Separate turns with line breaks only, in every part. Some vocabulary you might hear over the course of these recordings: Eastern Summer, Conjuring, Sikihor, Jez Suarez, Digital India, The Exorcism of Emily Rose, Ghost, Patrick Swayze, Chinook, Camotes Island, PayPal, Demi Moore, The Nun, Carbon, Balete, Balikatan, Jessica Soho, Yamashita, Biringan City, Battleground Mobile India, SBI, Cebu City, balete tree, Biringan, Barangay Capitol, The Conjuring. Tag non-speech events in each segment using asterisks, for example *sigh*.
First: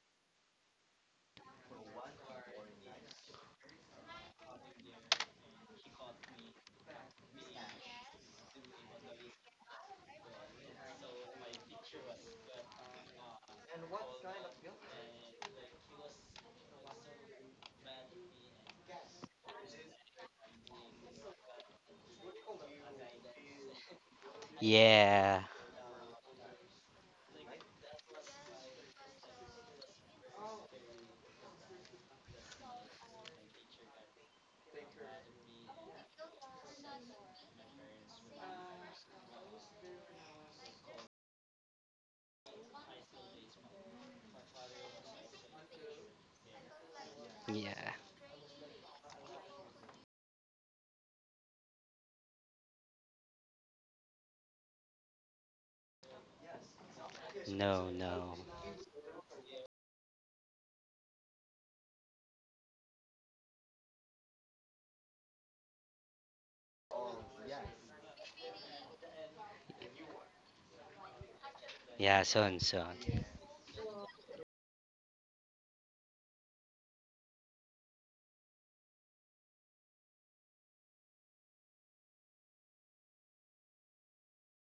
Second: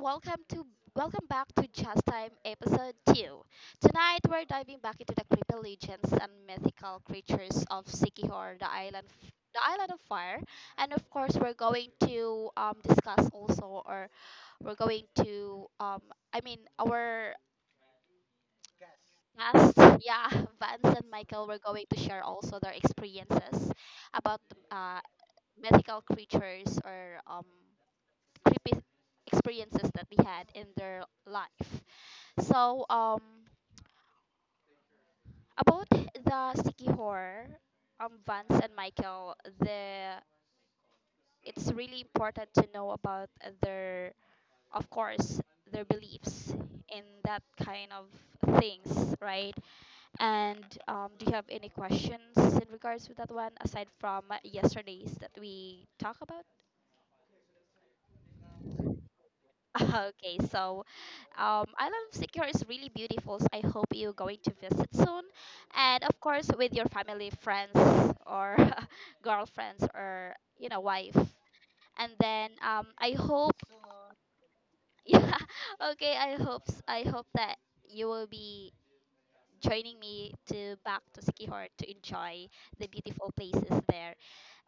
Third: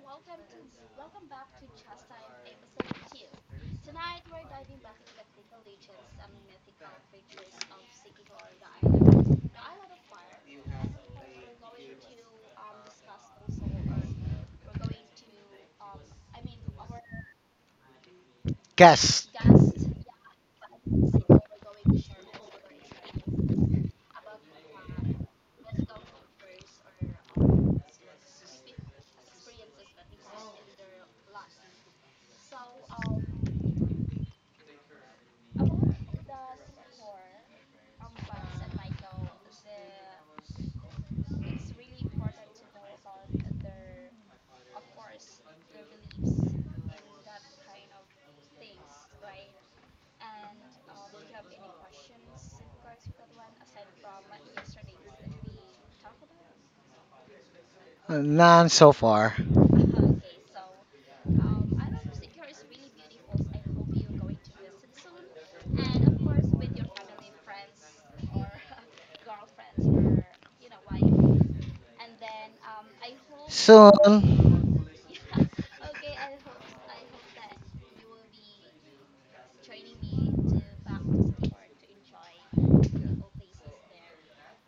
Welcome back to Just Time episode two. Tonight we're diving back into the creepy legends and mythical creatures of Sikihor, the island, the island of fire, and of course we're going to discuss also, or we're going to our
Guess.
guests, yeah, *laughs* Vance and Michael, were going to share also their experiences about
Yeah,
mythical creatures or creepy experiences that they had in their life. So about the sticky horror, Vance and Michael, the it's really important to know about their of course their beliefs in that kind
yeah.
of things, right? And do you have any questions in regards to that one aside from yesterday's that we talk about?
No, no.
None so far.
*laughs* Okay, so Island of Secure is really beautiful. So I hope you're going to visit soon, and of course with your family, friends, or *laughs* girlfriends, or you know wife. And
Yeah,
then
soon, soon.
I hope,
Soon.
*laughs* yeah, okay, I hope that you will be joining me to back to Sikihor to enjoy the beautiful places there.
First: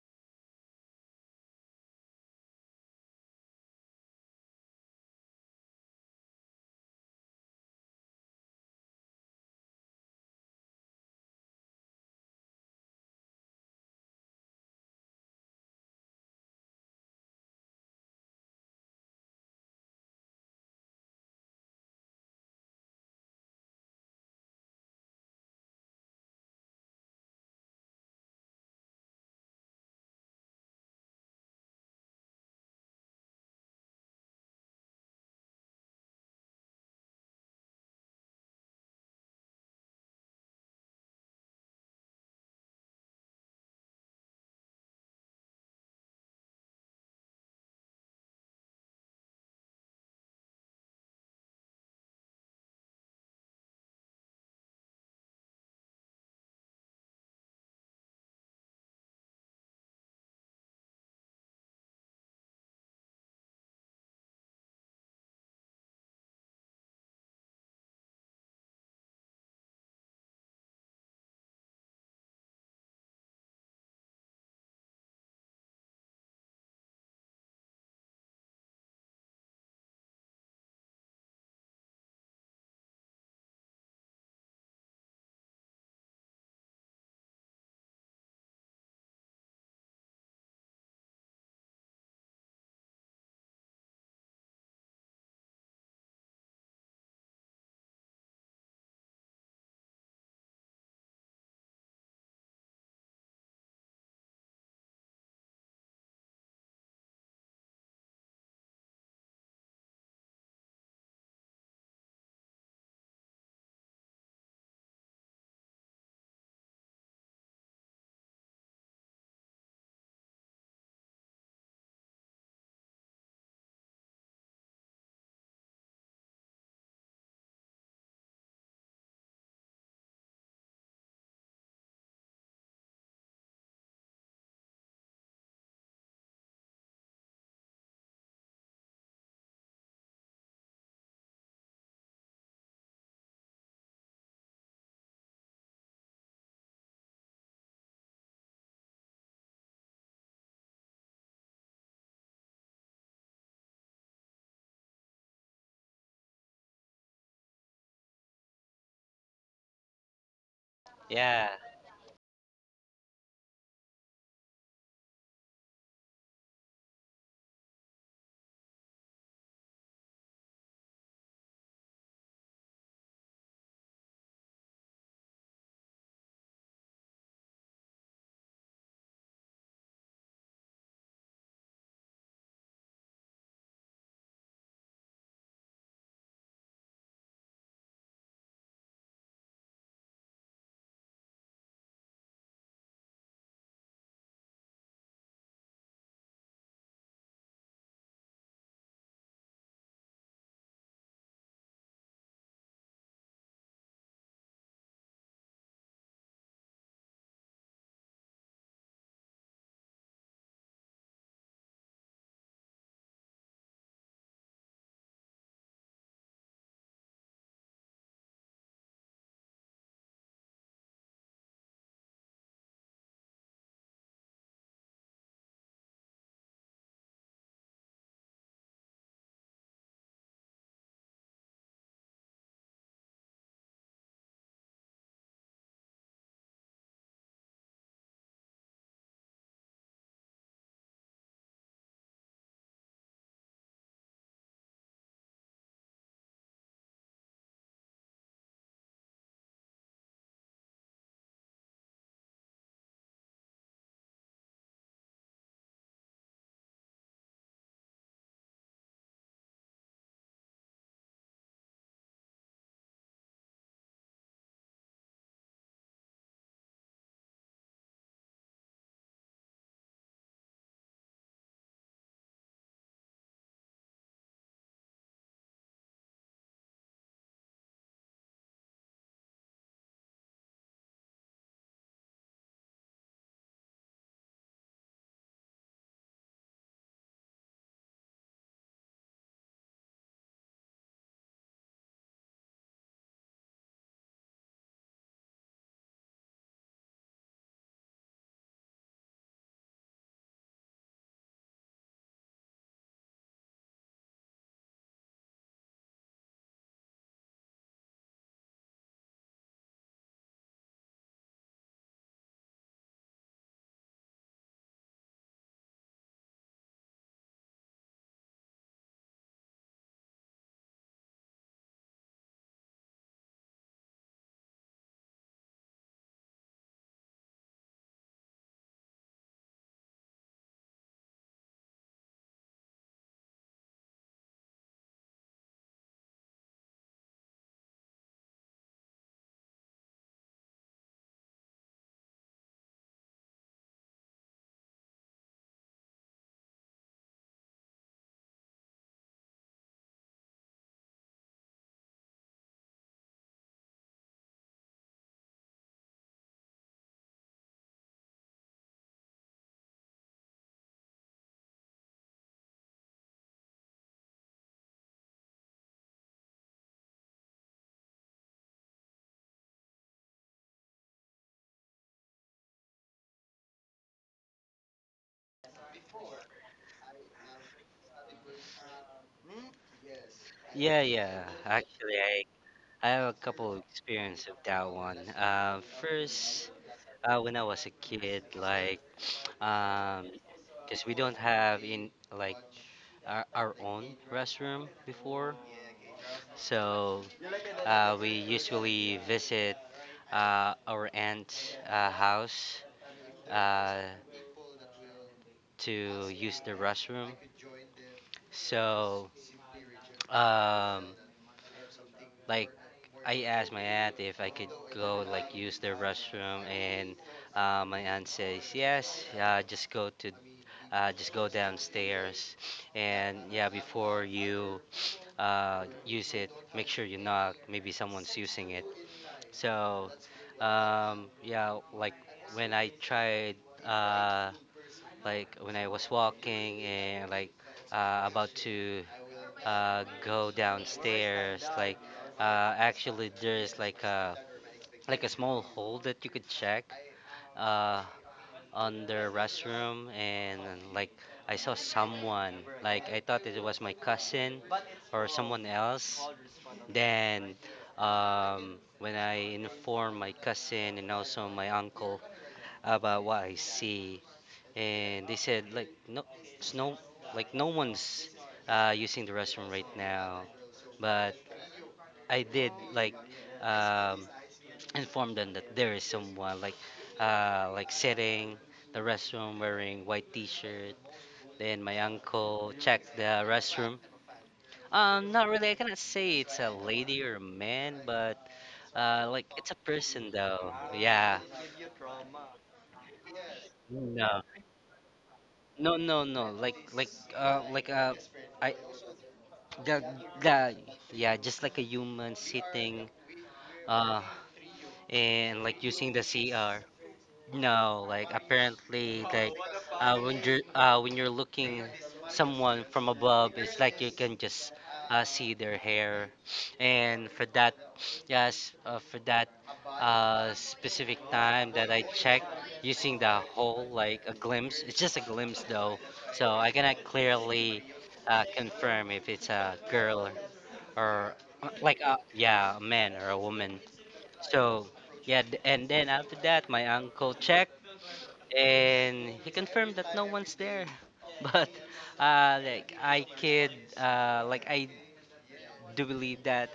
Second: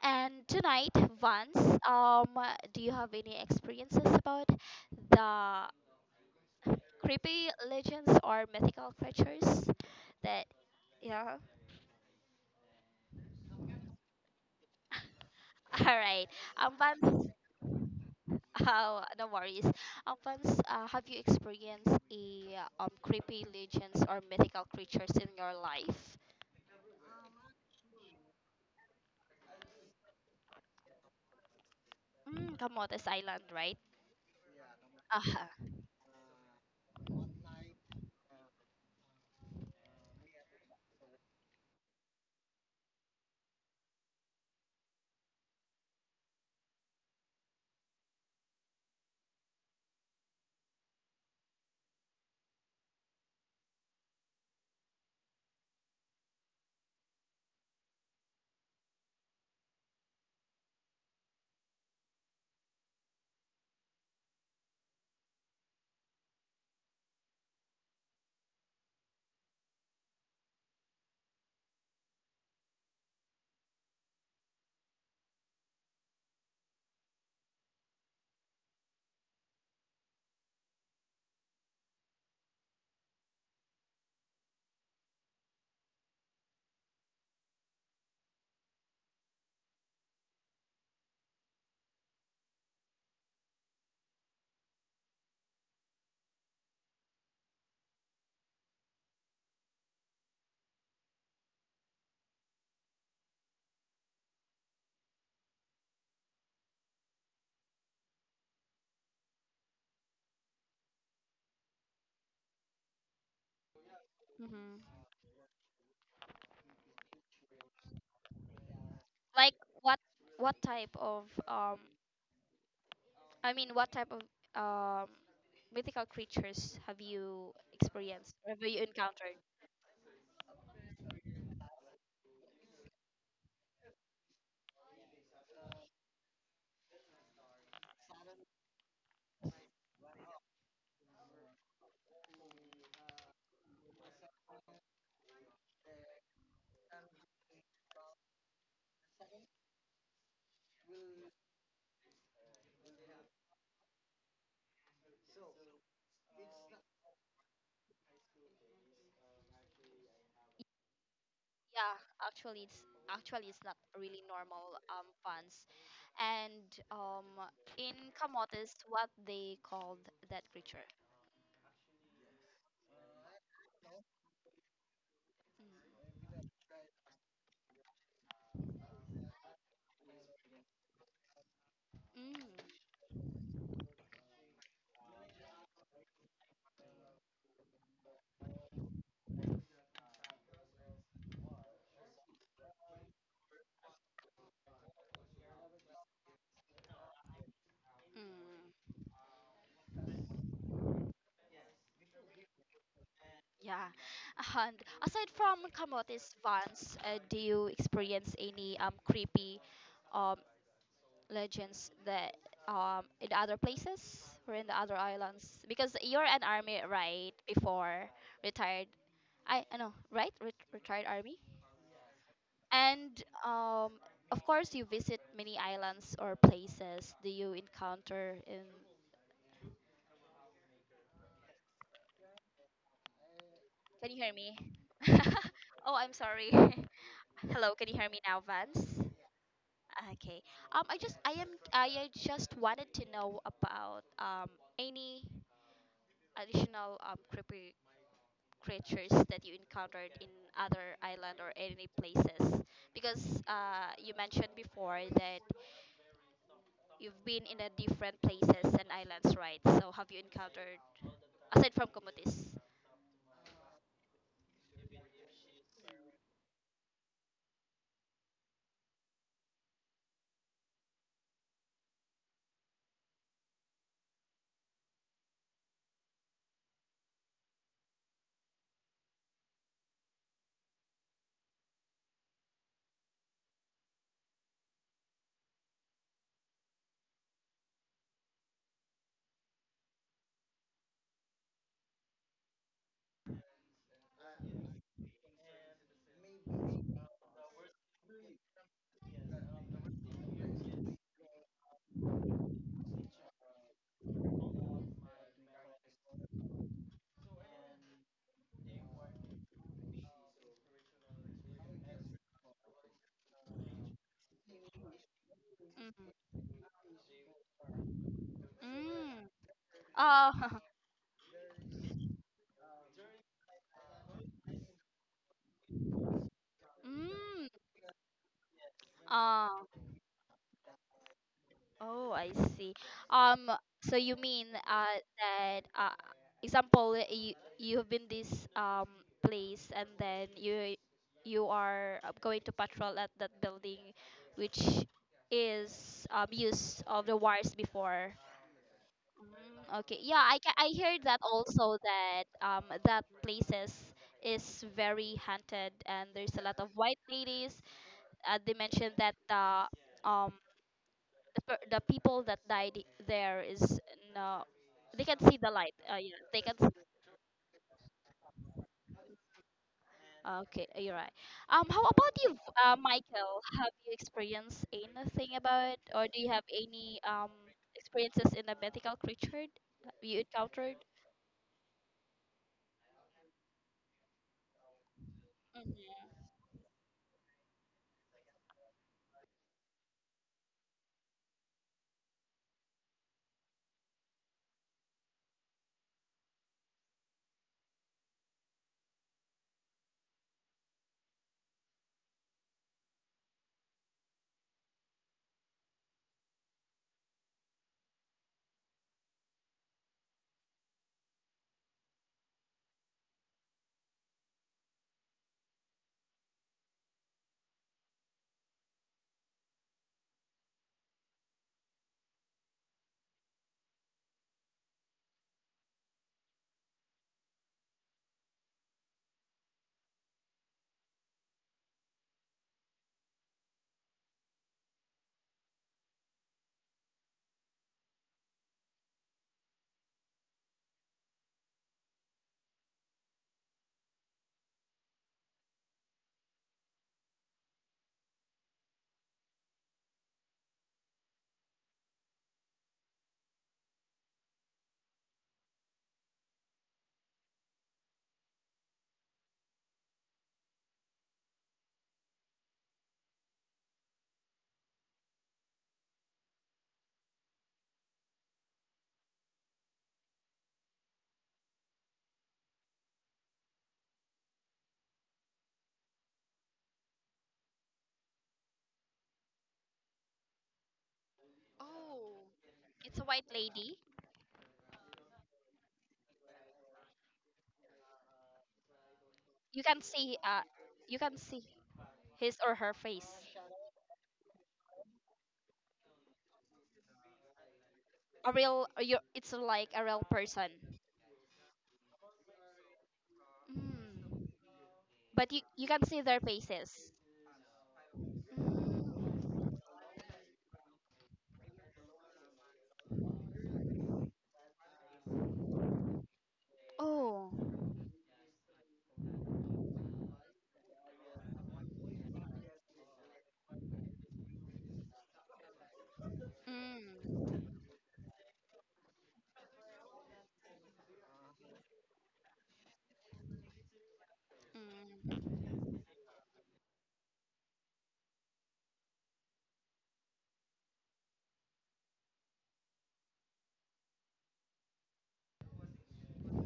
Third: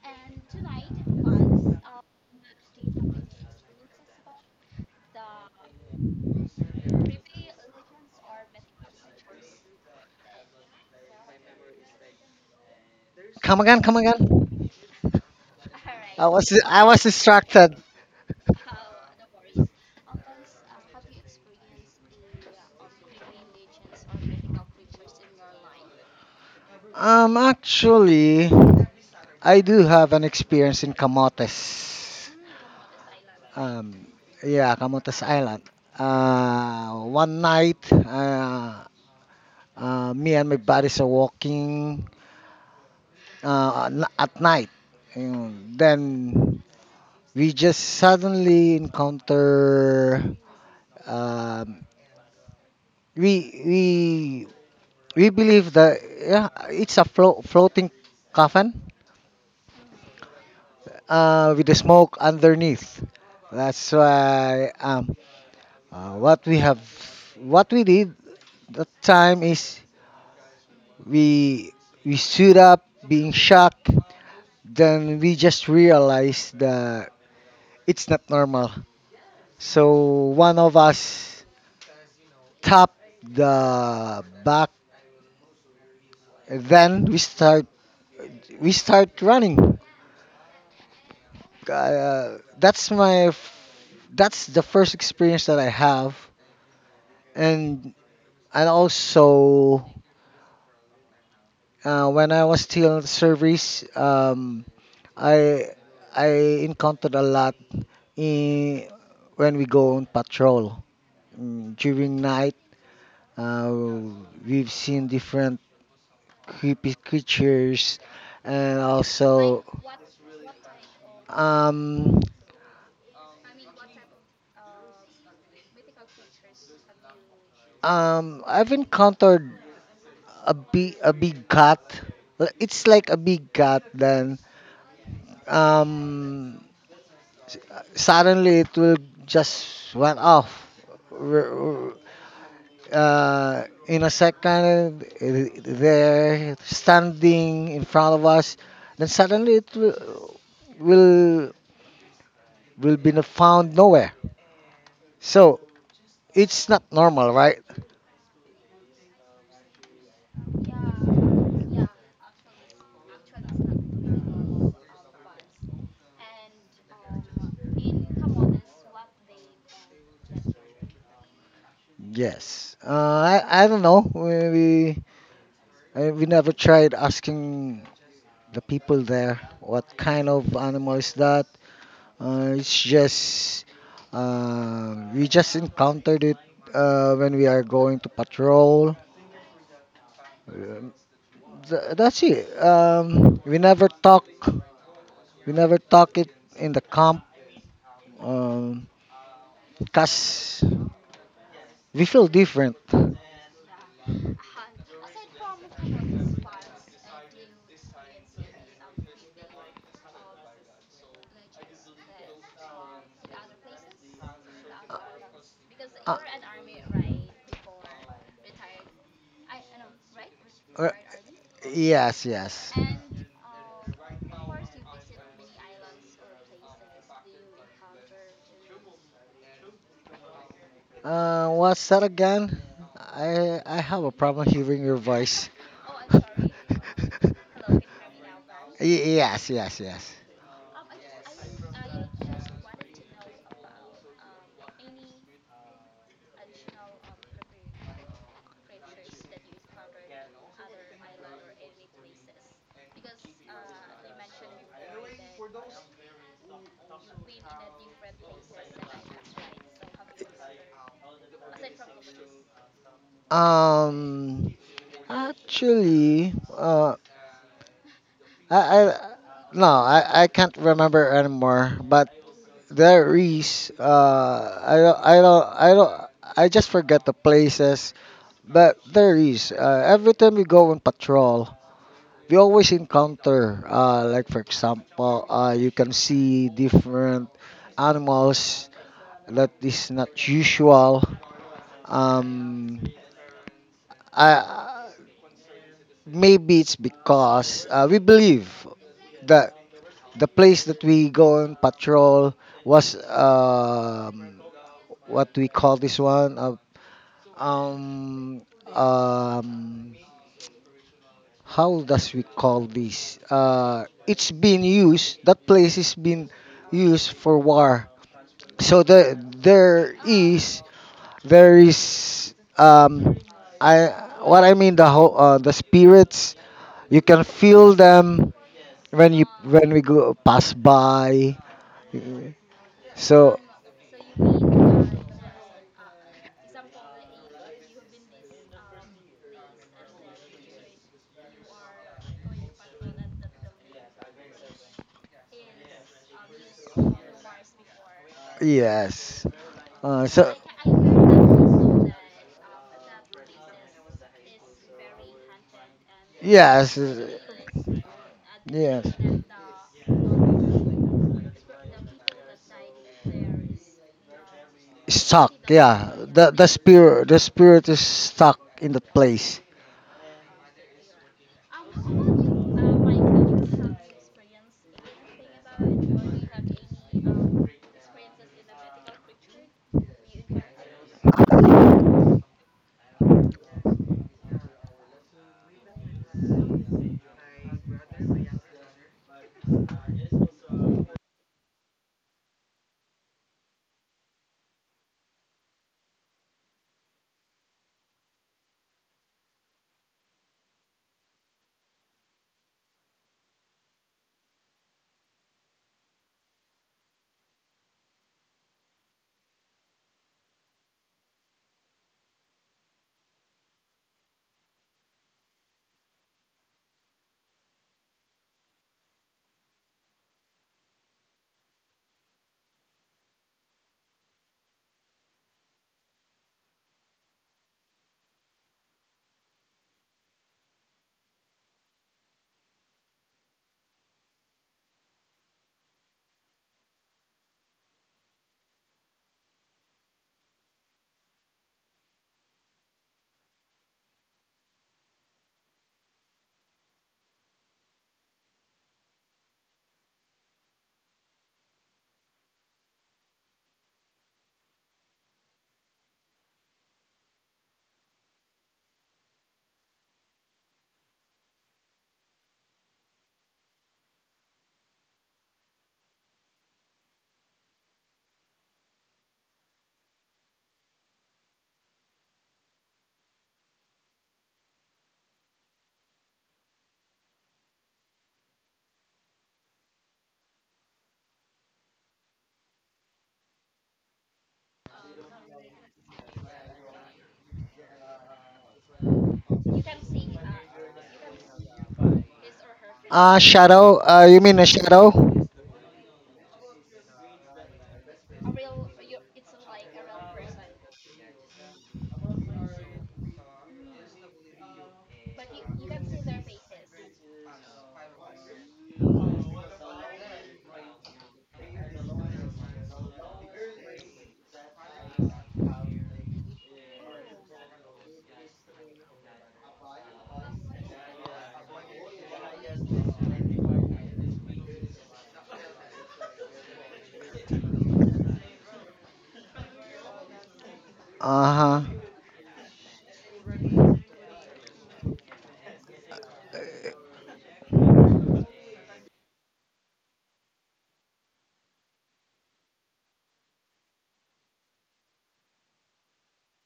And tonight, Vance, um, do you have any experiences about the creepy legends or mythical creatures that yeah
Come again, come again.
*laughs* all right
I was I was
Vams,
distracted.
*laughs* oh no worries Vams, have you experienced a creepy legends or mythical creatures in your life?
Actually I do have an experience in Camotes.
Mm, Camotes Island right.
Um yeah, Camotes Island.
Uh-huh.
One night me and my buddies are walking at night. And then we just suddenly encounter um, we we believe that yeah, it's a floating coffin with the smoke underneath. That's why what we have, what we did that time is we we stood up, being shocked. Then we just realized that it's not normal. So one of us tapped the back. Then we start running. That's my that's the first experience that I have, and also when I was still in the service, I I encountered a lot in when we go on patrol during night. Uh, we've
Mm-hmm.
seen different creepy creatures, and
Like
also.
what what type of
um
what type of um mythical creatures have you experienced or have
I've
you encountered?
encountered a big cut. It's like a big cut. Then um, suddenly it will just went off. R- in a second, they're standing in front of us. Then suddenly it will will be found nowhere. So it's not normal, right?
Yeah,
Yeah, actually, it's actually it's not really normal funds, and in Camotes, what they called that creature.
Yes. I don't know. We never tried asking the people there, what kind of animal is that?
Mm,
It's just we just encountered it when we are going to patrol. Um, that's it. We never talk. We never talk it in the camp. Um,
mm,
Cause we feel different.
yeah, and aside from Camotes Vans, do you experience any creepy um legends that in other places or in the other islands? Because you're an army, right? Before retired, I know, right?
Uh, Uh,
Retired army.
yes, yes.
And of course, you visit many islands or places. Do you encounter in?
What's that again? I have
Can
a
you hear
problem
me?
hearing your
*laughs*
voice.
Oh, I'm sorry.
*laughs*
*laughs* Hello, can you hear me now, Vance?
Yes, yes, yes.
Okay. I just wanted to know about any additional creepy creatures that you encountered in other island or any places because you mentioned before that you've been in a different places and islands, right? So have you encountered aside from Comotes?
Um, Actually, I no, I can't remember anymore. But there is I don't. I just forget the places, but there is every time we go on patrol, we always encounter like for example you can see different animals that is not usual. Um, I maybe it's because we believe that the place that we go on patrol was what we call this one um um how does we call this it's been used. That place is
Mm-hmm.
been used for war, so
Mm. Oh. *laughs*
there is I what I mean the whole the spirits you can
Mm.
feel them when you
Oh.
when we go pass by.
Oh, I see.
So,
Um. So you mean that example you have been this place and then you are going to patrol at that building, which is used of the wars before.
yes.
Mm, okay.
Uh,
Yeah,
so,
I heard that also that that places is very haunted and there's a lot of
yes.
white ladies. They
Yes.
mentioned that um the people that died there is no they can
Stuck,
see the light.
yeah.
Yeah,
The,
they
the,
can.
spirit, the spirit is stuck in that place.
Okay, you're right. How about you, Michael? Have you experienced anything about, or do you have any experiences in a mythical creature that you
yeah,
encountered?
yeah. Actually, I have a couple of experience of that one. First, when I was a kid, um, because we don't have in like our own restroom before, so we usually visit our aunt's house, uh, to use the restroom. So Um, like I asked my aunt if I could go like use the restroom, and my aunt says yes. Just go downstairs, and yeah, before you use it, make sure you knock. Maybe someone's using it. So, yeah, like when I tried. Uh, like when I was walking and about to go downstairs, actually there's like a small hole that you could check, uh, on the restroom, and like I saw someone, like I thought it was my cousin or someone else. Then when I informed my cousin and also my uncle about what I see, and they said like no, it's no, like no one's using the restroom right now. But I did um, *tsk* inform them that there is someone like sitting the restroom wearing white T-shirt. Then my
Oh.
uncle checked
It's a
the
white
restroom.
lady.
Not really. I cannot say it's a lady or a man, but like it's a
You can
person
see uh
though.
you
Yeah.
can see his or her face.
Shadow?
No,
You mean a shadow?
no, no, no. Like,
A
I,
real you it's like
the,
a real
the
person.
Yeah, just like a human sitting uh
Mm. But
and
you
like
you can
using the
see their
cr
faces.
no, like
Mm.
apparently, when you're looking someone from above, it's like you can just see their hair, and for
Oh.
that, yes. For that specific time that I checked using the whole, like a glimpse, it's just a glimpse though, so I cannot
Mm.
clearly confirm if it's a girl or
Uh
uh,
huh.
like a yeah a man or a woman. So yeah,
Mm.
and then after that my uncle checked and he confirmed that no one's there, *laughs* but I could, like I do believe that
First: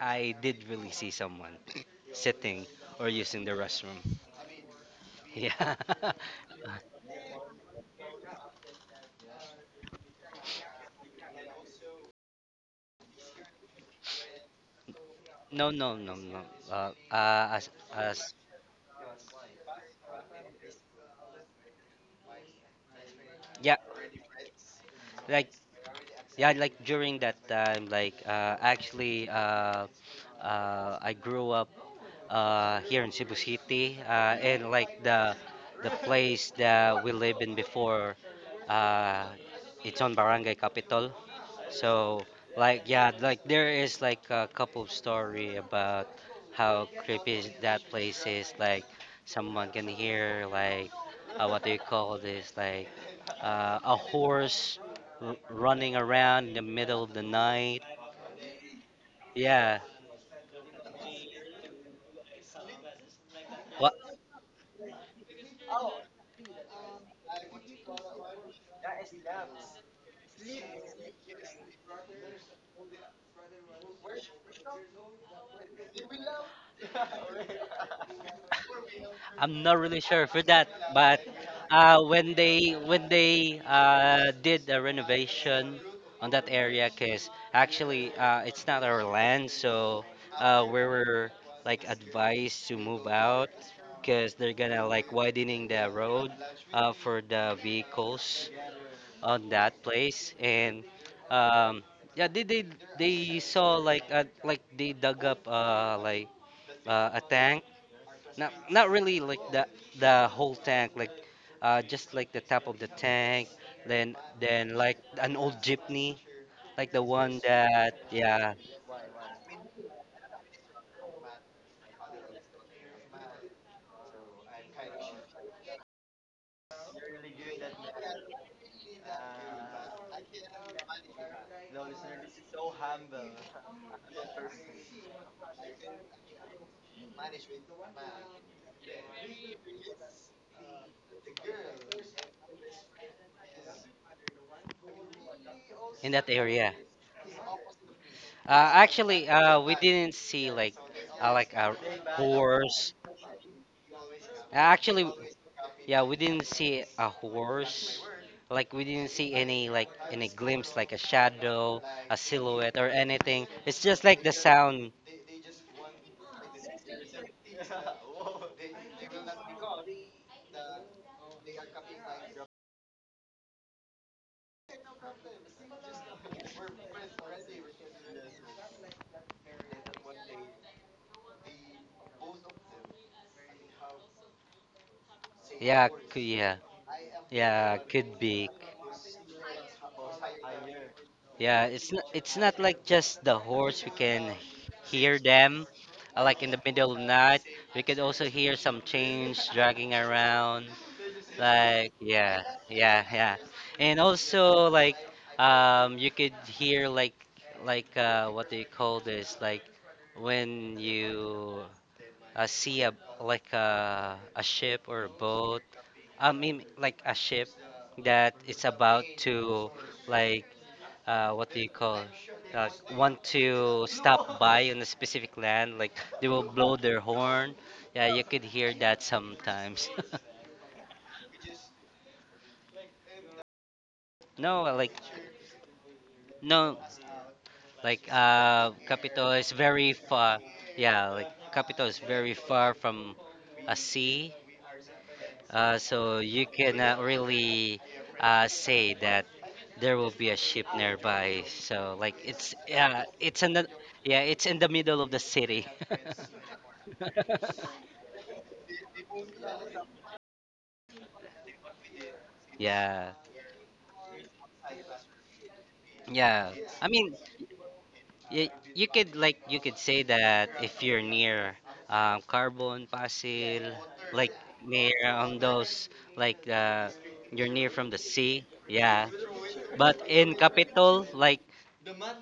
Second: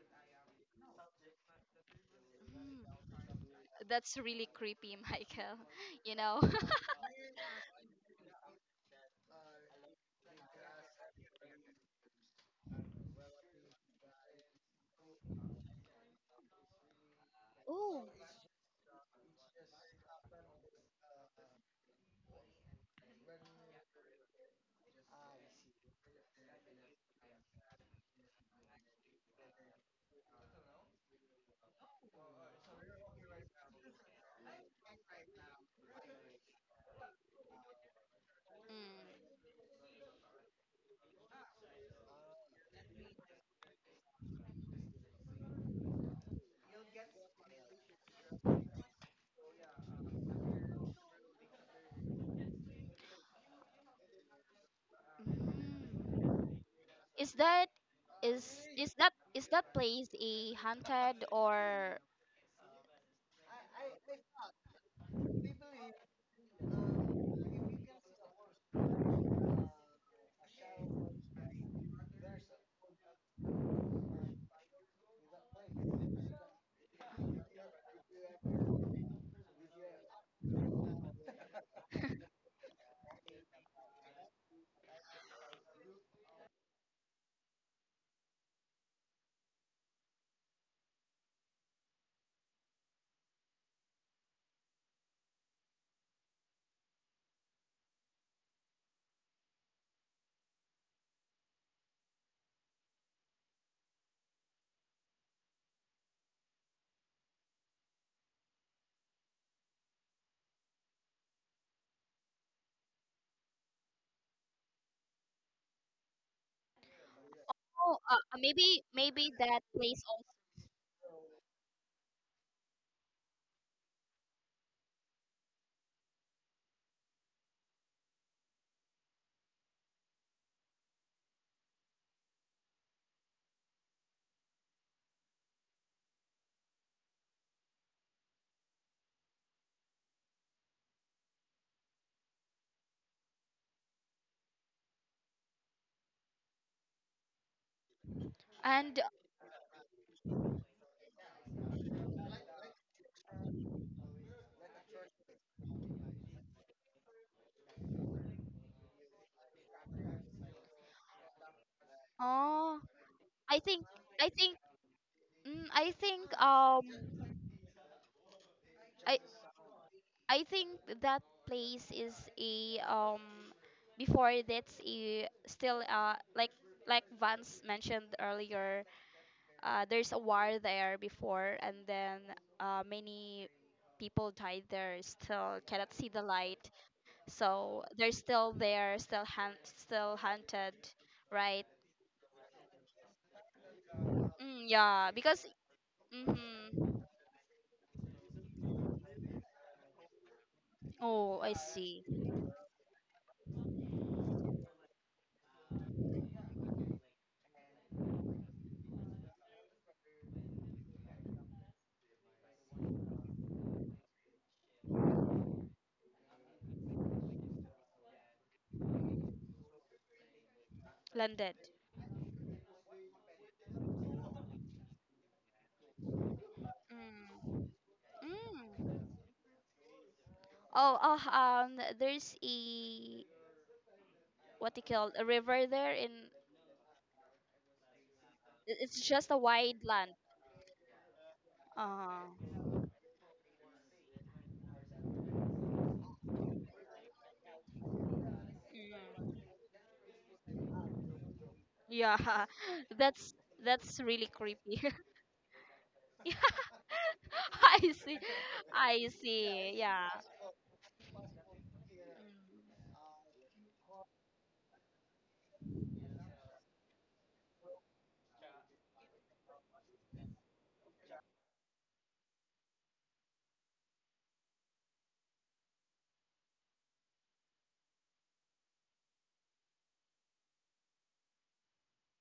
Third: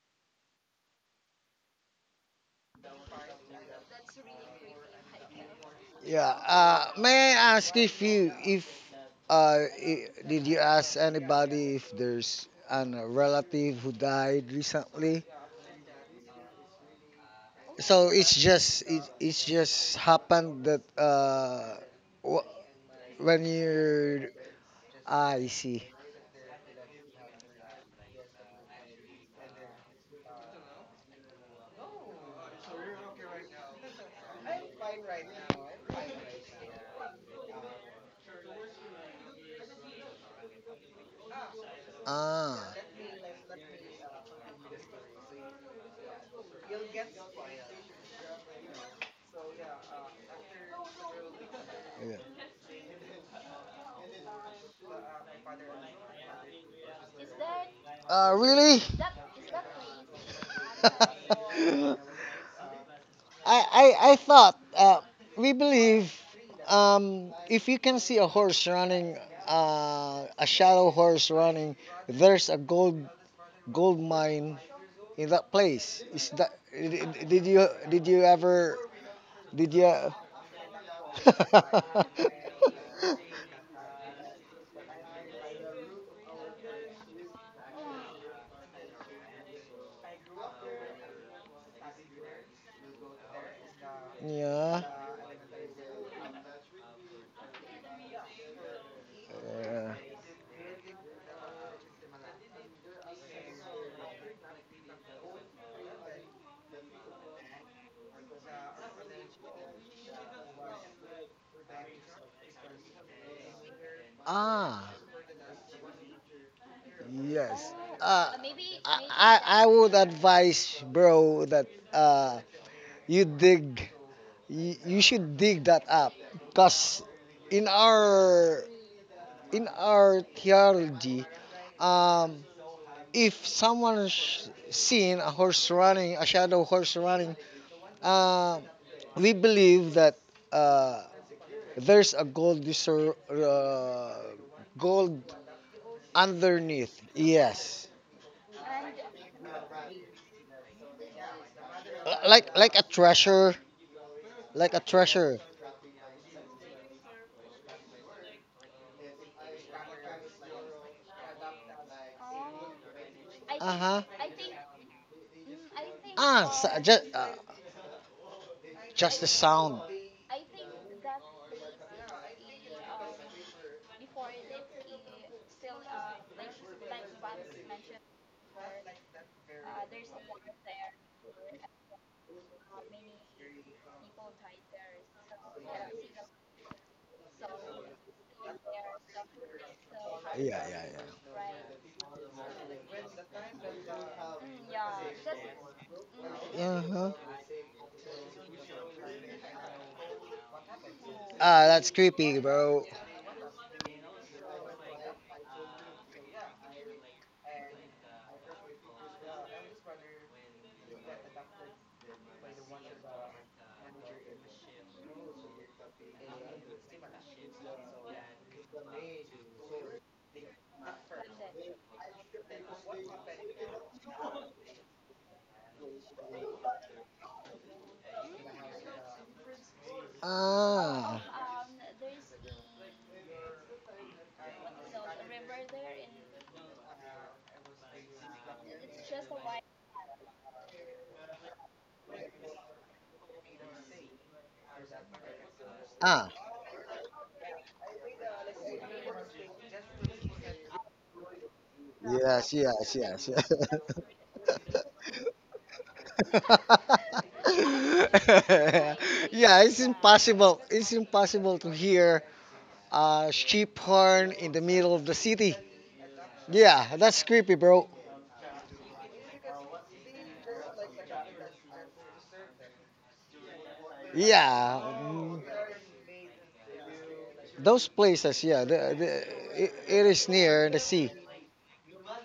I did really see someone *coughs* sitting
Mm.
or using the restroom.
That's really creepy, *laughs* Michael.
*laughs* Yeah.
You
Yeah.
know. *laughs*
May I ask if you if I did you ask anybody if there's an a relative who died recently?
no no no no as
Oh.
So
as
it's just it's just happened that wh- when
yeah
you. Ah, I
like
see.
Yeah, like during that time, I grew up here in Cebu City, and like the place that we live in before, uh, it's on Barangay Capitol. So,
Ah,
yeah, like there is like a couple story about how creepy is that place is. Like, someone can hear like, what do you
yeah.
call this? Like, a horse
Mm.
running
Mm.
around in the middle of the
Is that
night.
Uh
is
really?
is that is that
Yeah.
place a haunted
*laughs*
or
I,
What?
I thought we believe if you can see a horse running, a shadow horse running, there's a gold mine in that place. Is that. Did you ever.
I'm
Did
not really
you?
sure for that, but
*laughs*
when they when they did a renovation on that area, cause actually it's not our land, so we were like advised to move out, cause they're
Yeah.
gonna like widening the road, for the vehicles on that
Yeah.
place, and um, yeah, they they saw like they dug up, a tank. Not not really like the whole tank, like just like the top of the tank, then
Ah,
like an old jeepney, like the one
yes.
that,
oh
Uh,
yeah,
maybe maybe
I
that
would
place also
advise, bro, that uh, you dig. You should dig that up, because in our in our theology, um, if someone's seen a horse running, a shadow horse running, uh, we believe that uh, there's a gold
in that area.
underneath. Yes.
and
Actually, we didn't see like a
Like a
horse
treasure, like a
actually.
treasure.
Yeah, we didn't see a horse, like we didn't see any like any glimpse, like a shadow, a silhouette
Oh,
or anything.
I
It's
think
Uh-huh.
just like
I
the
think
sound.
mm, I think
ah just, uh, just
I
the sound.
I think that place is a before that's a still like Vance mentioned earlier there's a war there before and then many people died there still
yeah
cannot see the
yeah,
light
yeah,
so they're
could be.
still there still
Yeah,
haunted
yeah, yeah.
Yeah,
right
it's not like just the horse. We can
mm, yeah
hear
because
them, like in the
Yeah,
middle of
mm-hmm.
the
huh?
night. We could also hear some chains dragging around.
Oh I
Ah, that's
Like,
see
creepy,
yeah,
bro.
yeah, yeah, and also like you could hear like, what do you call this? Like, when you see a like a ship or a boat. I mean like a ship that is about to like what
landed
do you call, uh, want to stop by on a specific land, like they will blow their horn.
Mm.
Yeah, you could hear that
Mm.
sometimes.
Oh,
Ah.
oh, there's a
*laughs* no,
what do
like
you call a river there in.
no, like
It's
Capito
just a
is
wide
very
land.
far. Yeah, like Capito is
Uh,
very far from a sea, so
Ah.
you cannot really say that
mm.
there will be a ship nearby. So like
Yeah,
Yes,
it's,
yes,
*laughs*
yeah,
yes.
that's
Yeah.
it's in the
that's
yeah,
really
it's in the
creepy.
middle
*laughs*
of the city.
Yeah, *laughs*
*laughs*
I see, I
*laughs* Yeah,
see.
it's
Yeah,
impossible. It's impossible to hear
Mm.
Yeah.
a sheep horn in the middle of the city.
Yeah. I
Yeah,
mean,
that's creepy, bro.
you, you could like you could say that if you're near Carbon, Pasil, like
Yeah,
near on
mm,
those, like you're near
those
from the
places.
sea.
Yeah,
Yeah. But
it is
in
near the
Capitol,
sea.
like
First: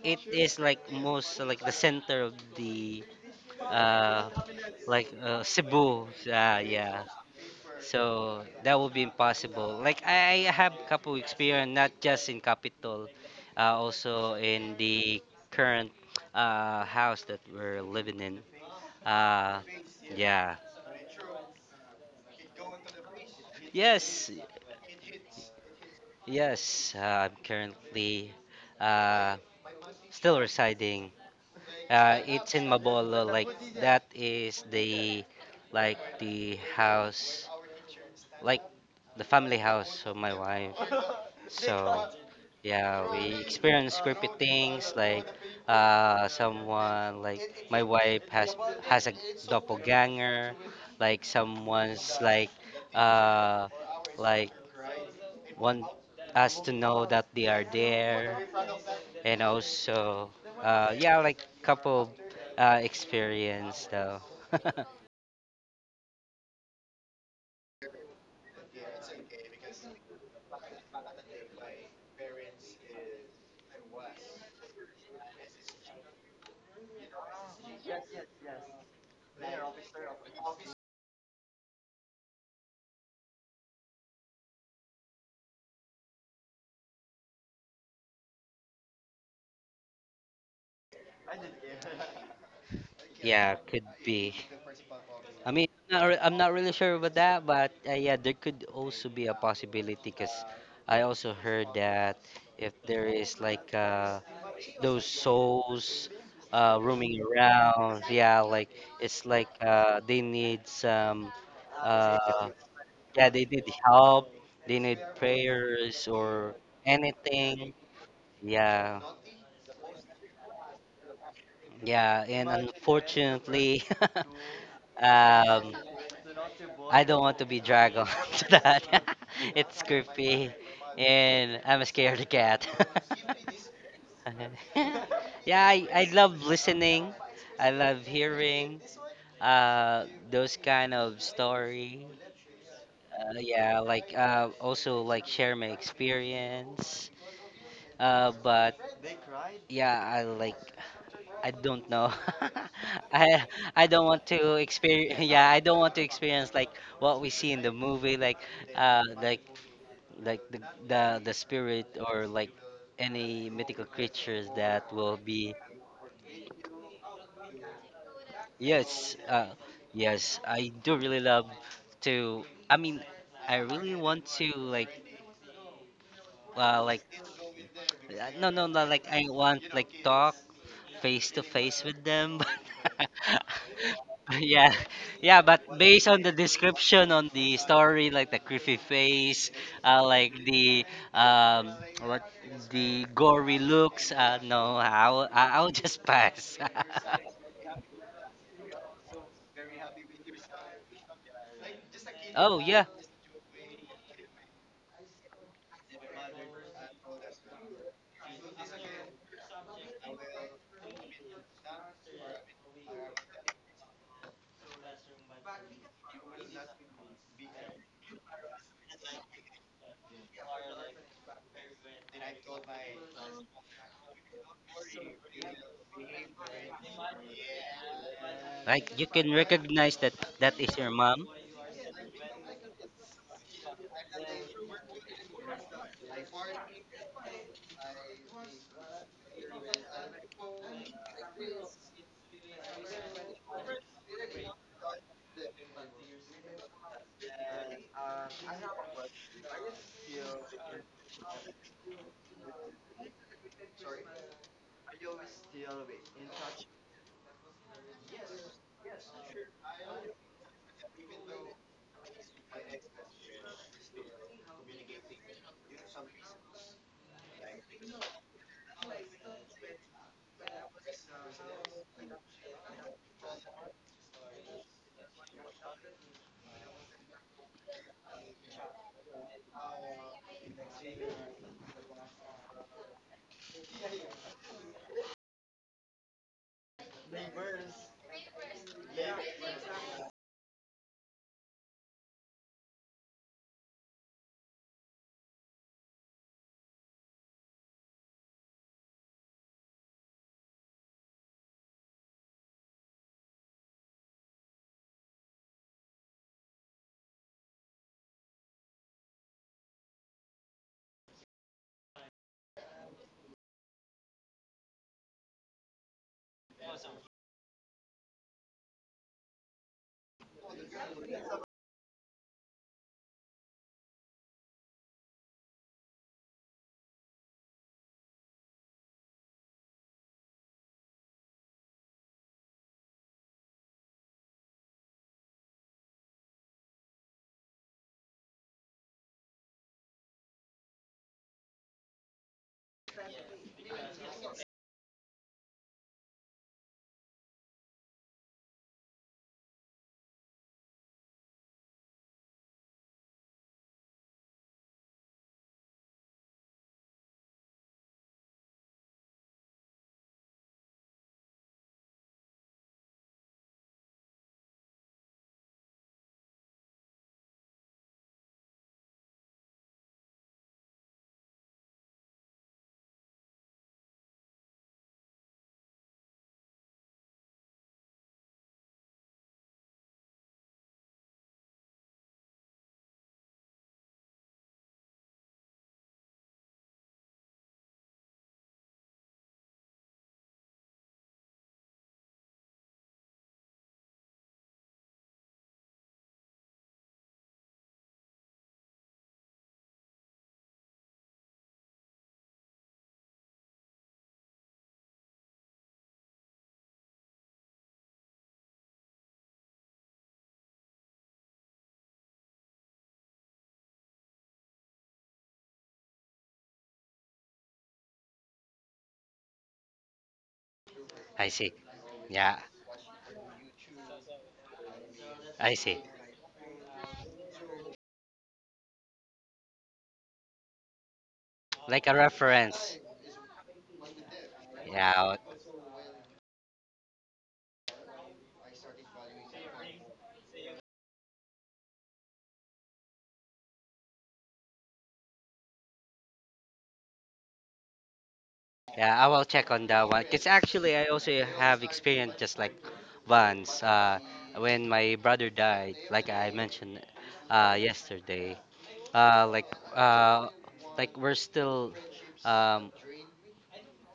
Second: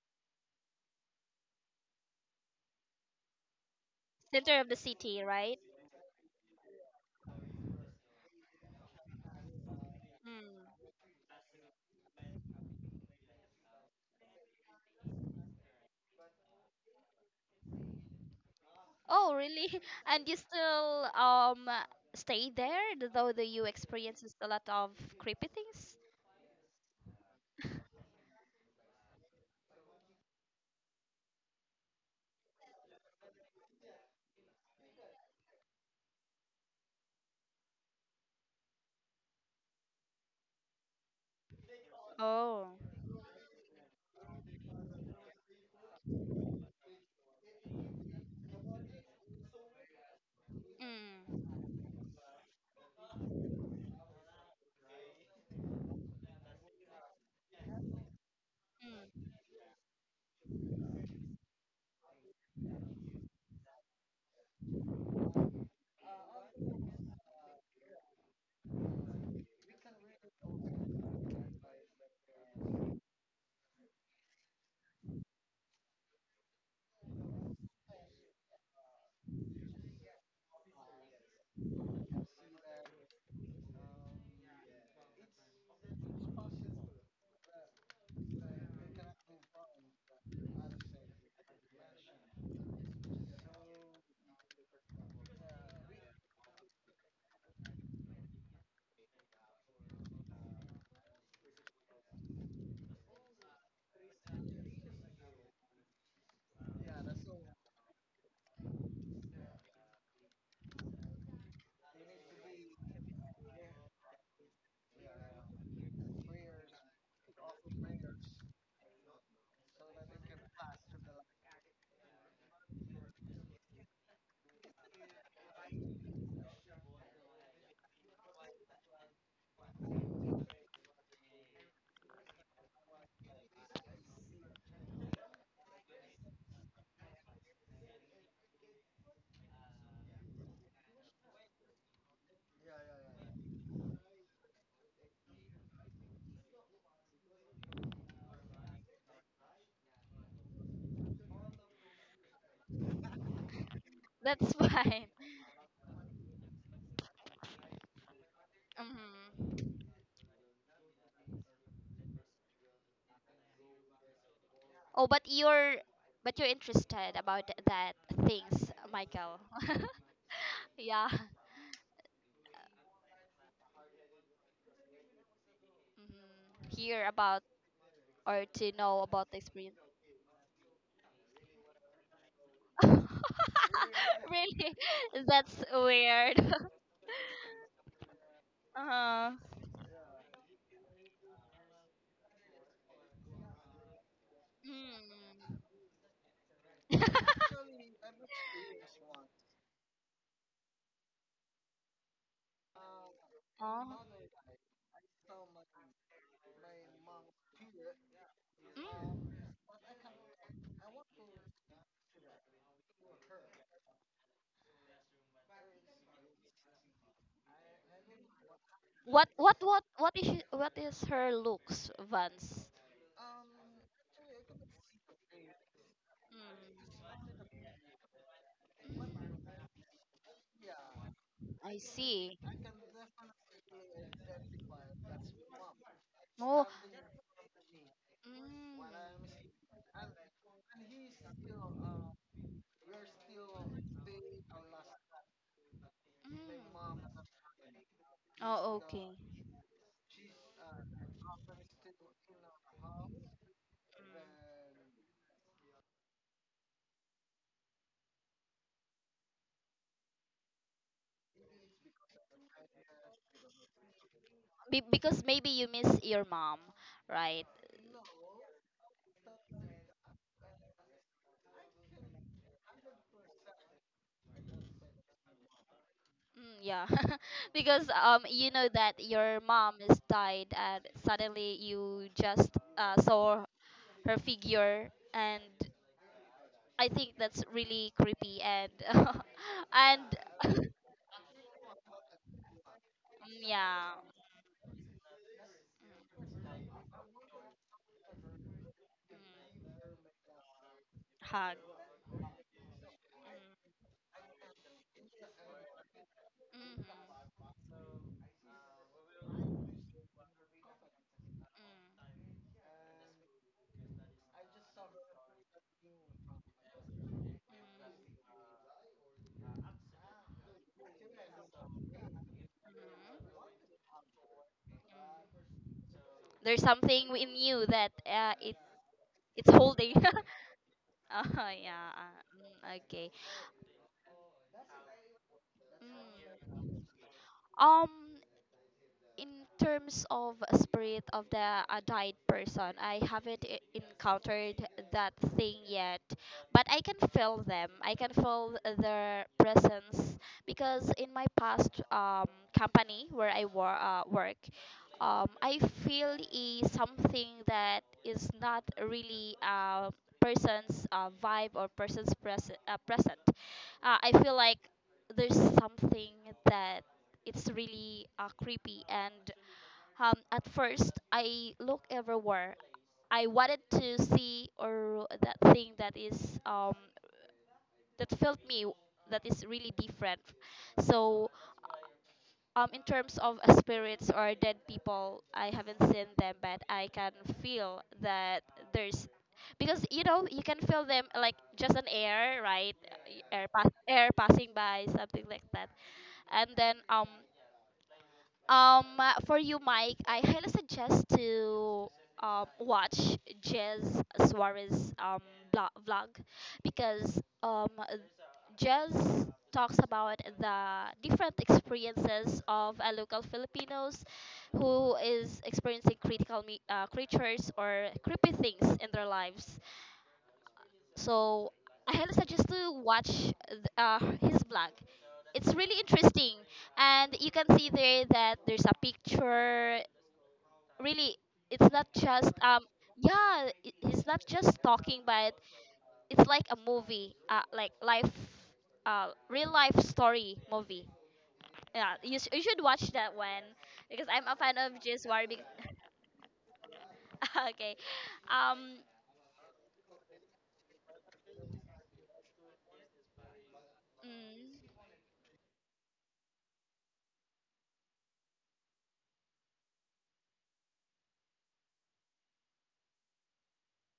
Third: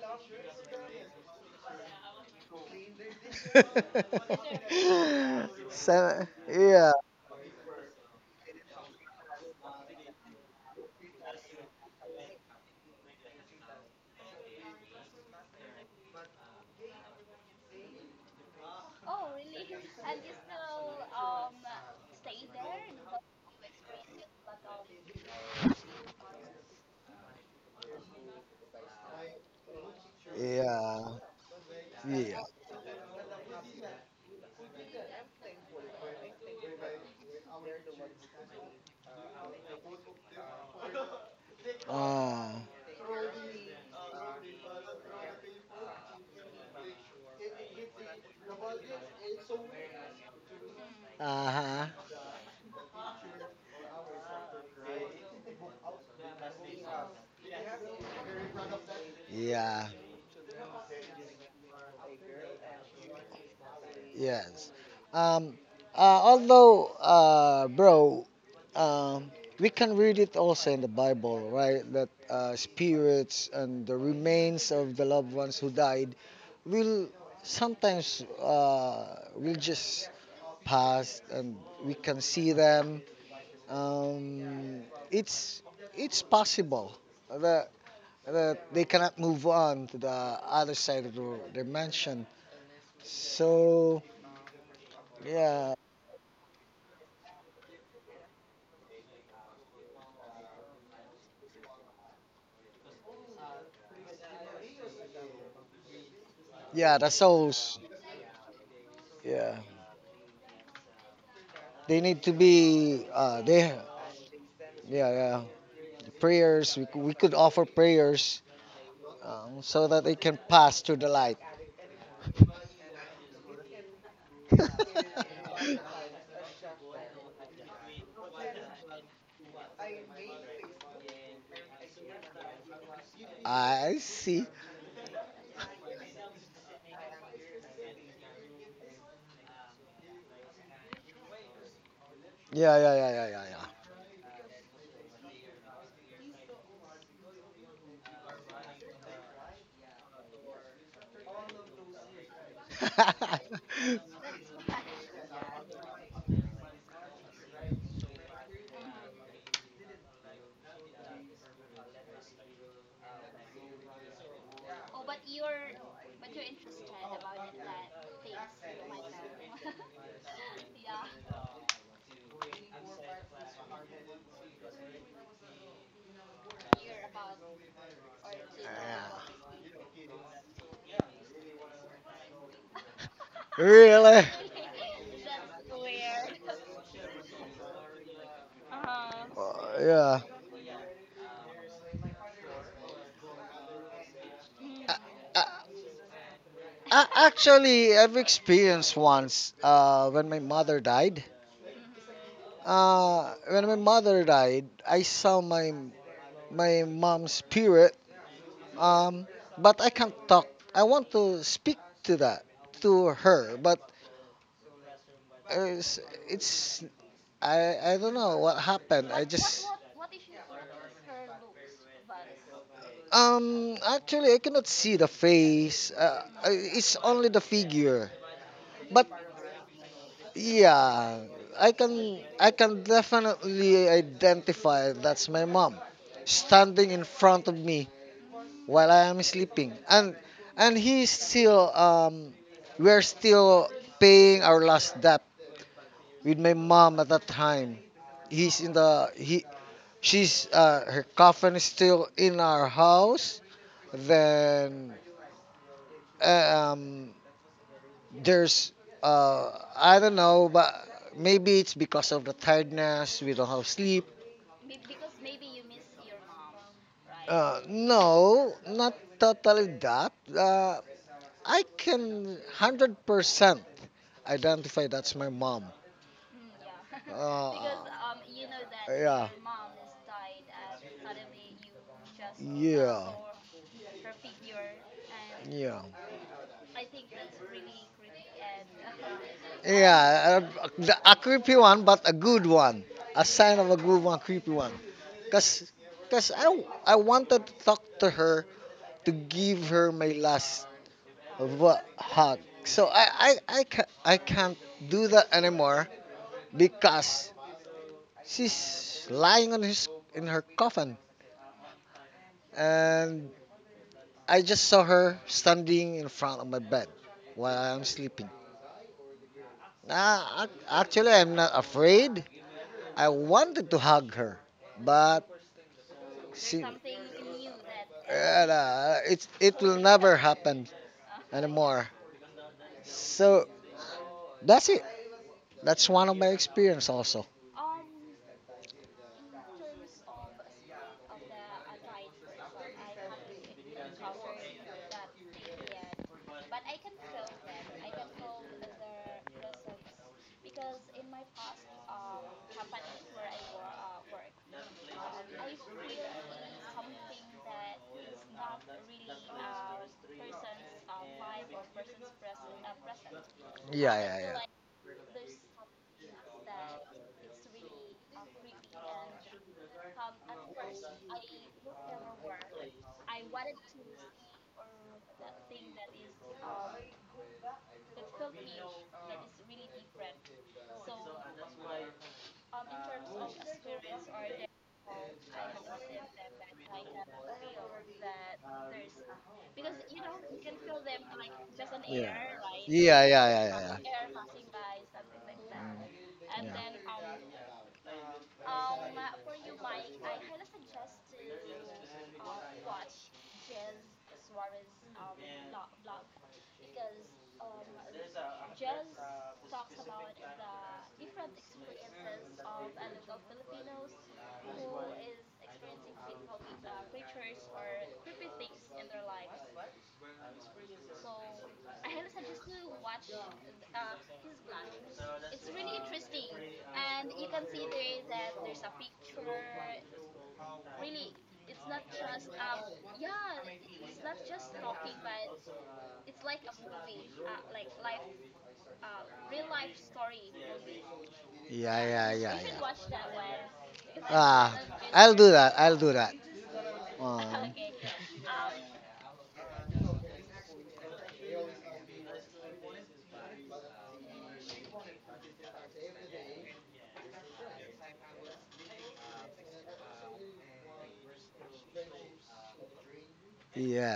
it is like most like the center of the uh
Center of the city, right?
*laughs*
Cebu.
Seven. Yeah.
Yeah. So that would be impossible. Like I have
Mm.
couple experience not just in Capitol, also in the current house that we're living in.
Oh,
Uh,
really? *laughs* And you
yeah.
still stay there, though that you
Yes.
experiences a lot of creepy things.
Yes. I'm currently uh, still
Yeah.
residing.
Yeah.
It's in Mabolo. Like that is the like the house, like the family house of my wife. So
Uh,
Oh.
yeah, we experience creepy things, like someone, like my wife has a doppelganger, like
Mm.
uh-huh.
someone's uh, like want us to know that they are there,
Mm.
and
Yeah.
also, yeah, like couple experience though. *laughs*
Yes. Um, Although, bro, um, we can read it also in the Bible, right? That spirits and the remains of the loved ones who died will sometimes will just pass, and we can see them. um, it's possible that they cannot move on to the other side of the dimension.
Yeah, could
So
be. I mean,
yeah,
I'm not, I'm not really sure about that, but yeah, there could also be a possibility because I also heard that if there is like those souls
yeah, the
roaming
souls,
around, yeah, like it's like
yeah,
they need some,
they need to
uh,
be
yeah, they need
they
help, they need
yeah, yeah,
prayers or
prayers. We could offer
anything,
prayers
yeah.
so that they can pass through the light.
Yeah, and unfortunately, *laughs*
*laughs*
um, I don't want to be dragged on *laughs* to that. *laughs* It's creepy, and I'm a scared cat.
I see.
*laughs* Yeah, I love listening. I love hearing those kind of story.
Yeah, yeah, yeah,
Yeah, like also like share my experience. But yeah, I I don't know.
yeah,
*laughs*
yeah,
I I
yeah.
don't want
That's
to
fine.
experience. *laughs* Yeah, I don't want to experience like what we see in the movie, like
*laughs*
uh, like
Hmm.
like the spirit or like any mythical creatures that
Oh,
will be.
but you're interested about that things,
Yes,
Michael. *laughs*
yes, I do
Yeah.
really love to. I mean, I really want to like
Hmm,
uh,
hear
like
about or
no
*laughs*
no
to
no,
know
like
Yeah.
I
about the
want
experience.
like talk face to face with them. *laughs*
*laughs*
Really?
But *laughs* yeah,
Really?
yeah.
That's
But based on the
weird. *laughs*
description on the story, like the creepy
Uh,
Uh,
face,
yeah.
like the um, what the gory looks. No,
I, I,
mm.
I'll just pass.
I
*laughs*
*laughs*
Actually, I've experienced once when my mother died.
Oh yeah,
When my
Oh.
mother died, I saw my mom's spirit. Um,
Mm.
but I can't talk. I want to speak to that to her, but it's, it's. I don't know what happened. I
What what
just.
what what is she- what is her looks, Vance?
Actually, I cannot see the face. It's
Mm.
only the figure.
like you
But
Mm.
can recognize that that is your
yeah,
mom.
I see.
I can definitely identify that's my mom
Oh.
standing in front of me
Mm.
while I am sleeping. And he's still we're still paying our last debt with my mom
Mm.
at that time. He's
Oh,
in
okay.
the he She's her coffin is still in our house. Then uh, um there's, I don't know, but maybe it's because of the tiredness. We don't have sleep.
Because maybe you miss your mom, right?
No, not totally that. I can 100% identify that's my mom.
Mm, yeah, *laughs*
Uh,
because you know that your
*laughs*
mom is died, and suddenly you just
yeah.
saw her figure, and
Yeah.
I think that's really creepy and *laughs* and
Yeah,
*laughs*
a creepy one, but a good one. A
mm,
sign of a
yeah,
good one, creepy one. Cause, Cause I wanted to talk to her to
mm,
give her my last
hug.
hug. So I can't do that anymore,
Mm, mhm,
because she's lying on his in her coffin,
mm,
and I just saw her standing in front of my bed
mm,
while I'm
mm,
sleeping. Actually, I'm not afraid. I
mm.
wanted to hug her, but
There's
she,
something in you that it
it's.
it's
It will
holding.
never
*laughs*
happen
Oh *laughs*
anymore.
yeah. Uh, mm, okay.
So that's it. That's one of my
Mm.
experience also.
Um, in terms of spirit of the died person, I haven't e- encountered that thing yet, but I can feel them. I can feel their presence because in my past company where work, I feel is something that is not really a person's vibe or present.
Yeah,
I feel
yeah,
like there's something that it's really creepy and at first I look everywhere I wanted to see or that thing that is that felt me that is really different, so in terms of spirits or dead people I haven't seen them but I can feel that there's because you know you can feel them like just an air
yeah, yeah,
right.
yeah, yeah, yeah.
Air
Yeah.
passing by something like that. And then for you, Mike, I highly suggest to watch Jez Suarez vlog because Jez talks about the different experiences of a local Filipinos who is experiencing creatures or creepy things in their lives.
I
So
see.
I highly
Yeah,
suggest to watch his blog. It's
I
really
see.
interesting, and you can see there that there's a picture. Really, it's not
Like a
just
reference.
yeah, he's not just talking,
Yeah,
but it's like a movie, like life, real life story movie.
Yeah,
Yeah,
yeah, yeah,
you should watch that one because
yeah.
I'm a
Ah,
fan of
I'll
Jiswar.
do that. I'll do that.
*laughs*
Um,
Okay, um,
yeah, I will
*laughs*
check on that one. Because actually, I also have experience just like once,
mm,
when my brother died, like I mentioned yesterday. Uh, like uh, like we're still um,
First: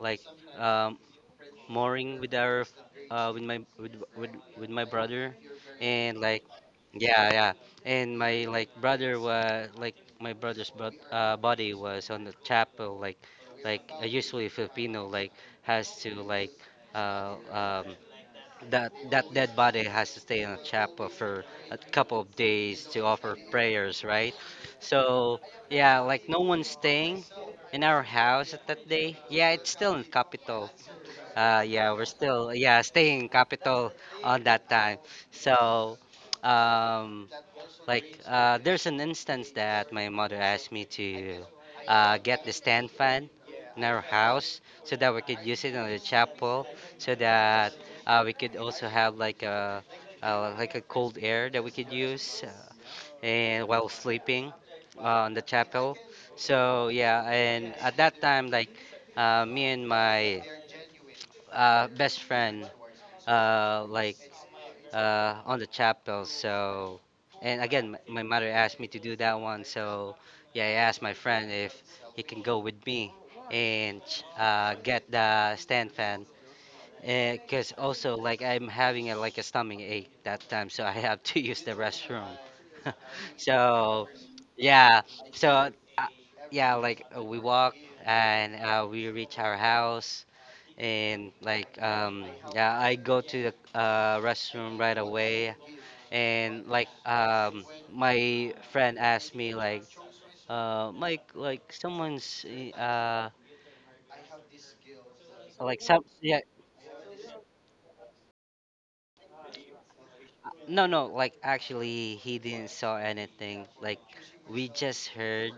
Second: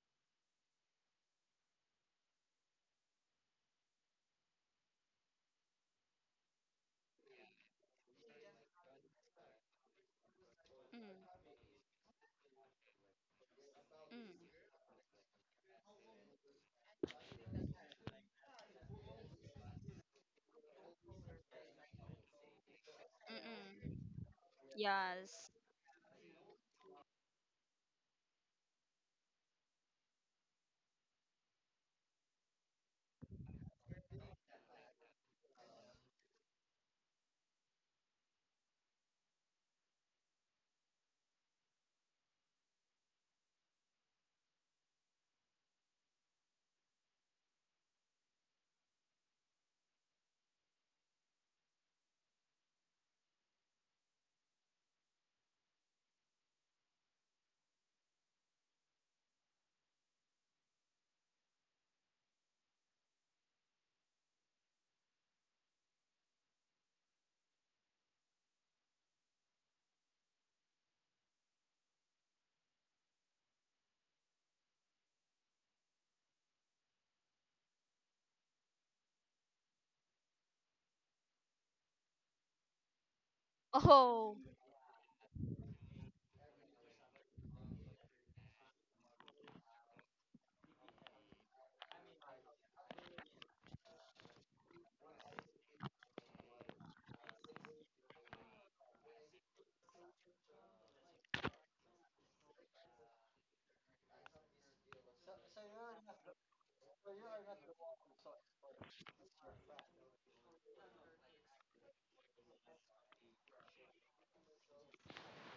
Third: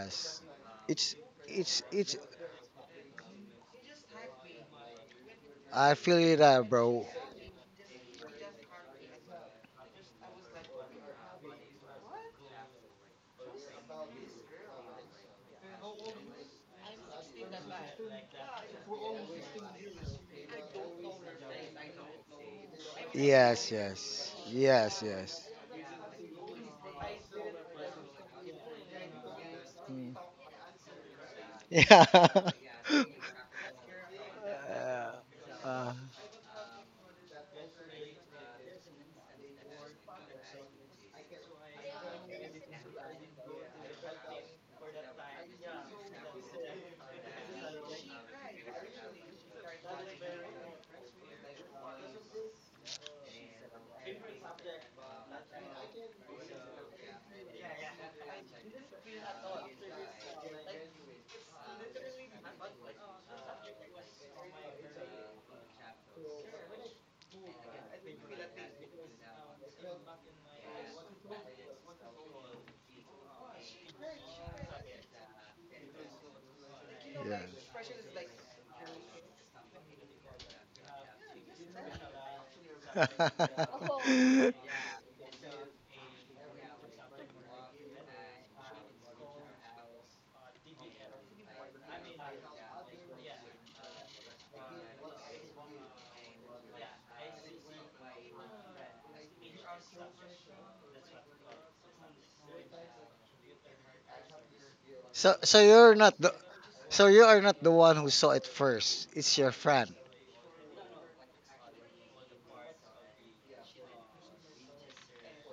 like um,
it's it's.
mooring with our, uh, with my with, with with my brother,
I feel
and
it,
like,
there, bro.
yeah, yeah, and my like brother was like my brother's bro-
mm,
body was on the chapel, like usually
mm,
Filipino like has to like uh, um, that that dead body has to stay in a chapel for a couple of days to offer
Yes,
mm, mm.
prayers, right,
yes, yes,
so
yes.
Yes.
yeah, like no one's staying in our house at that day. Yeah, it's still in
Mm. *laughs*
capital, yeah, we're
Yeah.
still yeah staying capital on that time.
Uh,
So, um, like there's an instance that my mother asked me to get the stand fan in our house so that we could use it in the chapel, so that we could also have like a cold air that we could use and while sleeping on the chapel. So yeah, and at that time like me and my best friend uh, like on the chapel. So, and again, my mother asked me to do that one. So, yeah, I asked my friend if he can go with me and get the stand fan. Because also, like, I'm having a, like a stomach ache that time, so I have to *laughs* use the restroom. *laughs* So,
Oh,
yeah.
yeah,
*laughs*
so uh, yeah, like we walk and we reach our house and yeah, I go to the restroom right away, and my friend asked me like, mike like someone's uh
So
like
you're
some
not the.
yeah
So you are not the one who saw it first. It's your friend.
no, no, like actually he didn't saw anything, like we just heard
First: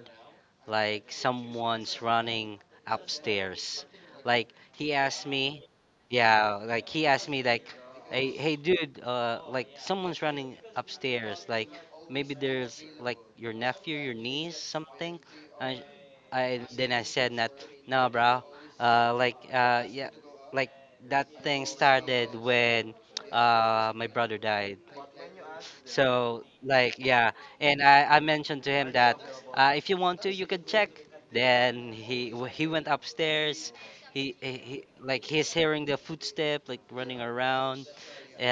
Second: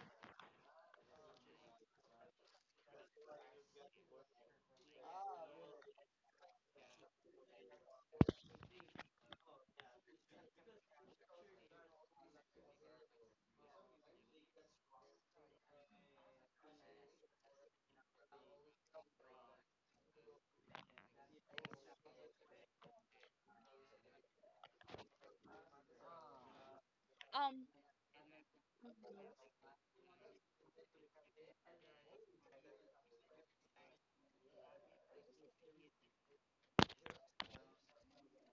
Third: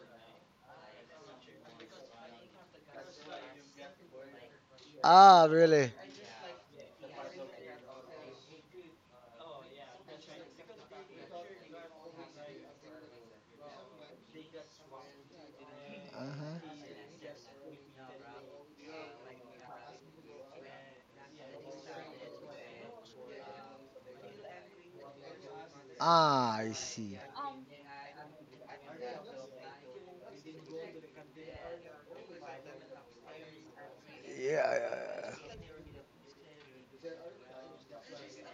like someone's running upstairs. Like he asked
Ah,
me,
really?
yeah, like he asked me like, hey, hey dude, like someone's running upstairs. Like maybe there's like your nephew, your niece, something. I, I
Uh-huh.
then I said that no, bro. Yeah, like that thing started when *tsk* my brother died. So
Ah, I
like
see.
yeah,
um,
and I mentioned to him that if you want to, you can check. Then he went upstairs. He,
Yeah,
he, he like he's
yeah,
hearing the footstep like running around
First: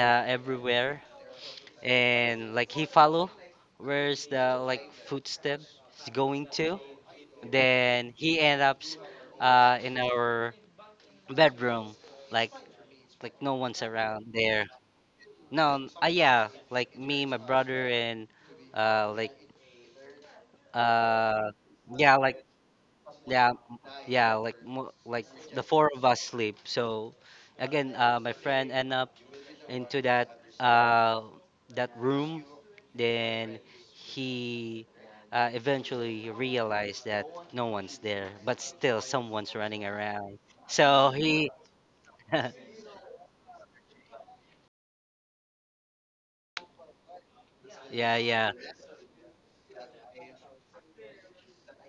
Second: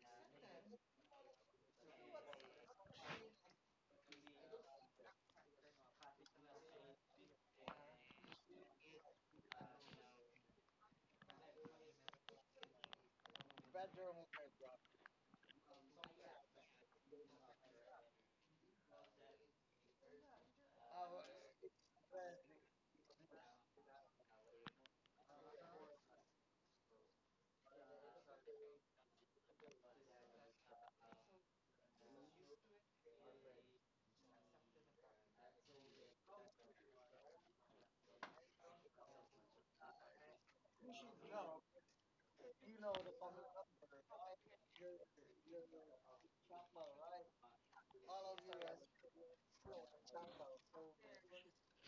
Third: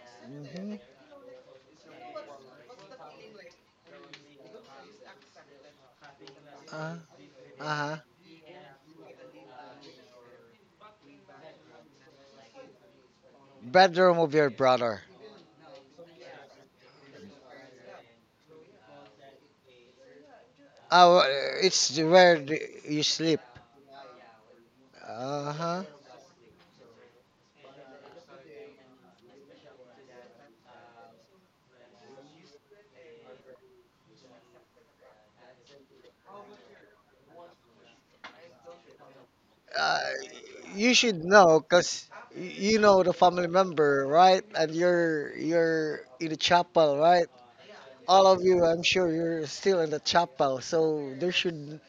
yeah. Mm-hmm.
everywhere, and like he follow where's the like footstep is going to.
Uh, uh-huh.
Then he end up in our bedroom, like like no one's
Bedroom
around
of your
there.
brother.
No, yeah, like me, my brother, and uh, like Uh,
It's
yeah,
where the. You sleep.
yeah, m- like the
Uh-huh.
four of us sleep. So again, my friend end up into that room. Then he eventually realized that no one's there, but still someone's running
Uh,
around.
you
So
should
he,
know because
*laughs*
you know the family member, right? And you're in the chapel, right?
yeah,
All of
yeah,
you, I'm sure you're still in the chapel, so there should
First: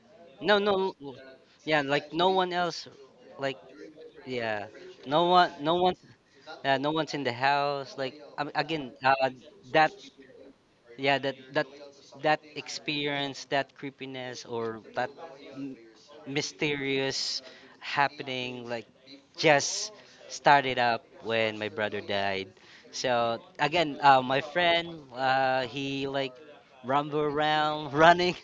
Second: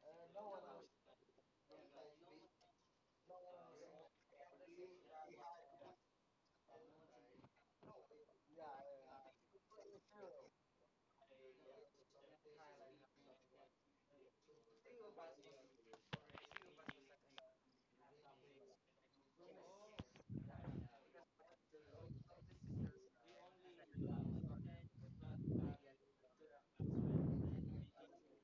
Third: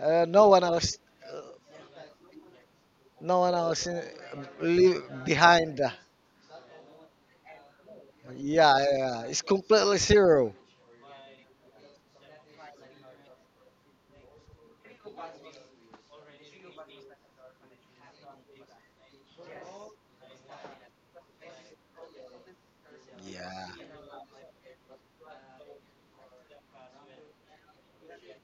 no
no,
one
no,
else, uh,
yeah, like no one else,
no one
like
else in,
yeah,
leave
no one, no
behind.
one. No one's in the house. Like
Yeah,
again,
yeah, yeah. It's
that
completely zero.
that that experience, that creepiness, or that m- mysterious happening like just started up when my brother died. So
Yeah.
again, my friend, he like rumble around *laughs* running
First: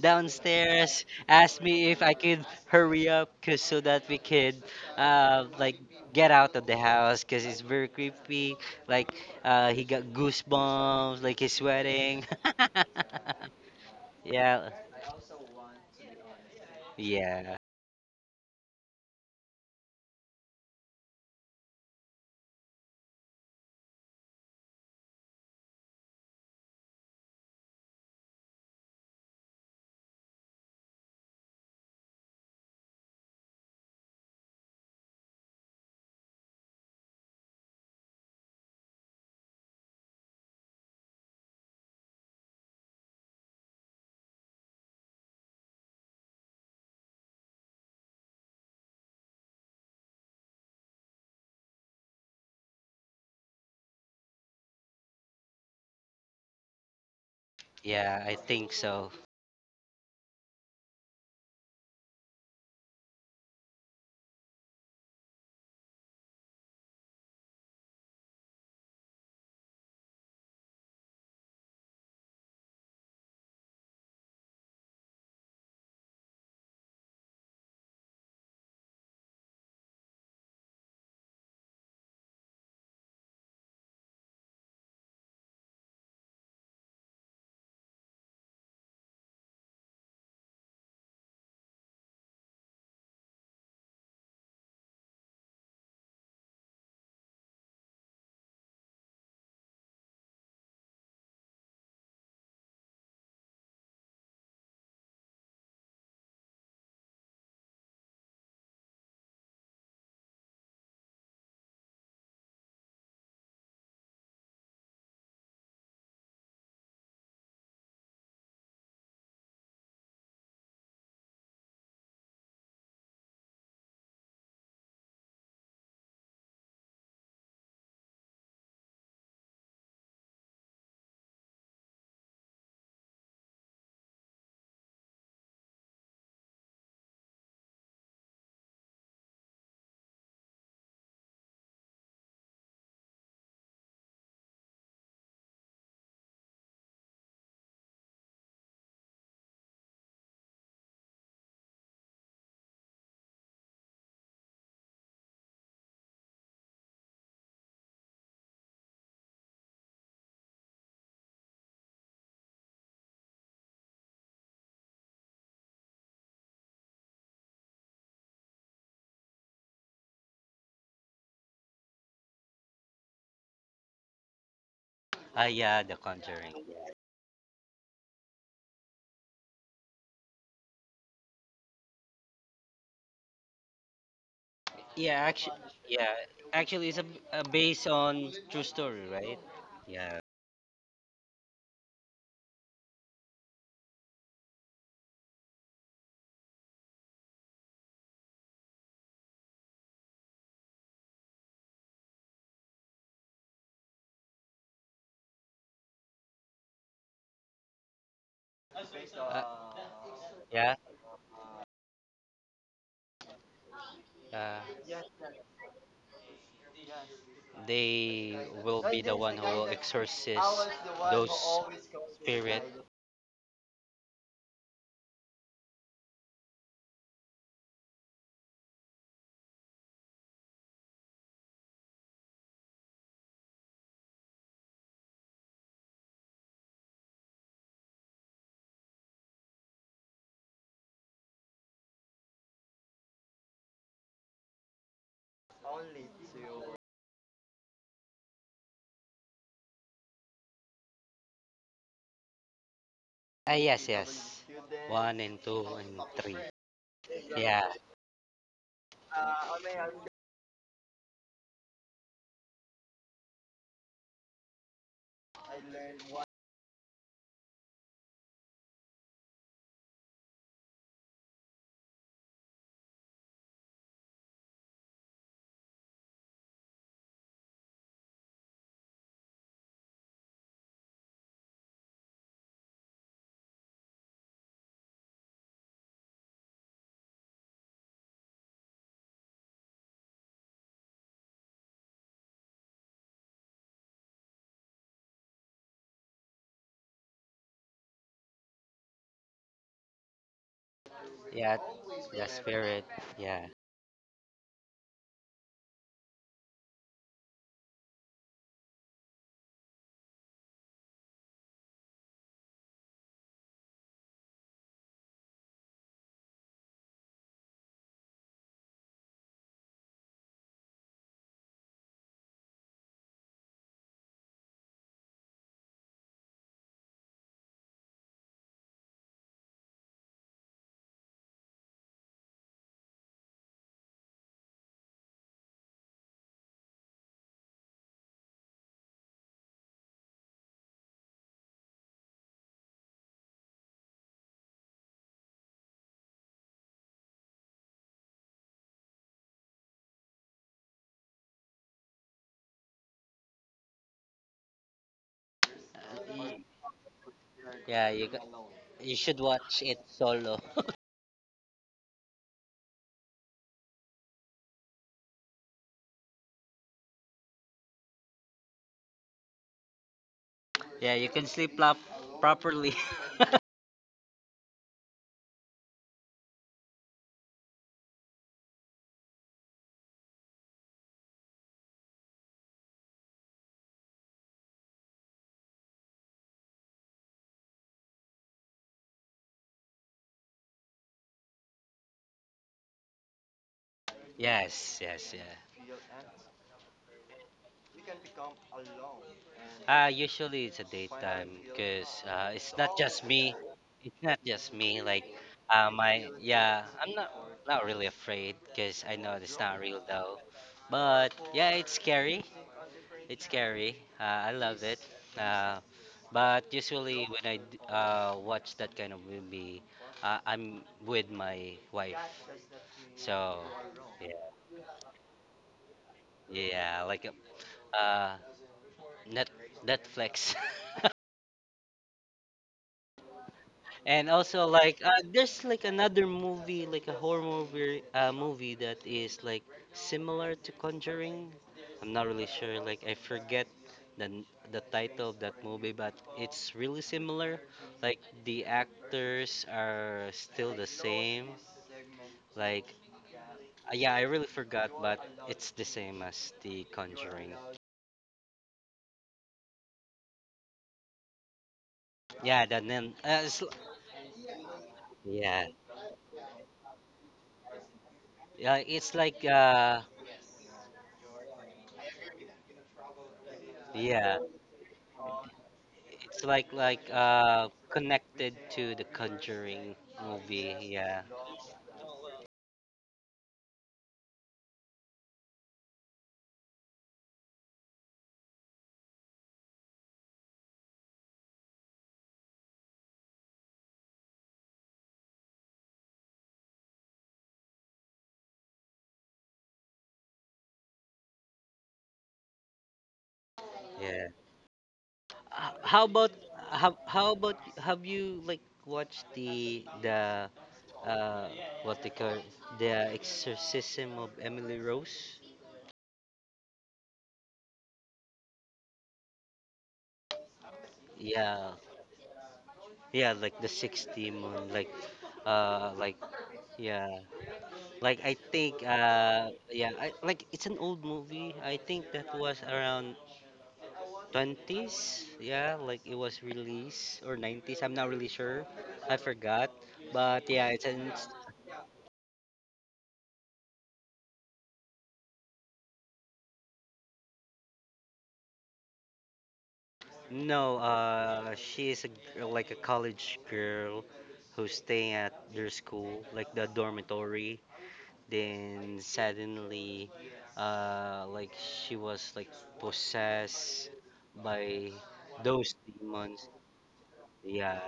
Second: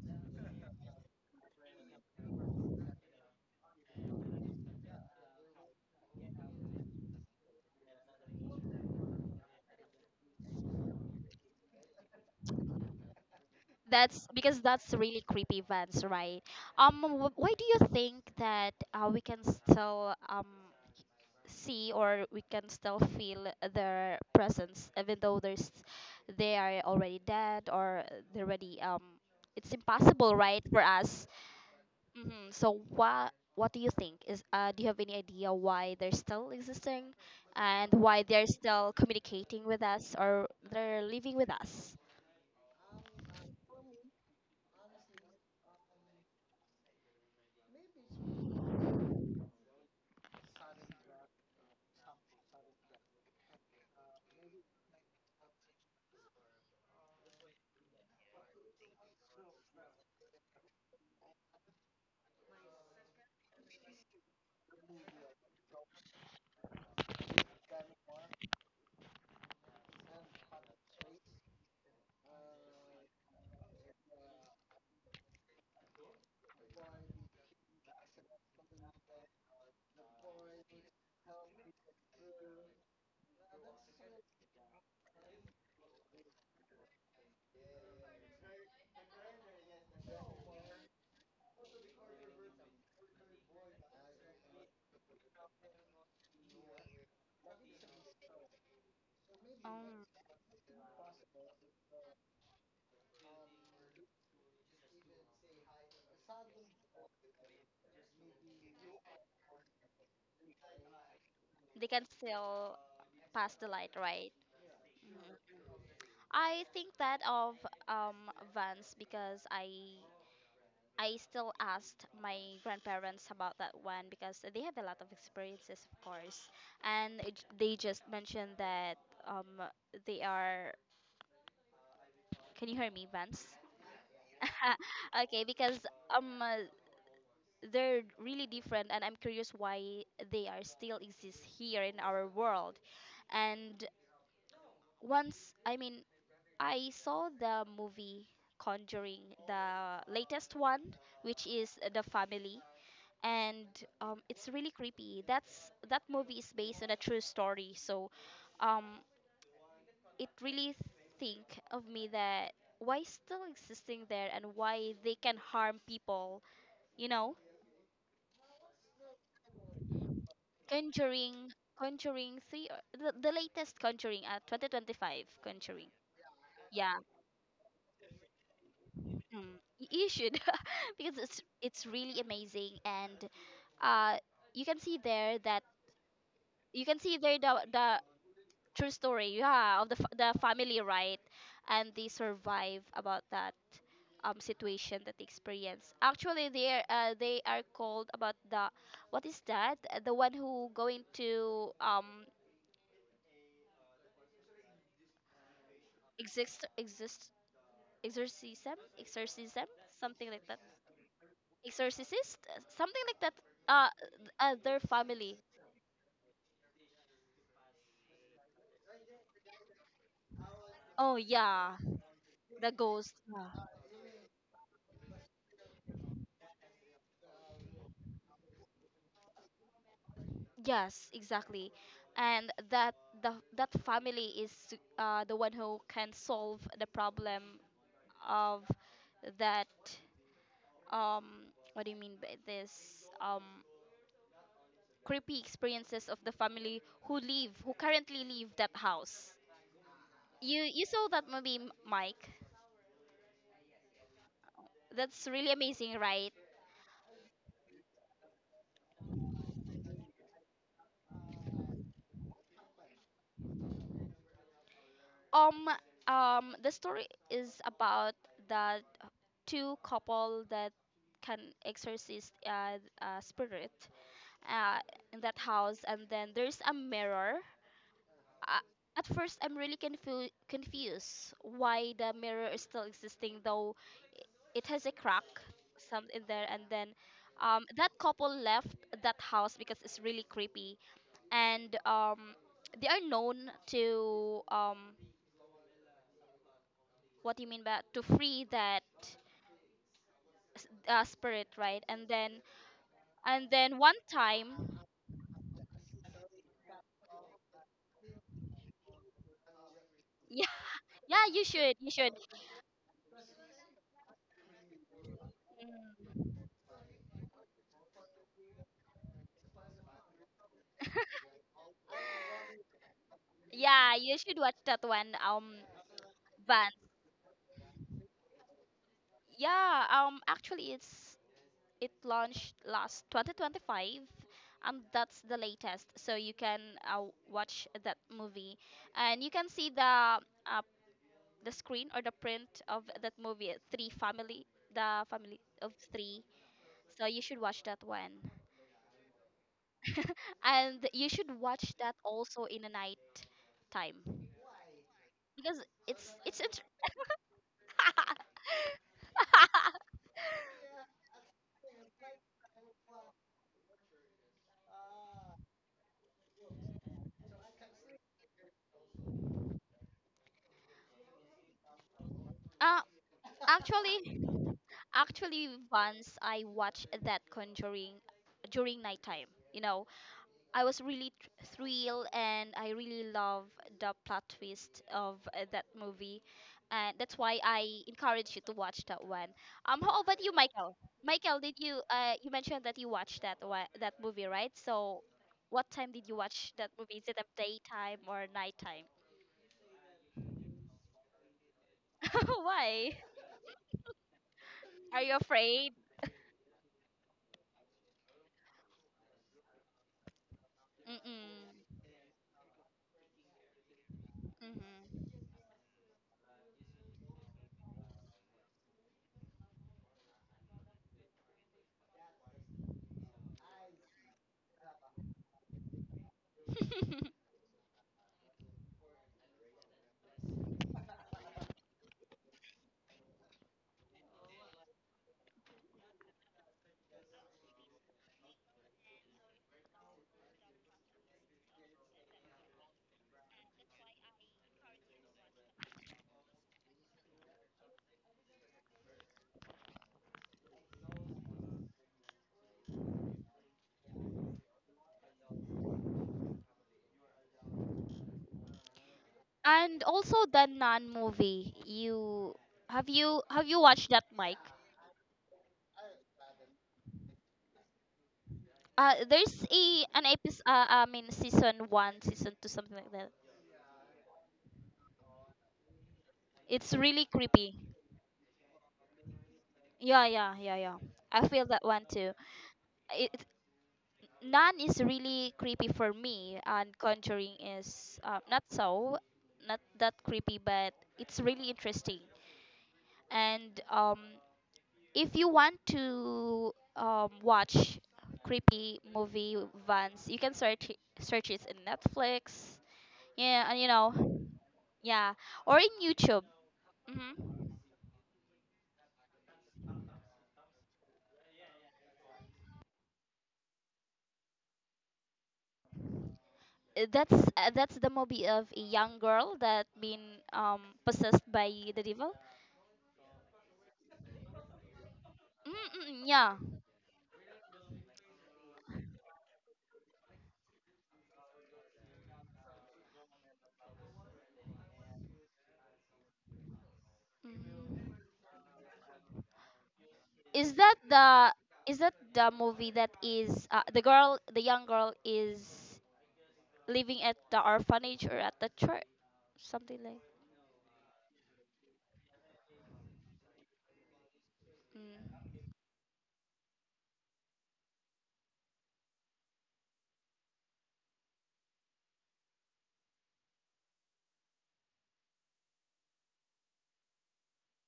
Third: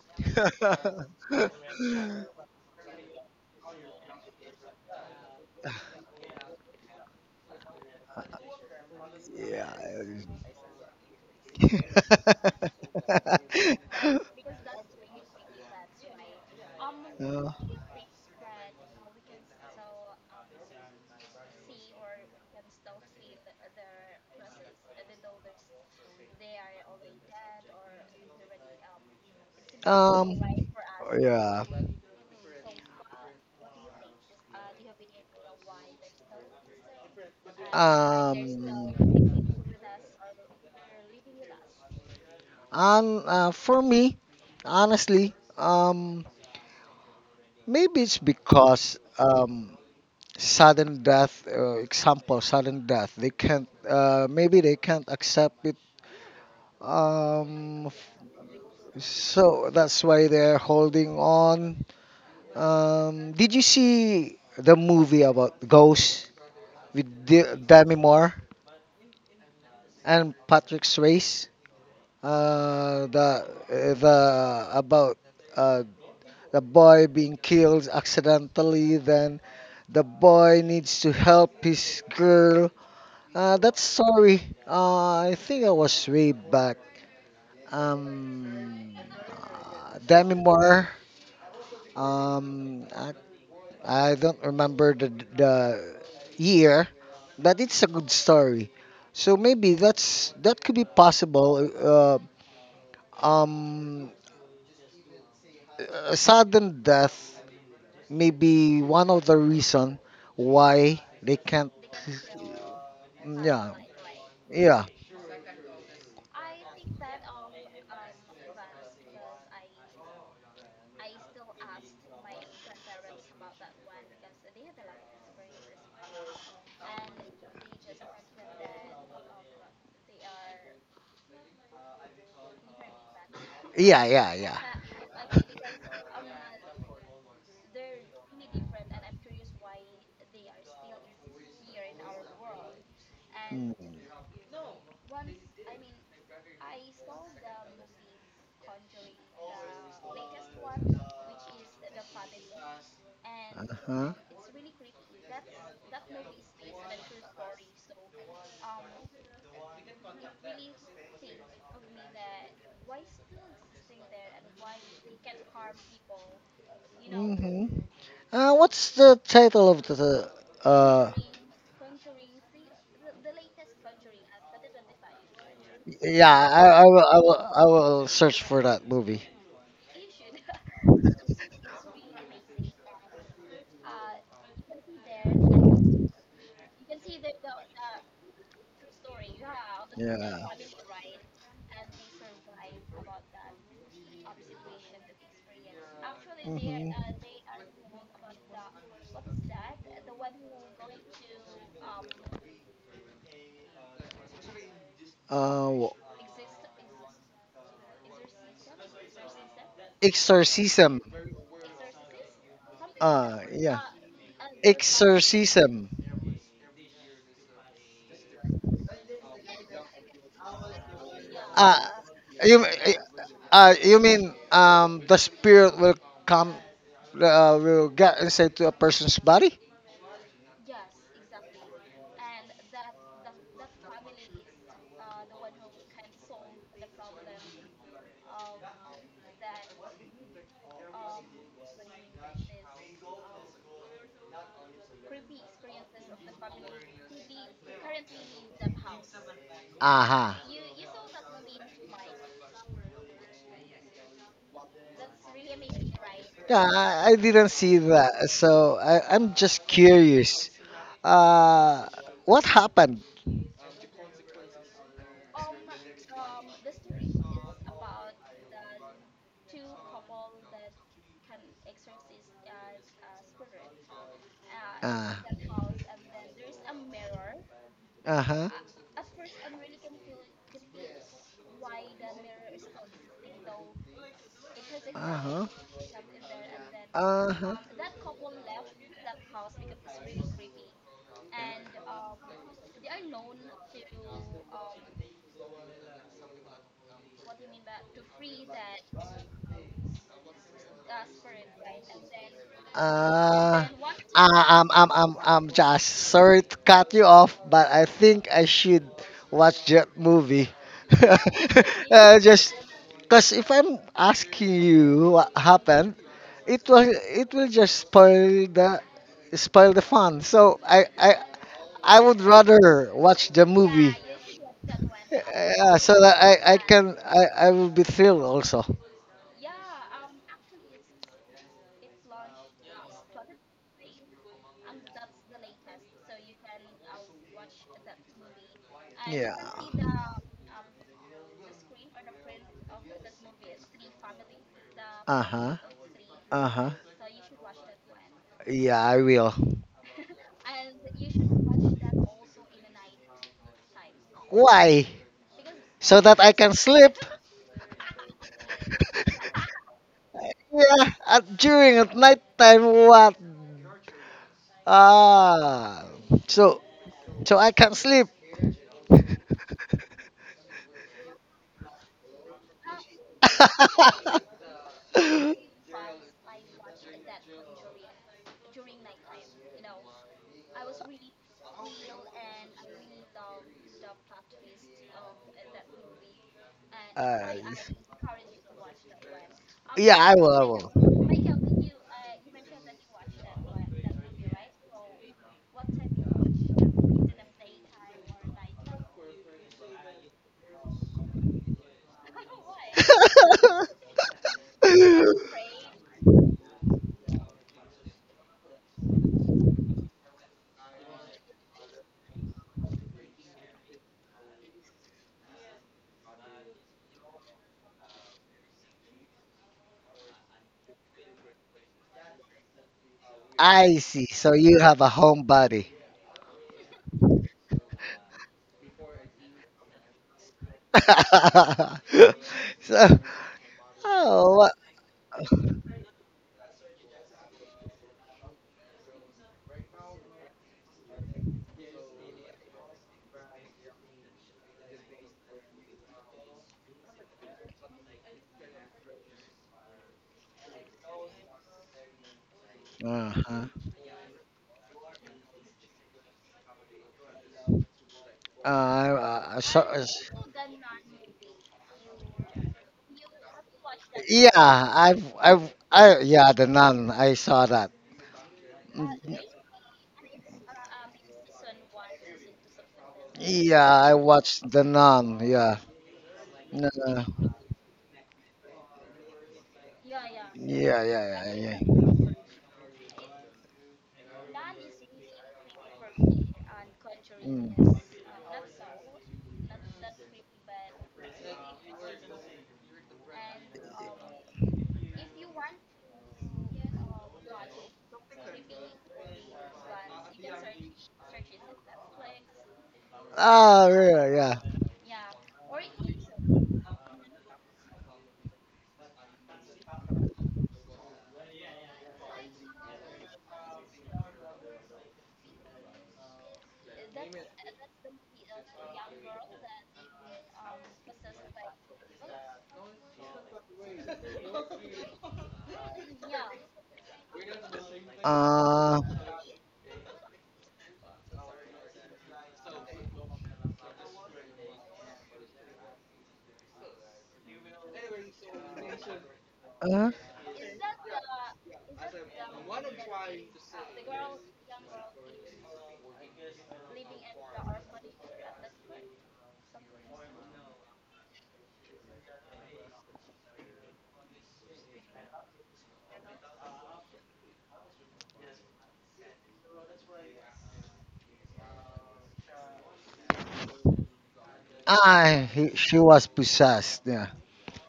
downstairs,
*laughs*
asked me if I could hurry up, cause so that we could uh, like get out of the house because it's very creepy. Like
Yeah.
he got goosebumps, like he's sweating. *laughs*
*laughs*
that's because
Yeah,
that's really creepy, Vance, right? Why
yeah,
do you think that we can still
Yeah.
see or we can still feel their presence even though there's they are already dead or they're already it's impossible,
Um,
right, for us.
yeah.
Hmm. So what do you think? Is do you have any idea why they're still existing and why they're still
Um,
communicating with us or they're living with us?
and For me, honestly, maybe it's because sudden death, example, sudden death. They can't. Maybe they can't accept it. Um,
yeah. I
f-
think so.
so that's why they're holding on. Did you see the movie about Ghost with Demi Moore and Patrick Swayze? Uh, the the About uh, the boy being killed accidentally. Then the boy needs to help his girl. That story. I think I was way back. Um, Demi Moore. Um, I, I don't remember the year, but it's a good story. So maybe
Um,
that's that could be possible. Um, Sudden death may be one of the reason why they can't.
they can still pass the
Yeah,
light, right?
yeah,
Mhm. I think that of Vans because I still asked my grandparents about that one because they have a lot of experiences, of course, and they just mentioned that um they are. Can you hear me, Vans?
yeah, yeah, yeah.
*laughs* Okay, because um uh, they're really different, and I'm curious why they are still exist here in our world, and
Mm.
once I mean I saw the movie Conjuring, the latest one, which is The Family, and
Uh-huh.
it's really creepy. That's that movie is based on a true story, so um, it really think of me that why still existing there and why they can harm people. You know,
Hmm. What's the title of the? Uh,
Conjuring, Conjuring three, the latest Conjuring, 2025
Ah, yeah,
Conjuring.
The
yeah,
Conjuring.
Yeah,
I will search for that movie.
You should *laughs* because it's really amazing and uh you can see
Yeah,
there
actually,
that
yeah,
you
actually,
can
it's a,
see there
a based
the
on true
true
story,
story
right?
yeah of
Yeah,
the
Yeah.
family right and they survive about that situation that they experience actually
Hmm.
they are called about the what is that. The one who going to
Uh, w-
exist exist exorcism exorcism
uh,
something like that
yeah.
Exorcism.
exorcist something like that
Yeah.
uh,
Uh,
their family.
Exorcism.
they will be the one who will exorcist
Oh
those
yeah,
Uh, you
spirit.
the ghost. Yeah.
you mean the spirit will come will get inside to a person's body?
Yes, exactly. And that the that family is the one who can solve the problem of that um what do you mean by this creepy experiences of the family who live who currently live that house.
Aha.
You saw that movie Mike?
Ah, yes, yes. One
That's
and
really
two
amazing,
and
right?
three.
Yeah, I didn't
Yeah,
see that. So I'm just curious. Uh, what happened?
Um, the story is about that two couple that can exorcist spirit uh
Ah.
in that house, and then there's a mirror.
Uh huh.
Uh, at first, I'm really confused why the mirror is still existing, though i- it has a
Uh
crack
huh.
some in there, and then.
Uh huh.
That couple left that house because it's really creepy, and they are known to what do you mean by to free that spirit,
yeah.
right? And
The
then
spirit. Yeah.
and
Uh,
then one
I'm,
time.
I'm, I'm, I'm just sorry to cut you off, but I think I should watch that
*laughs* Yeah,
movie. *laughs*
yeah, you should, you should.
Just because if I'm asking you what happened,
Mm,
it will just spoil the fun. So I would rather watch the
yeah,
movie.
you should watch that one,
Yeah, so that
Van.
I will be thrilled also.
Yeah, actually, it launched last 2025. That's the latest, so you can uh, watch that movie, and you
Yeah.
can see the uh, the screen or the print of that movie, Three Family, the
Uh
family
huh.
of three.
Uh huh.
So you should watch that one.
Yeah, I will.
*laughs* And you should watch that also in the night time
Why?
because
So that I
it's
Y-
can
int-
sleep.
you you should
*laughs*
watch it
*laughs*
solo. *laughs*
Yeah. At, during at night time, what? Ah. So I can sleep.
Yeah, you can sleep lap properly.
uh, actually actually, once I watched that Conjuring
*laughs*
during nighttime. You know, I was really thrilled and I really love the plot twist of that movie. And that's why I encourage you to watch that one. Um,
Yeah,
how
I
about you,
will. I
Michael?
will.
Michael, did you you mentioned that you watched that one, that
*laughs*
movie, right?
Yes,
So
yes, yeah.
what time did you watch that movie? Is it a daytime or nighttime?
Usually it's a daytime because
*laughs*
it's not
Why?
just me. It's not just me.
Are
Like,
you afraid?
my yeah, I'm not really afraid because I know it's not real though. But yeah, it's
Mm-mm.
scary. It's scary. I love it. Uh, but usually when I watch that kind of movie, I'm with my wife.
*laughs*
So
I see.
yeah,
So you have a home buddy.
yeah, like
Mm-hmm.
uh, net Netflix. *laughs*
*laughs* so,
And
oh,
also
what?
like there's like another movie, like a horror movie, movie that is like similar to Conjuring. I'm not really sure. Like I forget the n- the title of that movie, but it's really similar. Like the actors are still the same. Like
Uh-huh.
yeah, I really forgot, but it's the same as the Conjuring.
Uh, I- uh,
*laughs*
so,
And
uh,
also the non movie. You
Yeah, the
have
name.
you have you watched that, Mike?
yeah,
Yeah,
yeah, the nun. I saw that.
yeah. It's
Uh,
like
there's a an episode. I mean, season one, season two, something like that.
Yeah, I
yeah.
watched the nun. Yeah,
It's like
no,
It's
like
no.
really
uh
creepy.
connected to the Conjuring
Yeah, yeah,
movie.
yeah, yeah.
Yeah,
Yeah,
I
yeah,
feel that
yeah,
one too. It none is really creepy for me,
yeah.
and Conjuring
Mm.
is not so, not that creepy, but it's really interesting. And if you want to watch creepy movie, Vans, you can search it in Netflix. Yeah, and
Oh, yeah,
yeah.
yeah.
yeah, or in
How about
YouTube.
how
Hmm.
about have you like watched the uh what they call the Exorcism of Emily Rose?
That's the movie of a young girl that been possessed by
Yeah,
the devil.
yeah, like the sixth demon, like
Mm-mm, yeah.
yeah, like I think
Uh,
yeah, like it's an old movie. I think that was around 20s, yeah, like it was released or 90s, I'm not
Mhm.
really sure, I forgot,
uh,
but yeah,
is
it's
that
an.
the is that the movie that is the girl the young girl is living at the orphanage or at the church, something like?
No, she is gir- like a college girl who's staying at
Mm,
their school like the dormitory. Then suddenly she was like possessed by
ah,
those
she was
demons,
possessed. Yeah.
yeah,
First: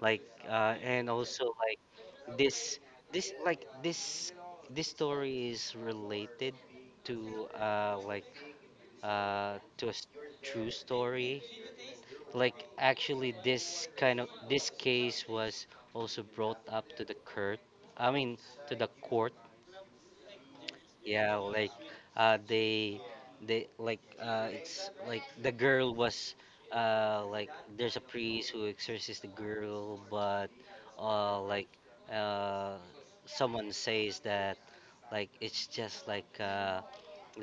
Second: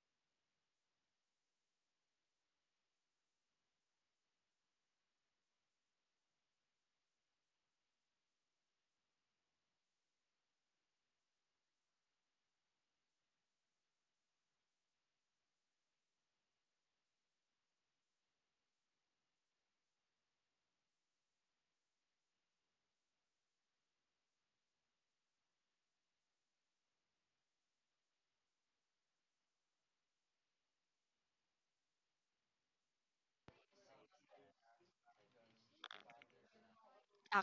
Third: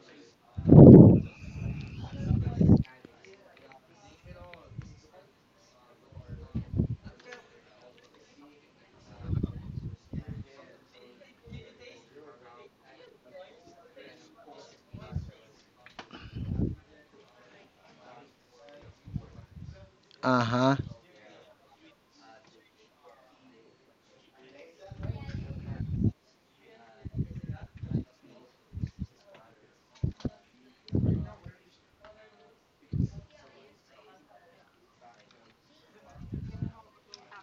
like and also like this this like this this story is related to to a true story. Like actually this case was also brought up to the court, I mean to the court.
Uh huh.
Yeah, like uh, they they like it's like the girl was like there's a priest who exorcises the girl, but uh, like uh, someone says that like it's just like uh,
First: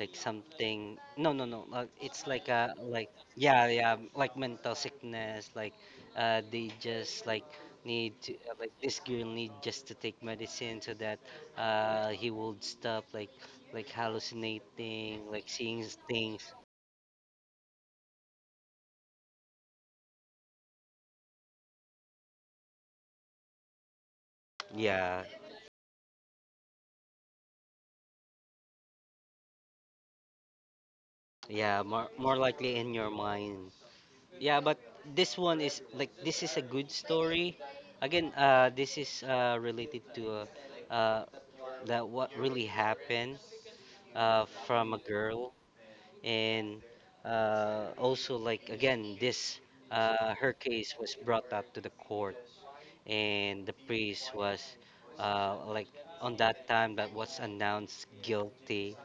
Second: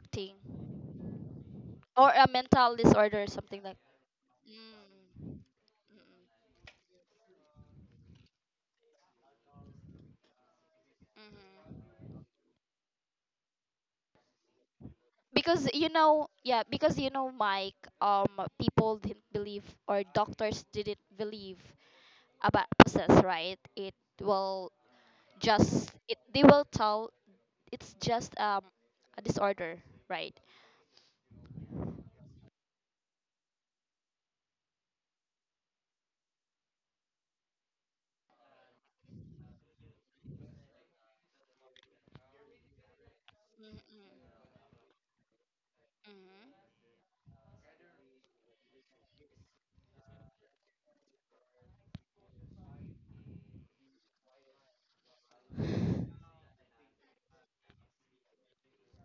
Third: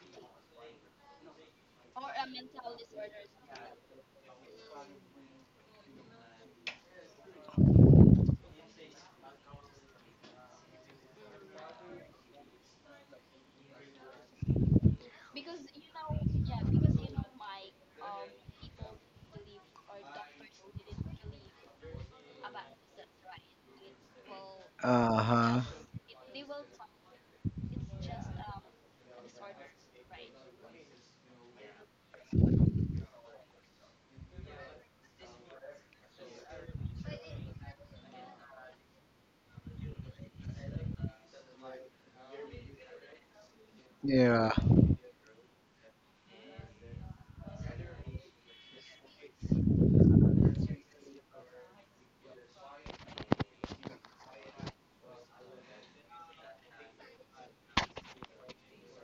like something. No, like
or
it's
a
like a
mental
like
disorder, something
yeah,
like.
yeah, like mental
Mm, mm.
sickness. Like they just like need to like this girl need just to take medicine so that
Mm,
he will stop like hallucinating, like
because
seeing
you know,
things.
yeah, because you know Mike, um people didn't believe, or doctors didn't believe about process, right? it will
Uh
Yeah,
huh.
just it they will tell, it's just a disorder, right?
yeah, more more likely in your mind. Yeah, but this one is like this is a good story. Again, this is related to uh, uh that what really happened
Yeah.
Mm-hmm.
from a girl, and also like again this her case was brought up to the court, and the priest was uh, like on that time that was announced guilty,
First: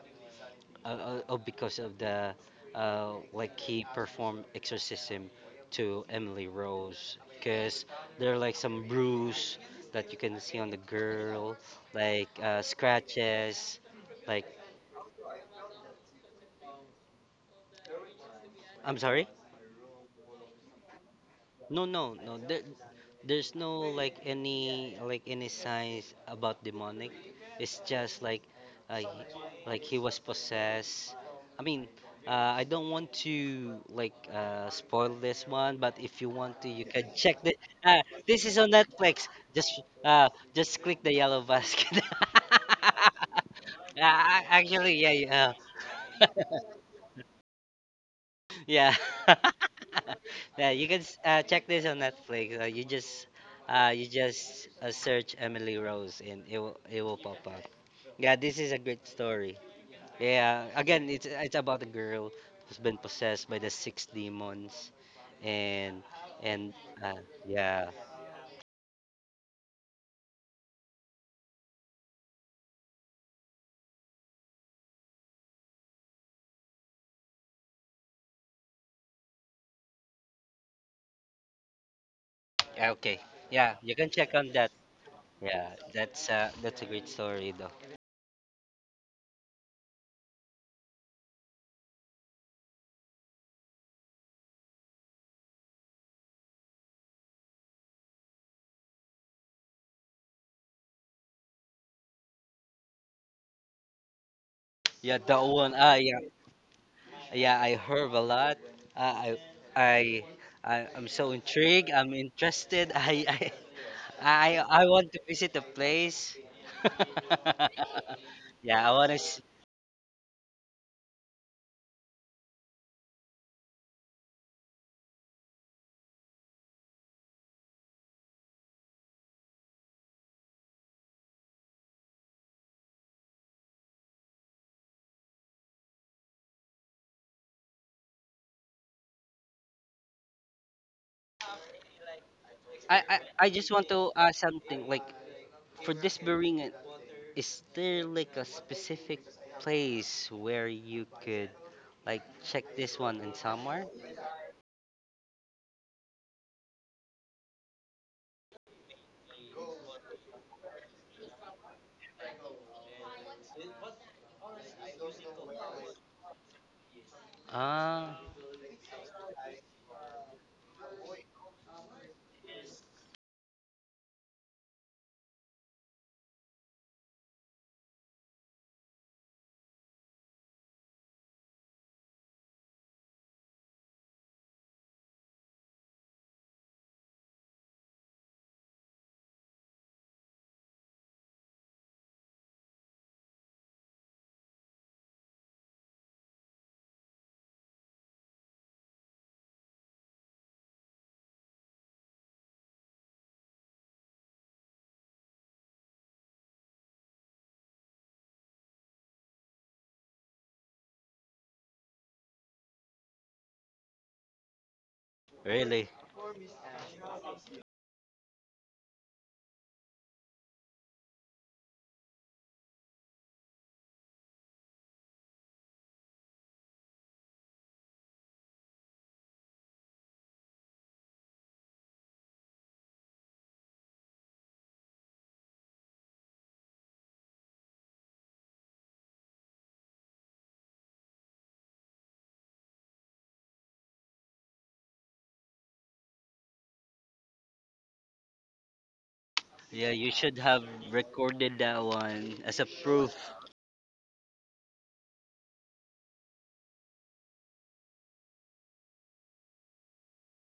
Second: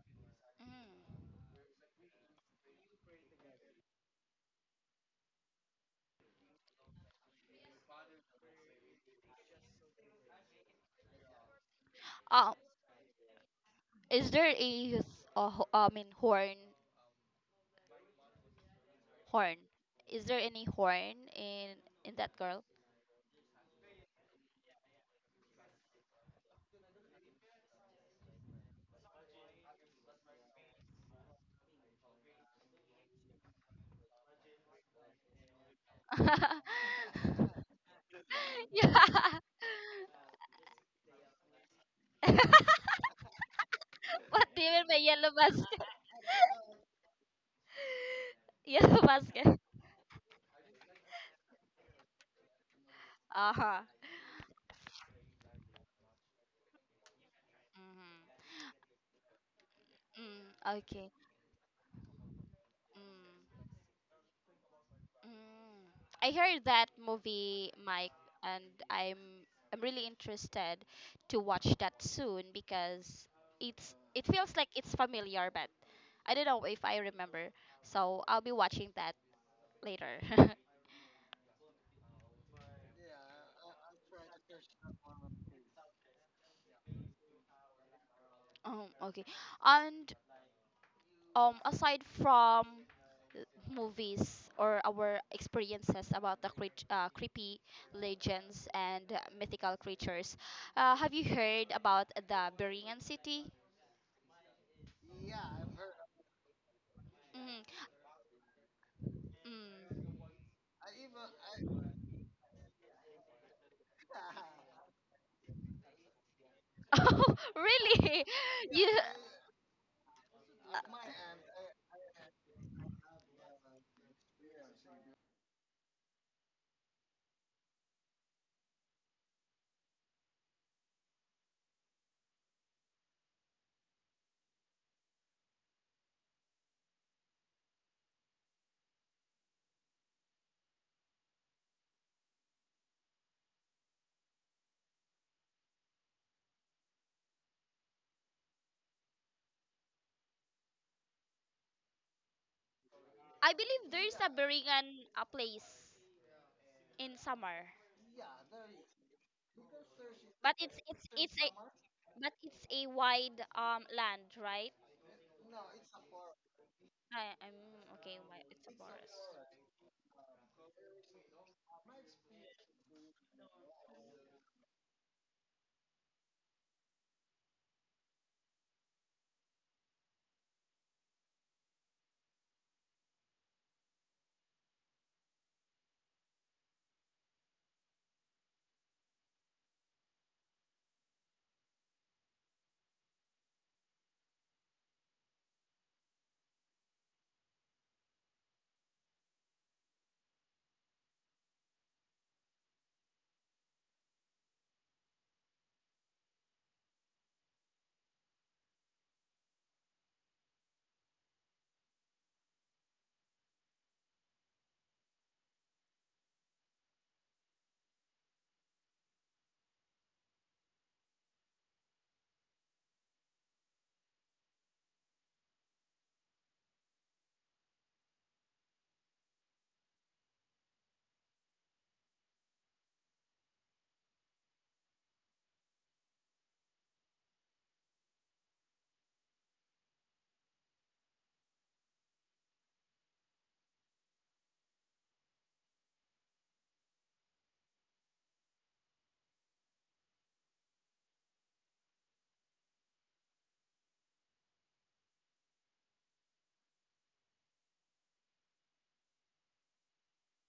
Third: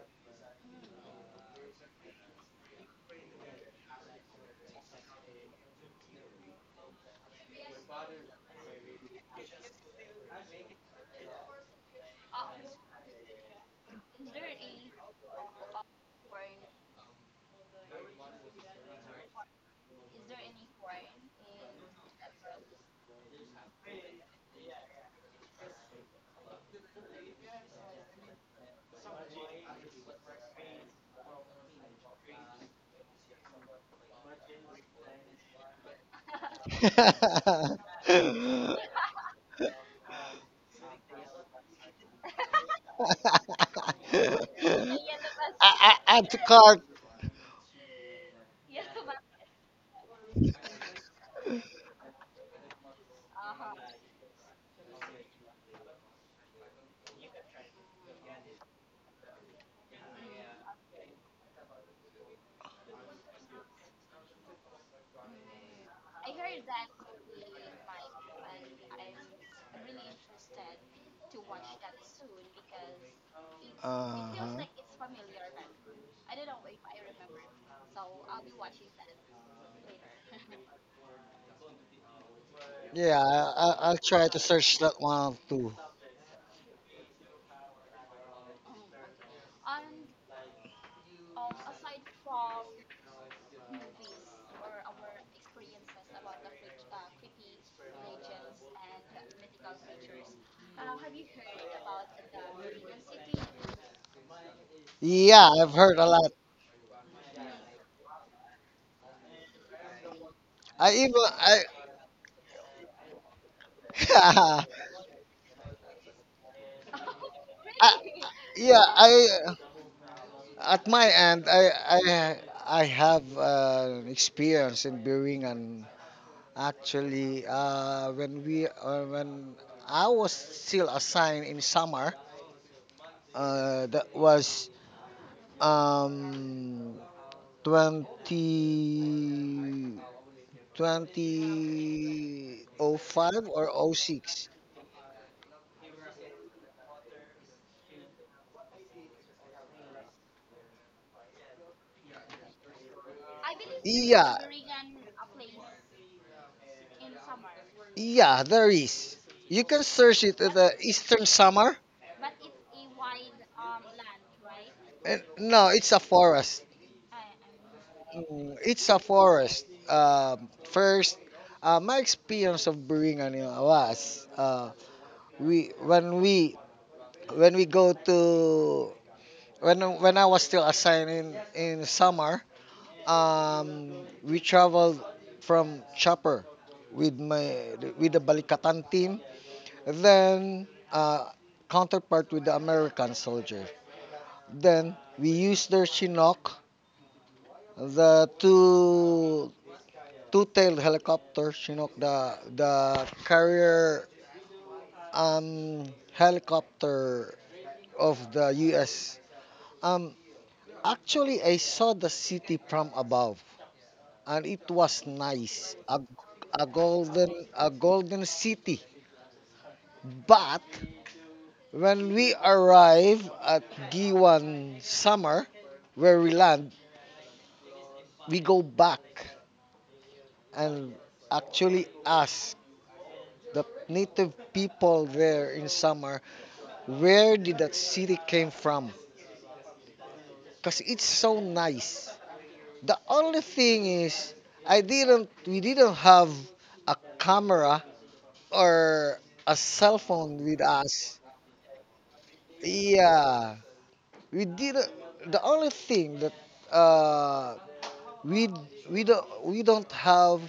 Mm-hmm.
because of the like he performed exorcism to Emily Rose because there are like some bruise that you can see on the girl, like
um
scratches
is
like.
there a, horn?
I'm sorry.
Horn, is there any horn in
No, no,
that
no. There,
girl?
there's no like any like any signs about demonic. It's just like, uh, he- like he was possessed. I mean, I don't want to like spoil this one, but if you want to,
*laughs*
you can check this.
*laughs*
*laughs* This is on Netflix.
Yeah.
Uh, just click the yellow basket.
*laughs*
*laughs*
What do you mean
Actually,
by
yeah,
yellow
yeah.
mask?
I the card.
Yes,
Yeah.
*laughs* basket.
*laughs* Yeah, you can check this on Netflix. You just
Uh-huh.
search Emily Rose and it will pop up. Yeah,
Mm-hmm.
this is a great story.
Mm,
Yeah, again,
okay.
it's about a girl who's been possessed by
Mm.
the six demons,
Mm.
and
I heard
and
that
uh,
movie,
yeah,
Mike, and I'm I'm really interested to watch that soon because it
Uh
feels
huh.
like it's familiar, but I don't know if I remember. So I'll be watching that later. *laughs*
yeah, okay,
Yeah,
yeah, you
I'll
can
try
check
to
on that.
search that one too.
Yeah, that's a great story though.
Okay. And aside from movies or our experiences about the creepy legends and mythical creatures, have you heard about the Berean city?
Yeah, that
Yeah, I've
one. Ah,
heard a
yeah,
lot.
yeah, I
Mm,
heard a lot. Uh, I,
mm.
I,
I
I'm
even
so
I.
intrigued. I'm interested. *laughs* I
*laughs*
want to visit the place.
*laughs*
*laughs*
Oh,
I
really?
yeah,
Yeah, I
You
want to.
I At my end, I have experience in brewing. And actually when I was still assigned in summer, that was um 20 2005
I
or
just want
oh
to ask
06.
something. Like for this Bering, is there like a specific place where you could like check this one in
I believe
somewhere?
there's a
Yeah,
Berean place in summer,
yeah, there is. You can search it
but
at the
it's it's
Eastern
it's a
Summer.
but it's a wide land, right?
And no, it's a forest.
I'm okay.
Ah,
Why
Mm,
it's a
it's a
forest?
forest. First, my experience of brewing ano was we when we when we go to when I was still assigned in summer, um, we traveled from Chopper with my with the Balikatan team, then counterpart with the American soldier. Then we used their Chinook the two. Two-tailed helicopters, you know, the carrier um, helicopter of the U.S. Um, Actually, I saw the city from above, and it was nice,
really?
a golden city. But when we arrive at Giwan Summer, where we land, we go back and actually ask the native people there in summer, where did that city came from? Cause it's so nice. The only thing is, I didn't. We didn't have a camera or a
Yeah,
cell
you should
phone with
have
us.
recorded that one as a proof.
Yeah, we didn't. The only thing that uh, we we don't have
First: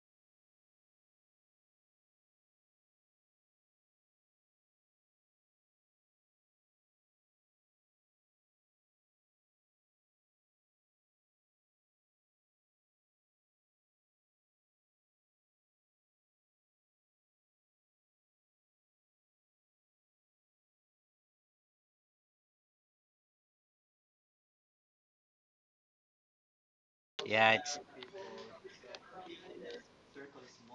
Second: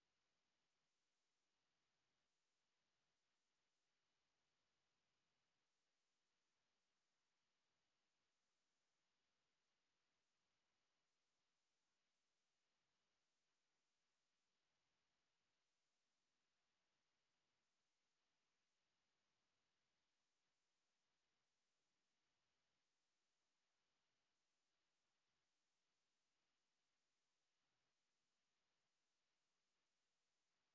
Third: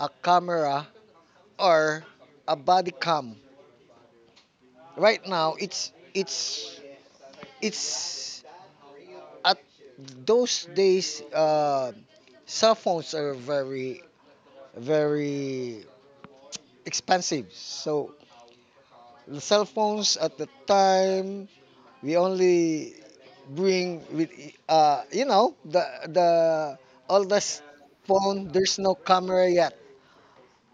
a camera or a body cam. Right now, it's at those days cell phones are very expensive. So the cell phones at the time we only bring with, you know, the
Yeah,
oldest
it's.
phone. There's no camera yet.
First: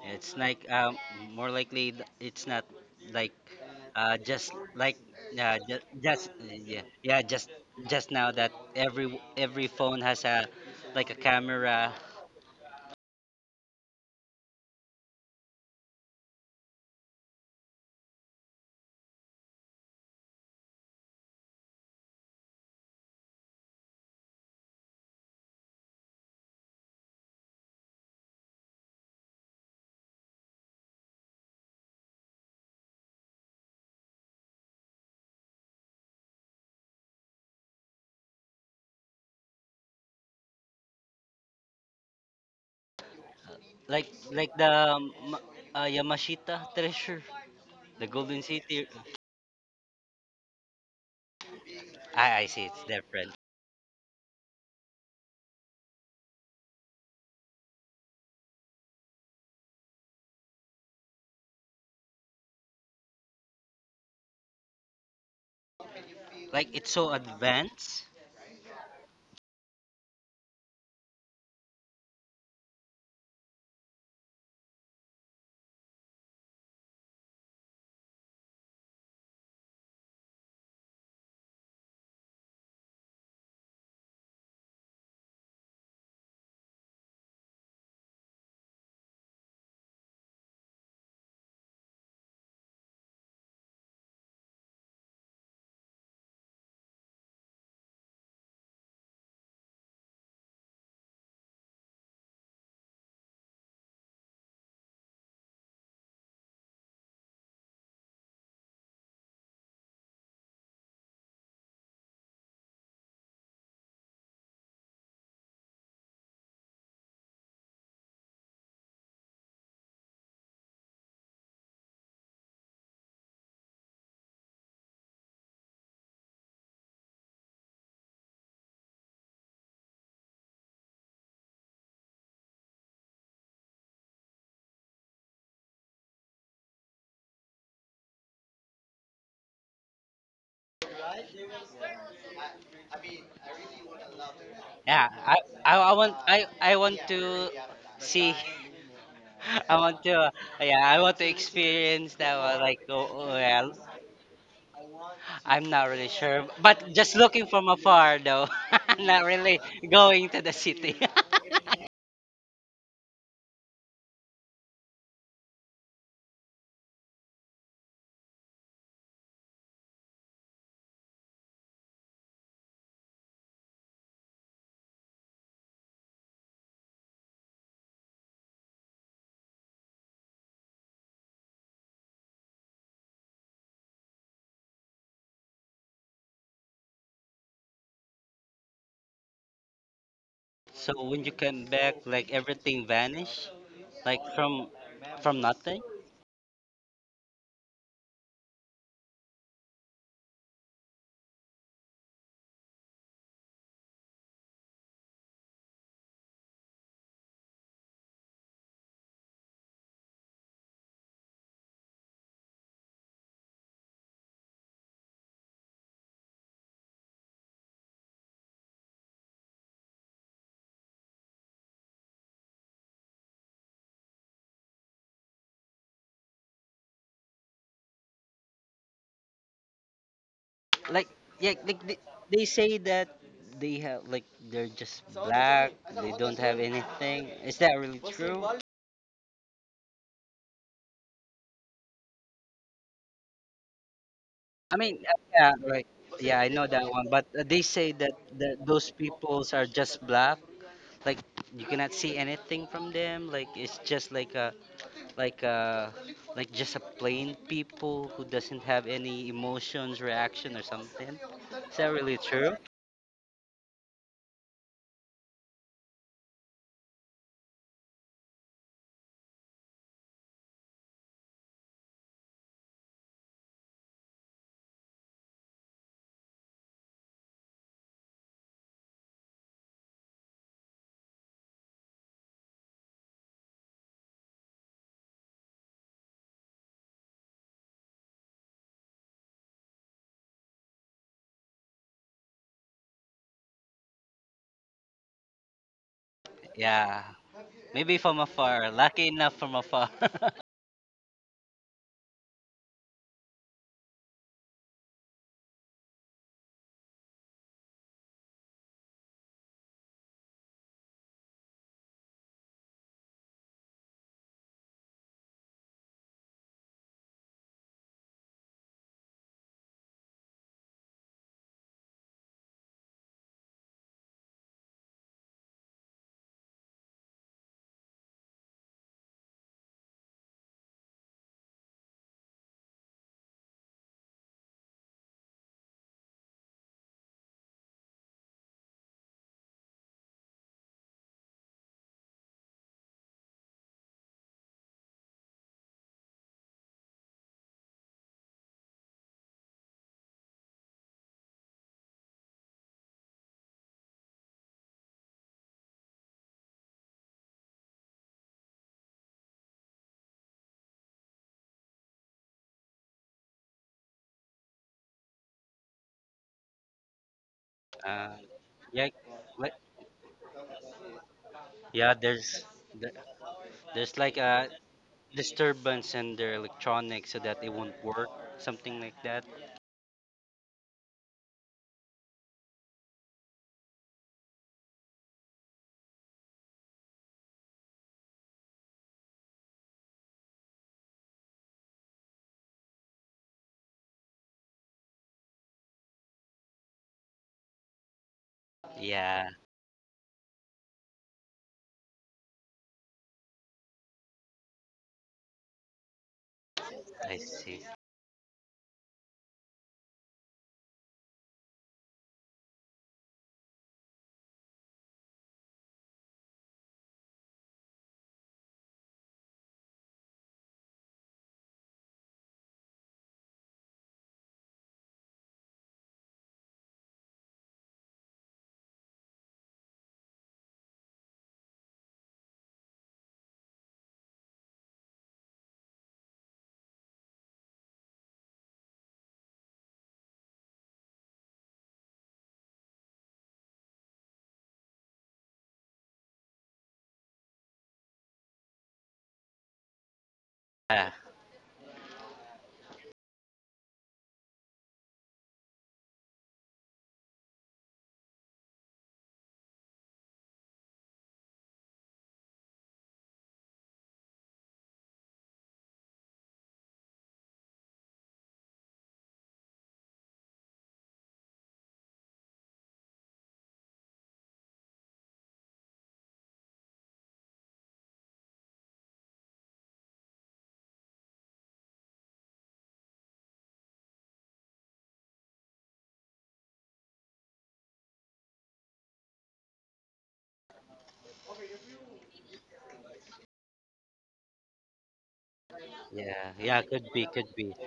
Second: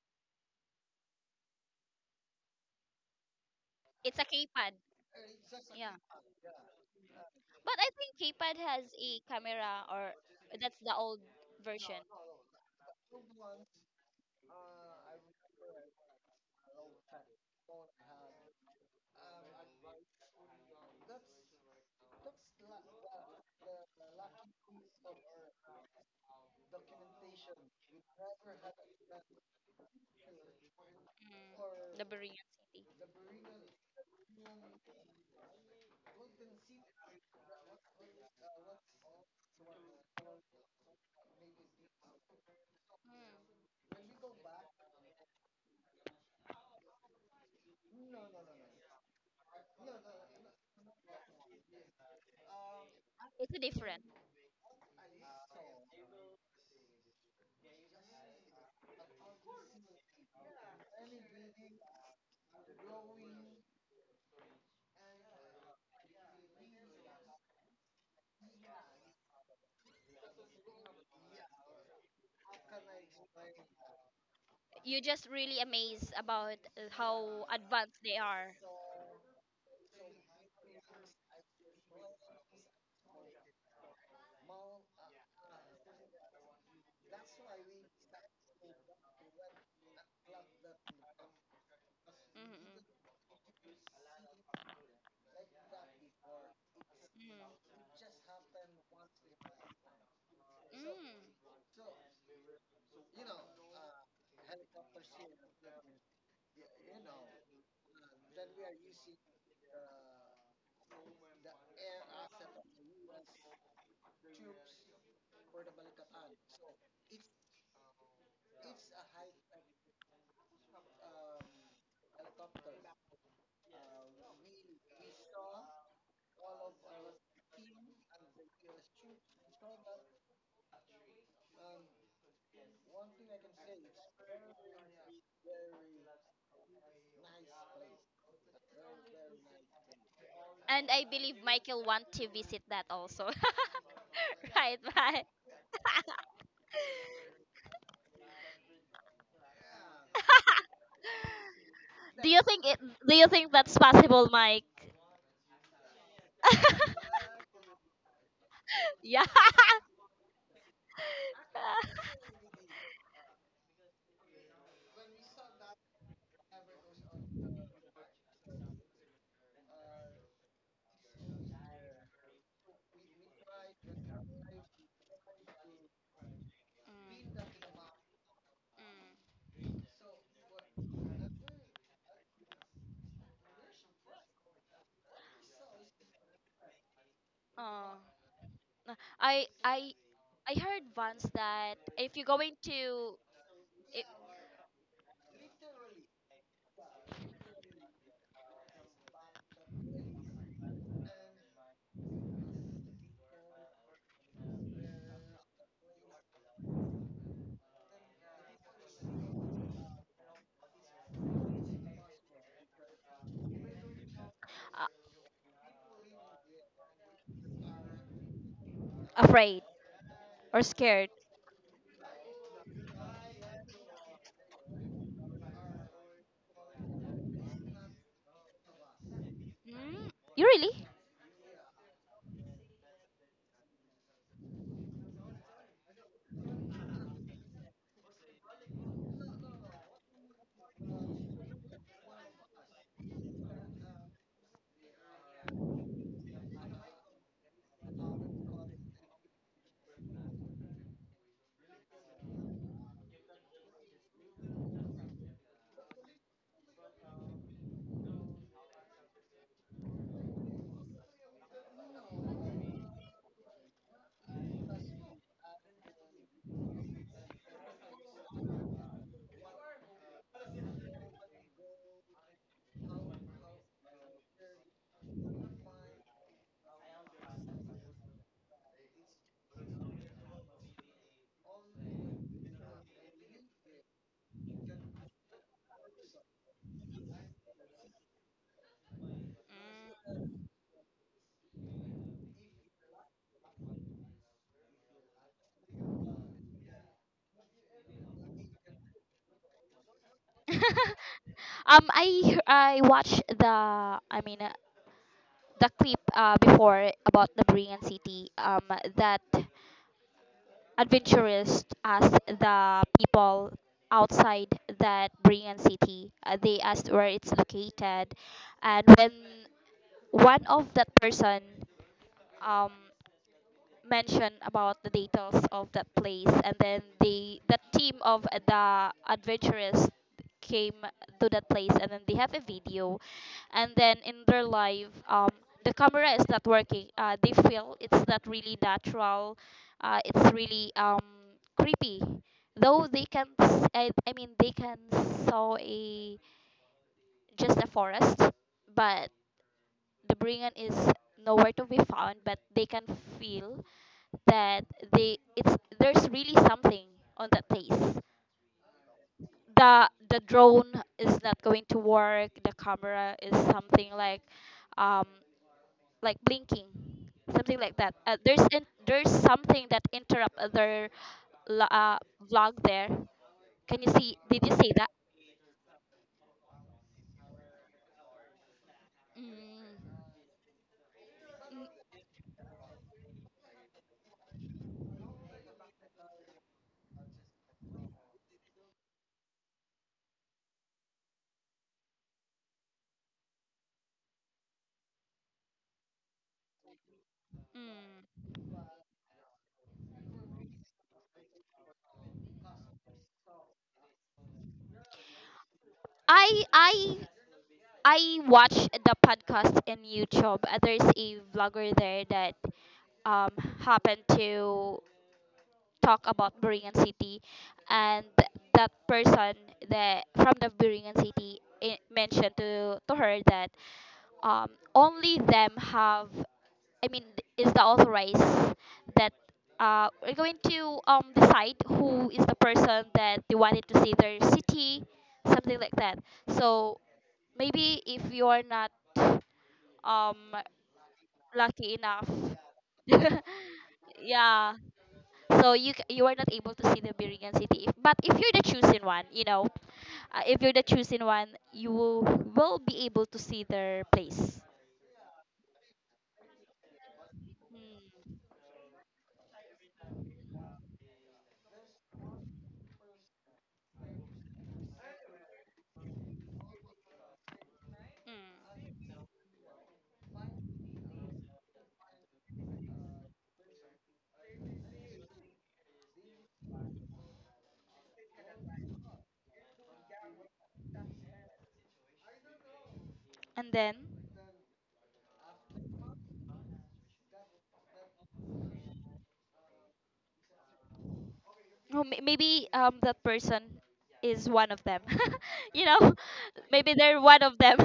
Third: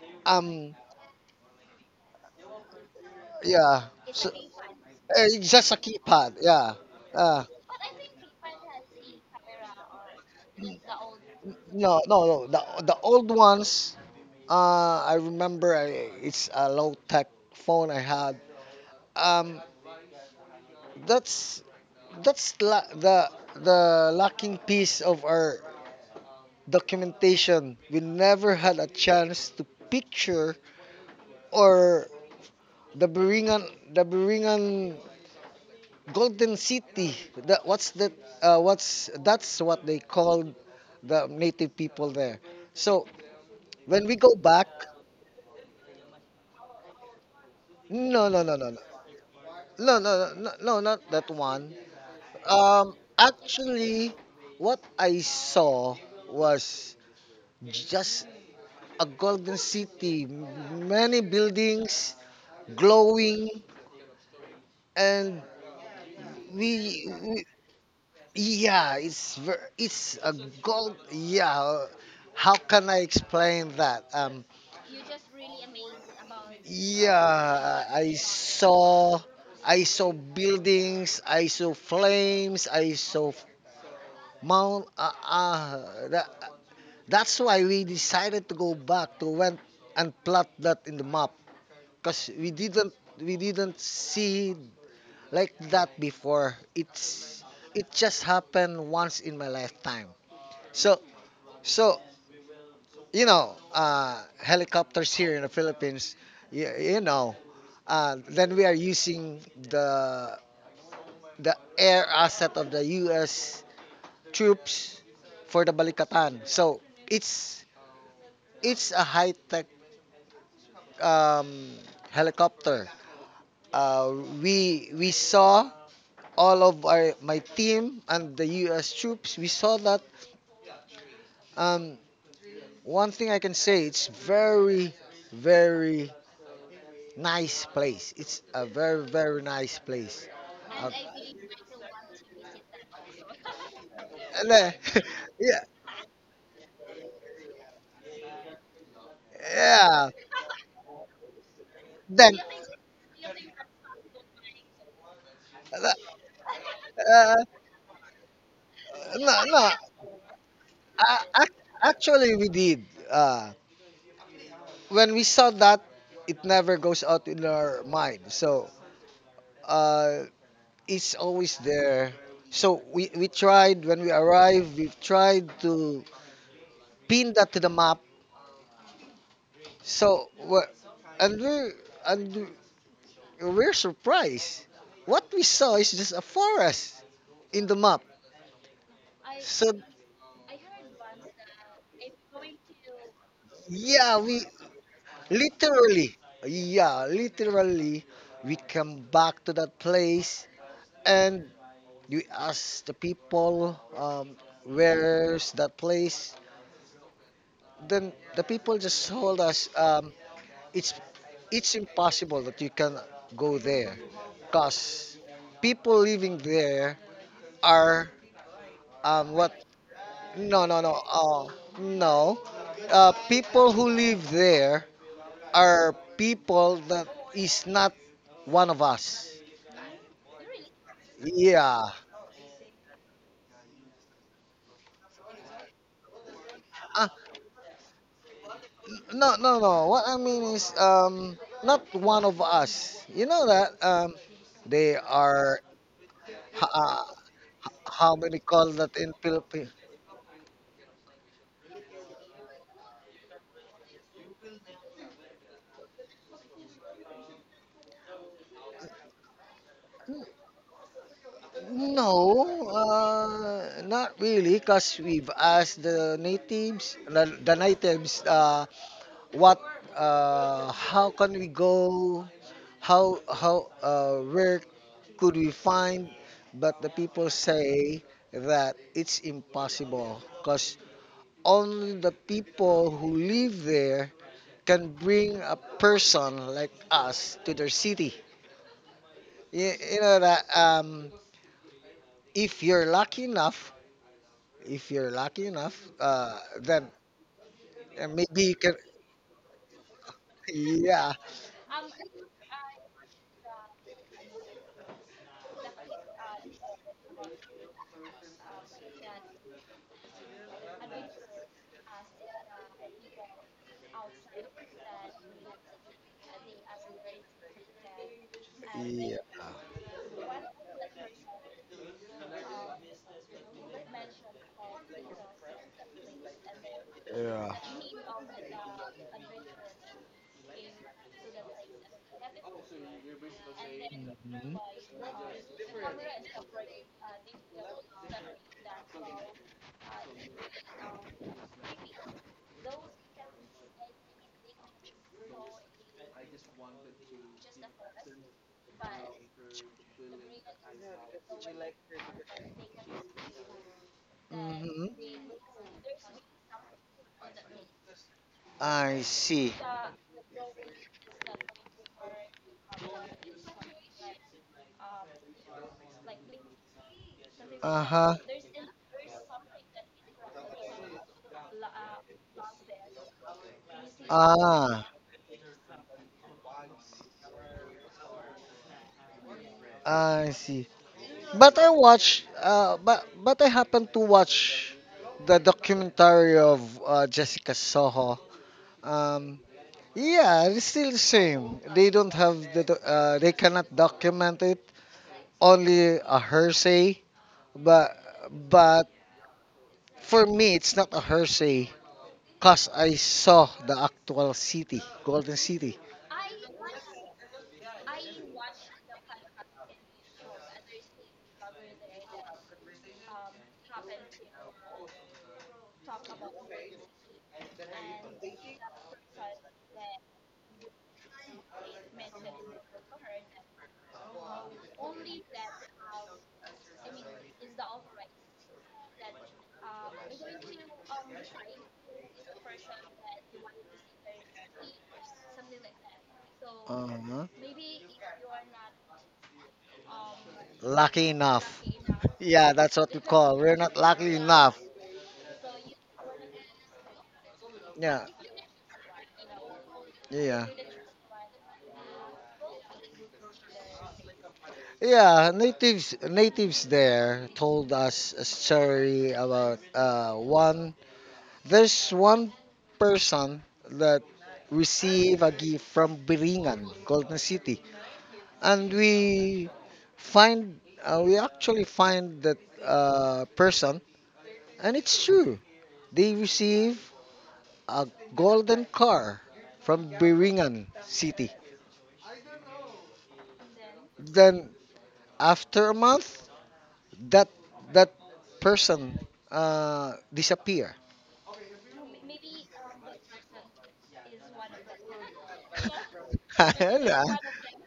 It's like
um
more likely it's not like
yeah
It's a
so,
just
capad.
like
it's just a
Yeah,
just
keypad, yeah.
yeah, yeah,
uh,
but I
just
think
now that
keypad has a
every
camera,
phone
or
has a
that's the
like a
old
camera.
version.
No, no, no. The old ones, I remember. It's a low tech phone I had. Um, that's the lacking piece of our documentation. We never had a chance to picture
Mm, the
or
Berea City.
the Beringan, the Beringan Golden City. That what's that? That's what they called the native people there. So when
like
we go
like
back,
the Yamashita treasure, the
no,
Golden
no, no, no, no.
City.
No, no, no, no, not that one.
I see, it's different.
It's different.
Actually, what I saw was just a golden city, many buildings glowing, and
Like it's so
we
advanced.
Yeah, it's ver- it's a gold. Yeah, how can I explain that?
You just really amazed about how
Yeah,
advanced they are.
I saw buildings, I saw flames, I saw mount. Uh, uh, that, that's why we decided to go back to went and plot that in the map, cause we didn't see like that before.
Mm-hmm.
It just happened once in my lifetime.
Mm.
So
Mm.
so you know, helicopters here in the Philippines, you know, then we are using the the air asset of the U.S. troops for the Balikatan. So it's it's a high tech um, helicopter. Uh, we saw all of our my team and the U.S. troops. We saw that. Um, One thing I can say, it's very nice place. It's a very, very nice place. Uh,
And I believe Michael want to visit that also. *laughs*
le-
Right,
Yeah,
Mike?
I
*laughs* yeah,
I, I want to see. *laughs* I want
yeah.
to, yeah, I want to experience
*laughs* do
Then,
that
you
one,
think
like,
it, do
oh,
you
oh,
think
yeah,
that's possible, Mike?
I'm not
uh,
really sure, but just
uh,
looking from afar though, *laughs*
*laughs*
not
Yeah.
no,
*laughs*
really
no.
going to the city. *laughs*
Uh, ac- Actually, we did. Uh, when we saw that, it never goes out in our mind. So, uh, it's always there. So we tried when we arrived. We've tried to pin
Mm,
that to the map.
mm.
So, and we're and we're surprised. What we saw is just a forest in the
Oh,
map.
no, I
So,
I I heard
So when
once
you came
that
back,
if you're
like
going
everything
to.
vanished,
It,
yeah,
like
we
from nothing.
literally, yeah, literally, we come back to that place and we ask the people, where's that place? Then the people just told us, it's it's impossible that you can go there
uh,
because people living there are what
Afraid or
no no no
scared.
no people who live there are people that is not one of us.
Mm, you really?
Like yeah, like
Yeah.
they say that they have like they're just black. They don't have
uh,
anything. Is that really true?
no no no What I mean is, not one of us, you know, that
I
they
mean, yeah,
are,
like yeah, I know that
uh,
one, but they say that,
how many
that
call
those
that in
peoples are
Philippines.
just black. Like you cannot see anything from them. Like it's just like a like just a plain people who doesn't have any emotions reaction or something. Is that really true?
No, not really, because we've asked the natives, the natives, what, how can we go, where could we find, but the people say that it's impossible, because only the people who live there can bring a person like us to their city. You know that, if you're lucky enough, then
Yeah, maybe from
maybe you
afar,
can.
lucky enough from afar. *laughs*
Mm. *laughs*
Yeah.
um, I I watched the, I mean, the clip before about the Korean city. That adventurous asked the people outside that Korean city. They asked where it's located, and when one of that person um mention about the details of that place, and then the
Yeah.
the team of the adventurers came to that place, and then they have a video, and then in their live, the camera is not working. They feel it's not really natural. It's really creepy, though they can s-, I mean they can saw a just a forest, but the bringan is nowhere to be found, but they can feel that they
Hmm.
it's there's really something on that place.
I see.
The drone is not going to work. The camera is something um like blinking, something like
Uh
that.
uh,
huh.
There's in,
yeah
there's
like,
something that interrupt other lo-
yeah
uh,
there's
vlog there.
there
Can you
there's
see?
like
Did
a
you see
Ah,
that?
disturbance in their electronics so that it won't work something like that.
Mm,
I see. But I watch. But I happen to watch the documentary of Jessica Soho. Um, yeah, it's still the same. They don't have the. Do- They cannot document it. Only a hearsay. But
mm.
but
Yeah,
for me, it's not a Hershey because I saw the actual city, Golden City.
I I
I see.
I watch the podcast in YouTube. There's a vlogger there that um happened to talk about Buringan City, and that person that from the Buringan City I mentioned to her that only them have, I mean, is the authorized that we're going to decide who is the person that they wanted to see their city, something like that. So
Uh-huh.
maybe if you are not um,
Lucky enough.
lucky enough,
Yeah, that's what we
*laughs*
call. We're not lucky
yeah,
enough.
so you are not able to see the Birigan City. If, but
Yeah,
if you're the chosen one, if
yeah,
you're the
Yeah,
chosen one, you will be able to see their place.
yeah. Natives, natives there told
Mm.
us a story about one. There's one person that receive a gift from Biringan, Golden City,
Mm.
and we actually find that person. And it's true. They receive a golden car from Biringan City.
And then,
Then after a month, that that person disappear. *laughs*
oh, maybe that person is one of them. *laughs* you know,
yeah,
*laughs*
yeah,
maybe
could
Ano?
they're
be,
one
could
of
be.
them.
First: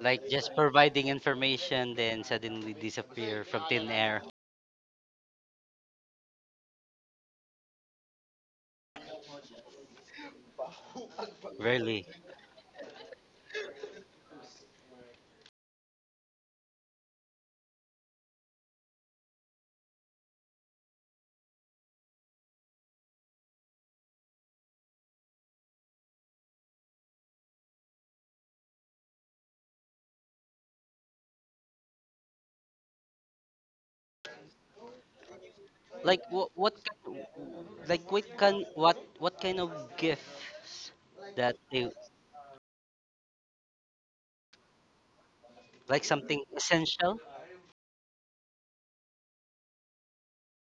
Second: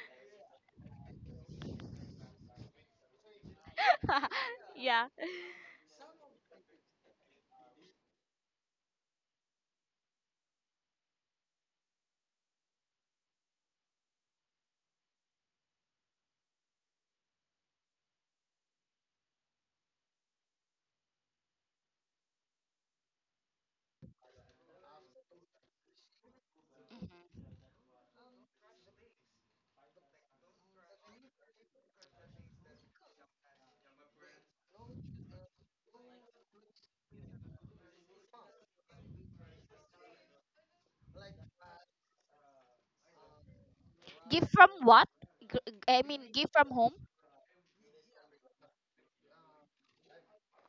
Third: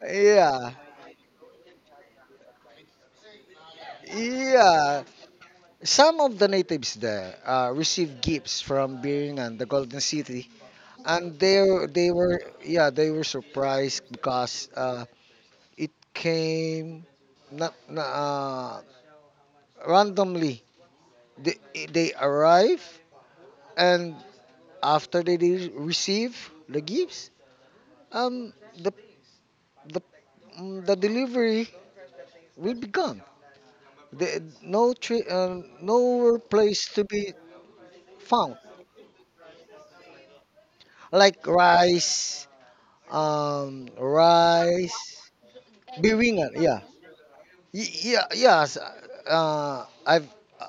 Like just
Yeah,
providing information then suddenly disappear from thin air.
*laughs*
yeah.
Yeah.
Some of the natives there received gifts from Biringan, the golden city, and
Really?
they were, yeah, they were surprised because it came not randomly. they, they arrive, and after they receive the gifts, um the the the delivery will be gone, the, no tri-
Like
no
what?
place to be
Like what can?
found.
What kind of gifts
Like
that they,
rice.
Gift from what?
Rice.
G- I
like
mean,
something
gift
Biringan,
from
yeah.
home?
essential?
Yeah, yes. I've uh,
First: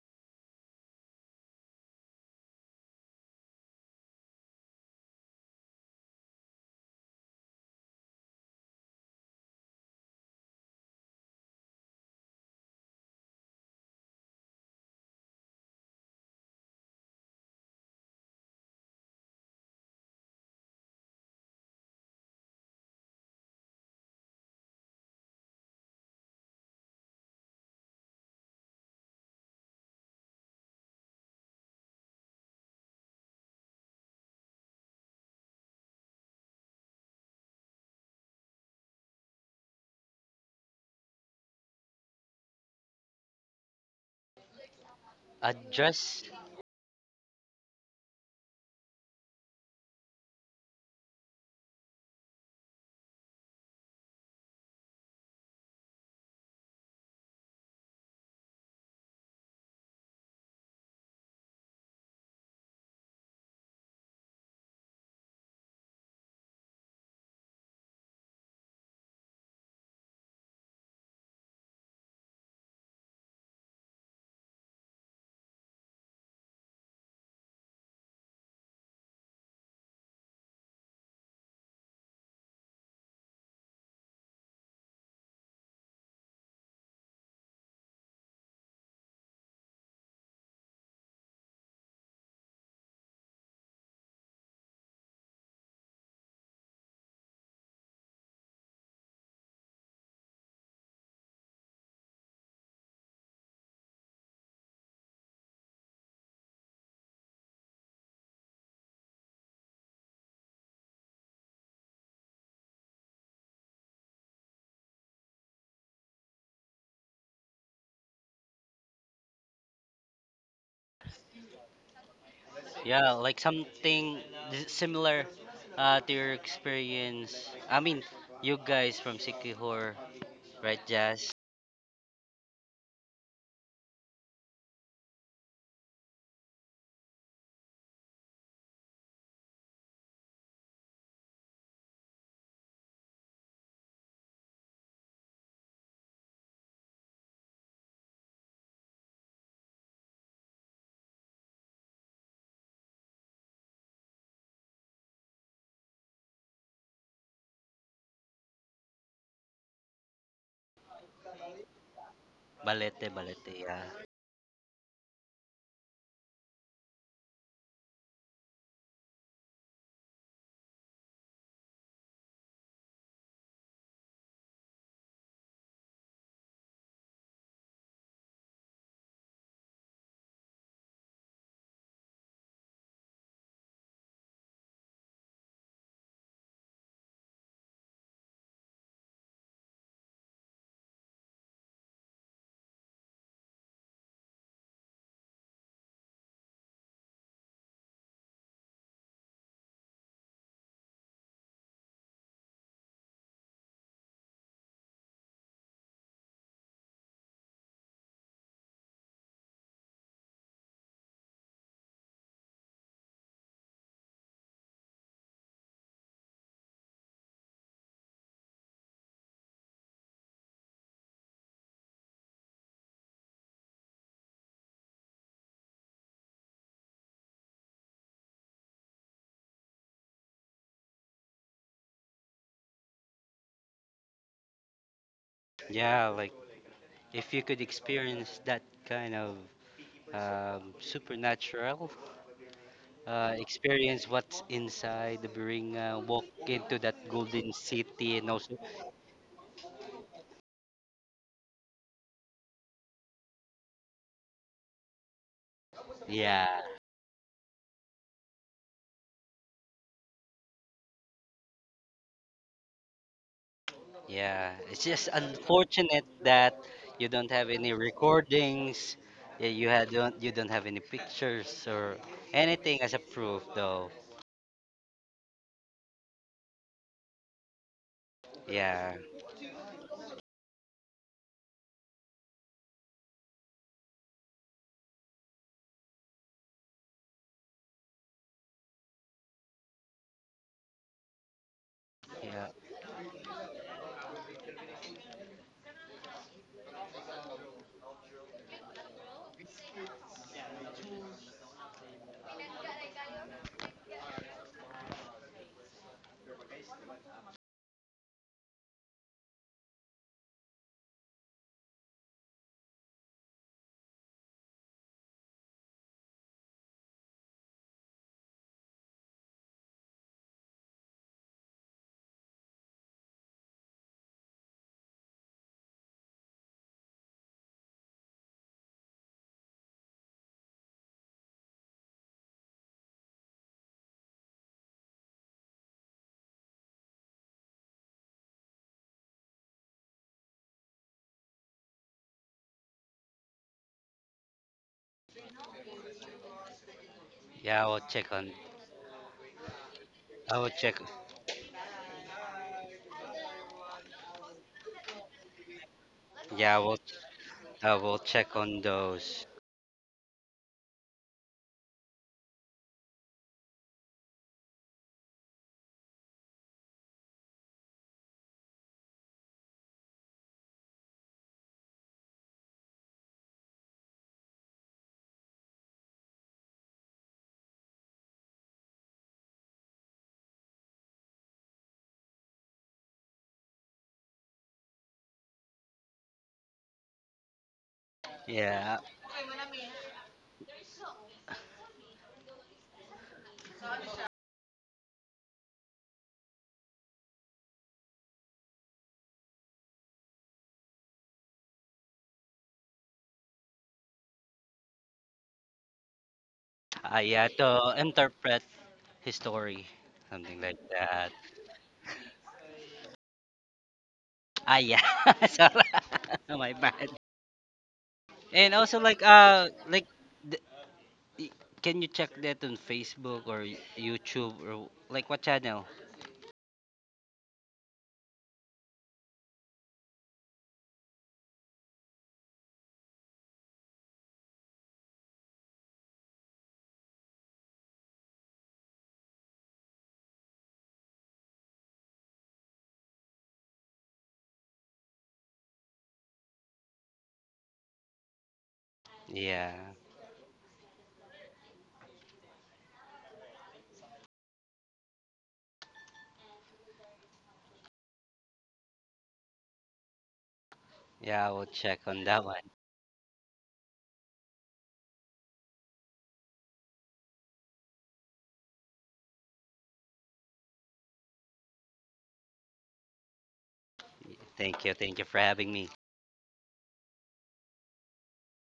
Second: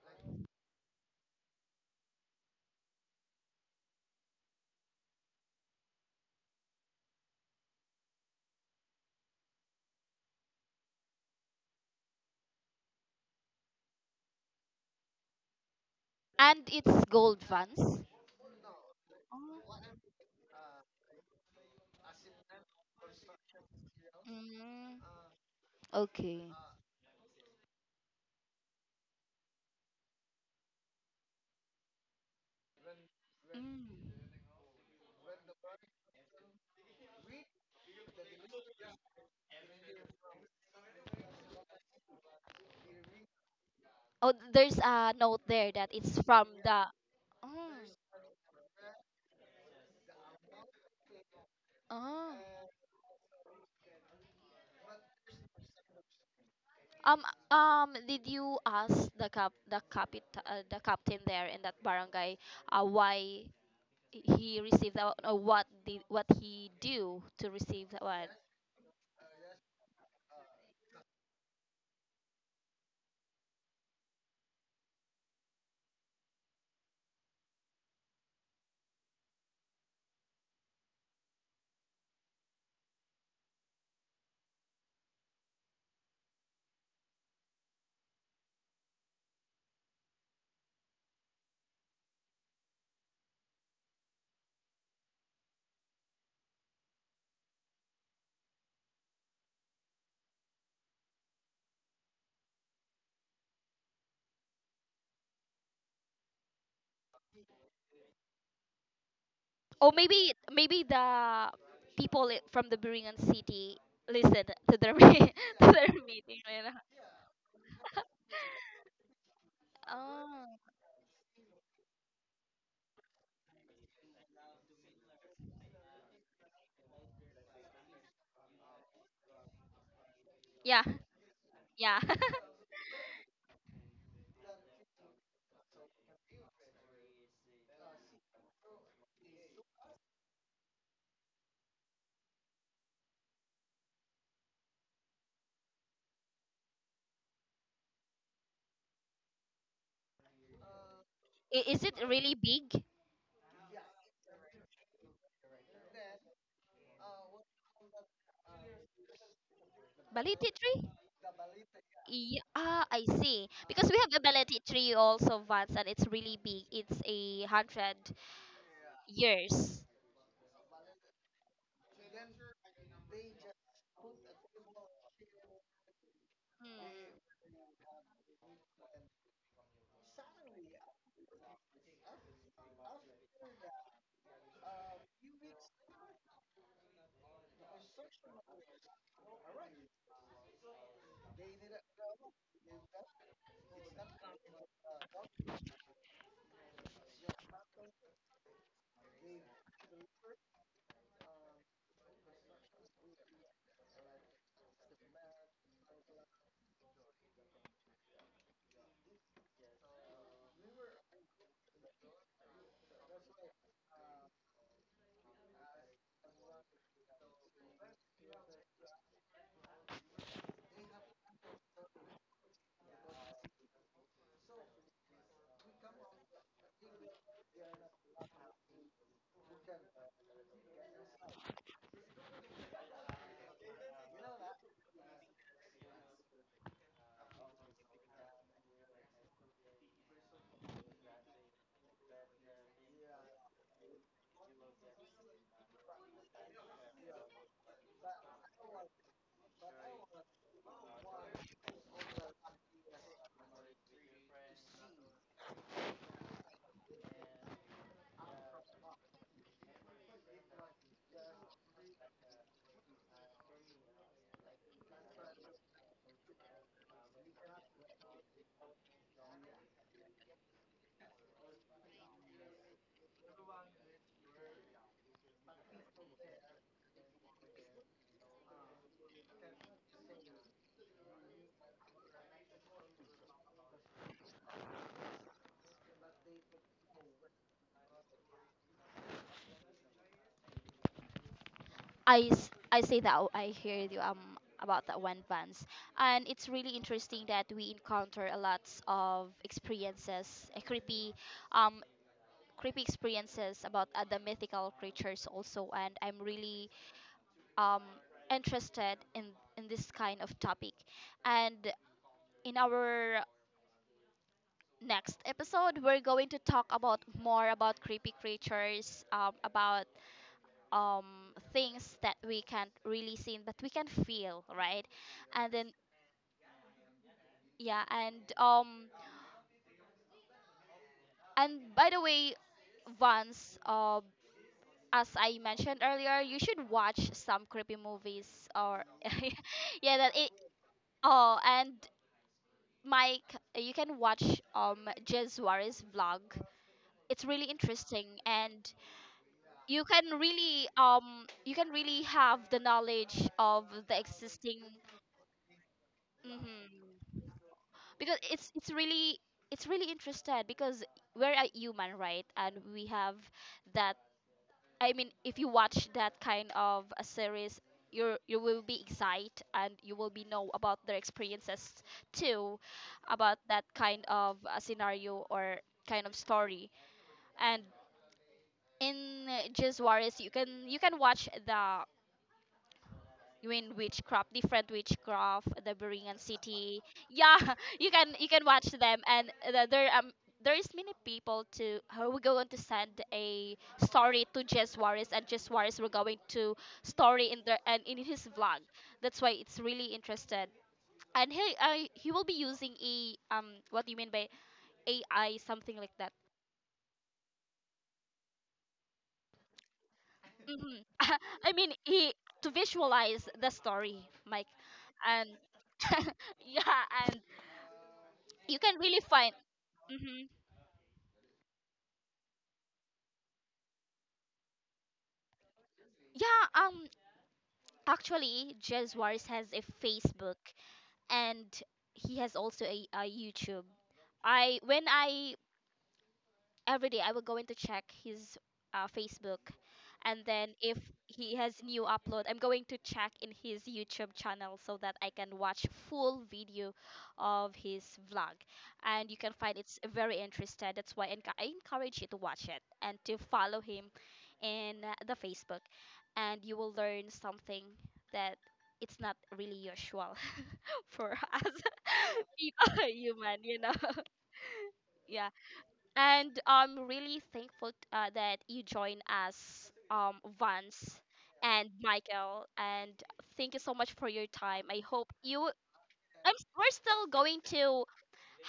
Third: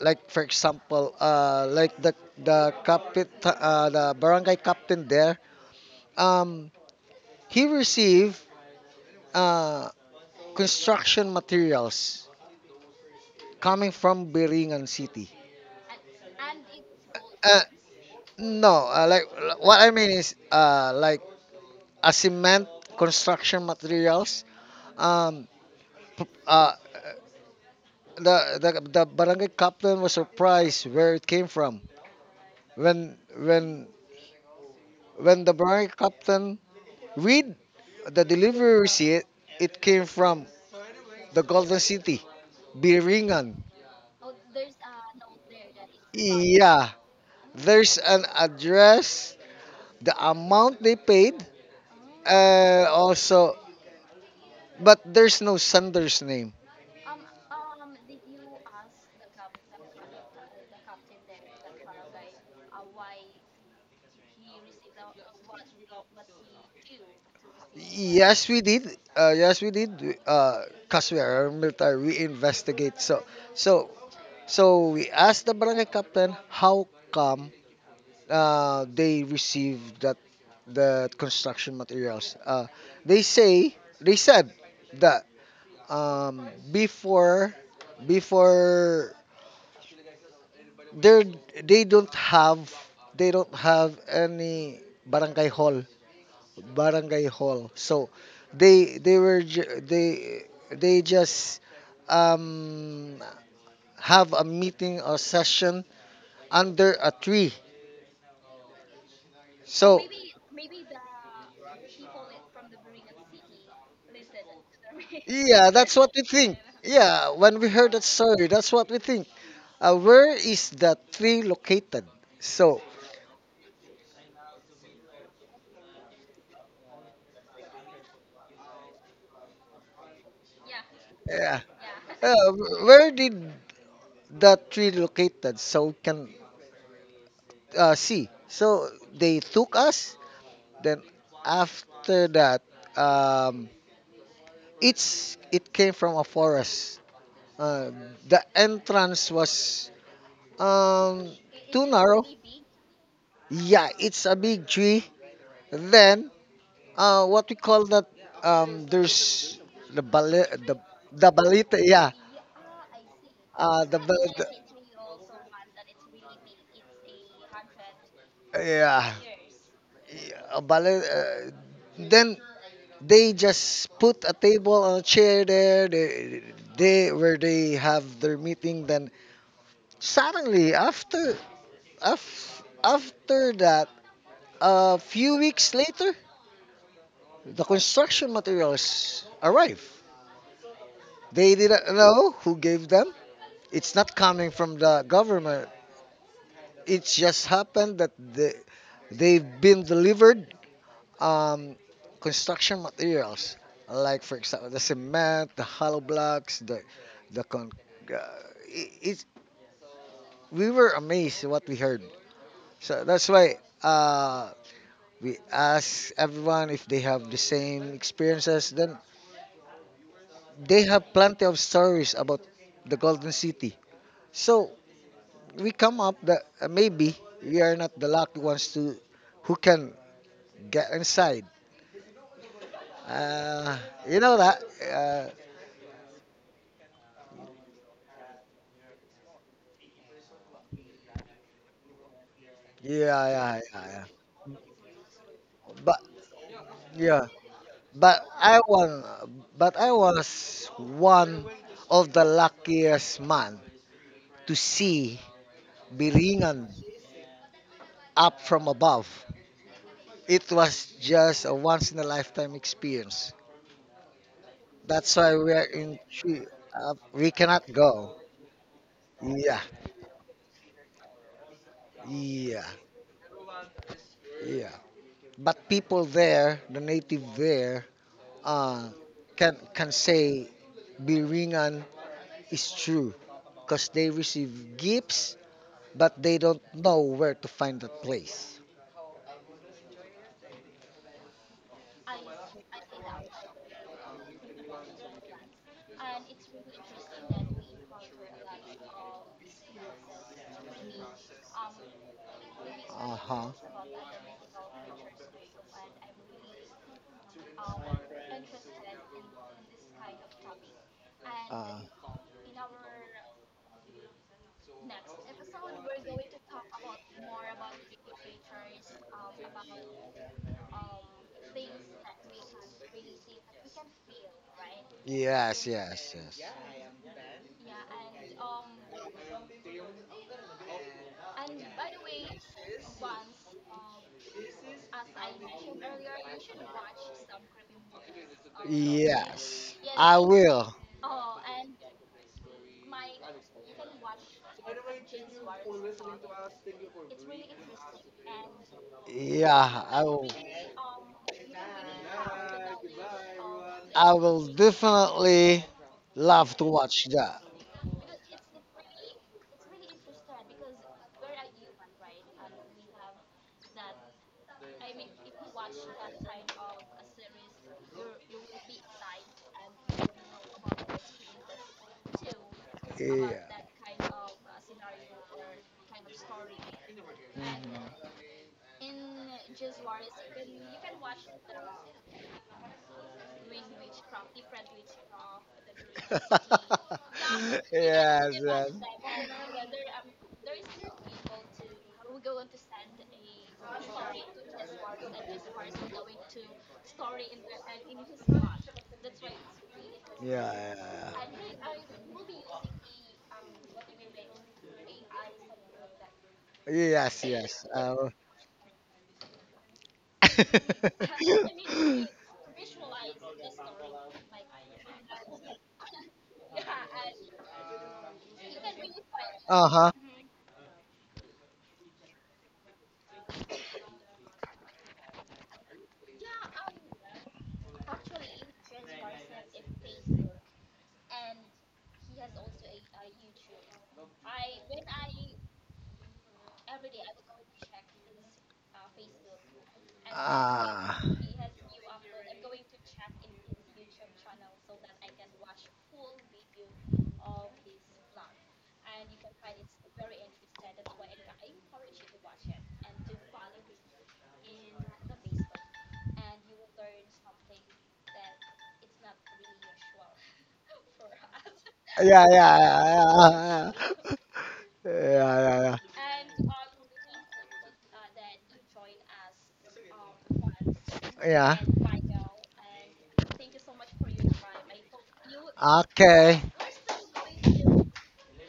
like for example, the captain, the barangay captain there, um he received uh, construction materials coming from Biringan City.
And it's gold
Uh,
funds.
no, like
Oh.
what I mean is, like a cement, construction materials.
Mm.
Um,
Okay.
uh, the barangay captain was surprised where it came from when when
Mm.
when the barangay captain read the delivery receipt. It came from the Golden City, Biringan.
Oh, there's a note
A
there that it's
dress?
from the.
Yeah,
Mm,
there's an address, the amount they paid,
oh.
also, but there's no sender's name.
Um. Did you ask the captain there in that barangay, why he received that, or what he do to receive that one?
Yes, we did. Yes, we did, because we are military, we investigate. So so we asked the barangay captain how come they received that, the construction materials. They say, they said that, um, before before they're they don't have, any barangay hall, so they were ju- they just um have a meeting or session under a tree.
Or
So
maybe the people, from the Biringan city, listen to their *laughs* to
yeah,
their
that's what we
meeting.
think.
You know?
Yeah, when we heard that
*laughs*
story, that's what we think. Where
Oh.
is the tree located. So
Yeah, like something similar to your experience. I mean, you guys from Sikihor, right,
Yeah.
Jazz?
yeah,
Yeah. *laughs*
uh, where did that we located, so we can see. So they took us. Then after that, um, it came from a forest. Uh, the entrance was um,
Is
too
it
narrow.
really big?
Yeah, it's a big tree. Then what we call that? There's the bali-
Baliti
the
tree?
the balita. Yeah,
Yeah, ah, I
Balete,
see.
balete, yeah.
Because we
the,
have a
ba- the
balete tree also once, and it's really big. It's a hundred
yeah.
years.
Yeah, but then they just put a table and a chair there. They
Mm.
where they have their meeting. Then suddenly af, after that, a few weeks later, the construction materials arrive. They didn't know who gave them. It's not coming from the government. It just happened that they've been delivered um, construction materials, like for example the cement, the hollow blocks, the con. Uh, it, it, we were amazed what we heard. So that's why uh, we asked everyone if they have the same experiences. Then they have plenty of stories about the Golden City. So we come up that maybe we are not the lucky ones to who can get inside. Uh, you know that.
Yeah, like if you could experience that kind of supernatural
Yeah, yeah, yeah, yeah.
experience what's inside the
But
Biringa, walk into that
yeah,
golden city,
but
and also,
I was but I was one of the luckiest man to see
yeah,
Biringan up from above. It was just a once in a lifetime experience.
yeah. It's just
That's why we are in
unfortunate
Chi-
that you don't
We
have
cannot
any
go.
recordings, yeah,
Yeah,
you had don't you don't have any pictures or
yeah,
anything as a proof, though.
yeah. But people there, the native there, uh,
Yeah,
can say Biringan is true because they receive gifts but they don't know where to find that place.
I,
yeah,
s- I say that, I hear you about that one, Vance, and it's really interesting that we encounter a lot of experiences, um, creepy
Uh huh.
experiences about the mythical creatures also, and I'm really um interested in this kind of topic, and
Uh,
in our next episode we're going to talk about more about creepy creatures, about things that we can't really see but we can feel, right? And
yes,
then,
yes, yes.
yeah. And by the way, Vance, as I mentioned earlier, you should watch some creepy movies, or
Yes,
*laughs* yeah, that
I
it.
will.
Oh, and Mike, you can watch Jez Suarez vlog. It's really
yeah. I will check
interesting,
on.
and you
Yeah, I
can
will.
I will
really
check.
have the knowledge of the
I will
existing.
definitely love
Yeah, I
to
will.
watch
Hmm.
that.
I will
Because
check
it's
on
it's really
those.
it's really interested, because we're a human, right? And we have that. I mean, if you watch that kind of a series, you will be excited, and you will be know about their experiences too, about that kind of a scenario or kind
Yeah.
of story. And in Jizz Warriors you can watch the. You mean witchcraft, different witchcraft, the Berean city. Yeah,
*laughs*
*laughs* you can
Yes,
watch
yes.
Yeah,
them, and there, there is many people to who we're going to send a story to Jess Juarez, and Jess Juarez we're going to story in the and in his vlog. That's why it's really interested,
Yeah, yeah,
and
yeah.
he will be using a what do you mean by AI, something like that.
Yes,
yeah.
yes.
To interpret history, something like
Hmm.
that.
*laughs* I mean,
*laughs*
he, to visualize the story, Mike,
Ah, yeah. *laughs*
and
Sorry.
*laughs*
*laughs* My
yeah,
bad.
and.
And
You
also
can really
like
find.
Uh-huh.
Hmm.
the, y- can you check that on Facebook or YouTube or like what channel?
Yeah. Actually, Jez Juarez has a Facebook, and he has also a YouTube. I when I Every day I will go in to check his Facebook, and then if
Ah.
he has new upload, I'm going to check in his YouTube channel so that I can watch full video of his vlog. And you can
Yeah.
find it's very interesting. That's why I encourage you to watch it and to follow him in the Facebook, and you will learn something that it's not really usual *laughs* for
Yeah, I will
us
check on that
Yeah,
*laughs*
one.
yeah,
people human you
yeah, yeah,
know *laughs* Yeah.
yeah, yeah,
And I'm really thankful, that you joined us, Vance
yeah.
and
Yeah.
Michael. And
Yeah.
thank you so much for your time.
Thank you.
I
Thank you
hope
for
you.
having me.
I'm,
Okay.
we're still going to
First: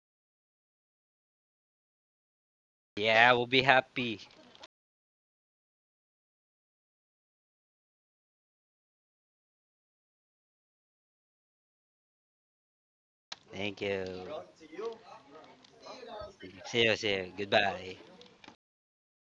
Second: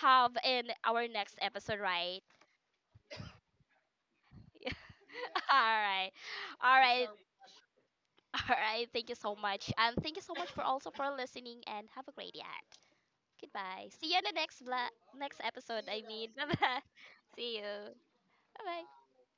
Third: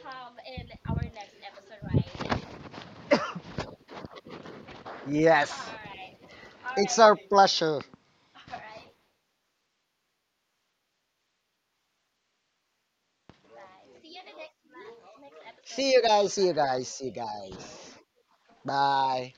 have in our next episode, right?
Yeah, I will be happy.
Yes.
*laughs* All right, all
It's
right,
our pleasure.
all right. Thank you so much, and thank you so much for also for listening. And have a great day.
Thank
Goodbye.
you.
See you in the next next episode.
See you
I mean,
guys.
*laughs* bye
See you
bye.
See
guys.
you,
See you
see you.
guys.
See you.
Goodbye.
Bye bye.
Bye.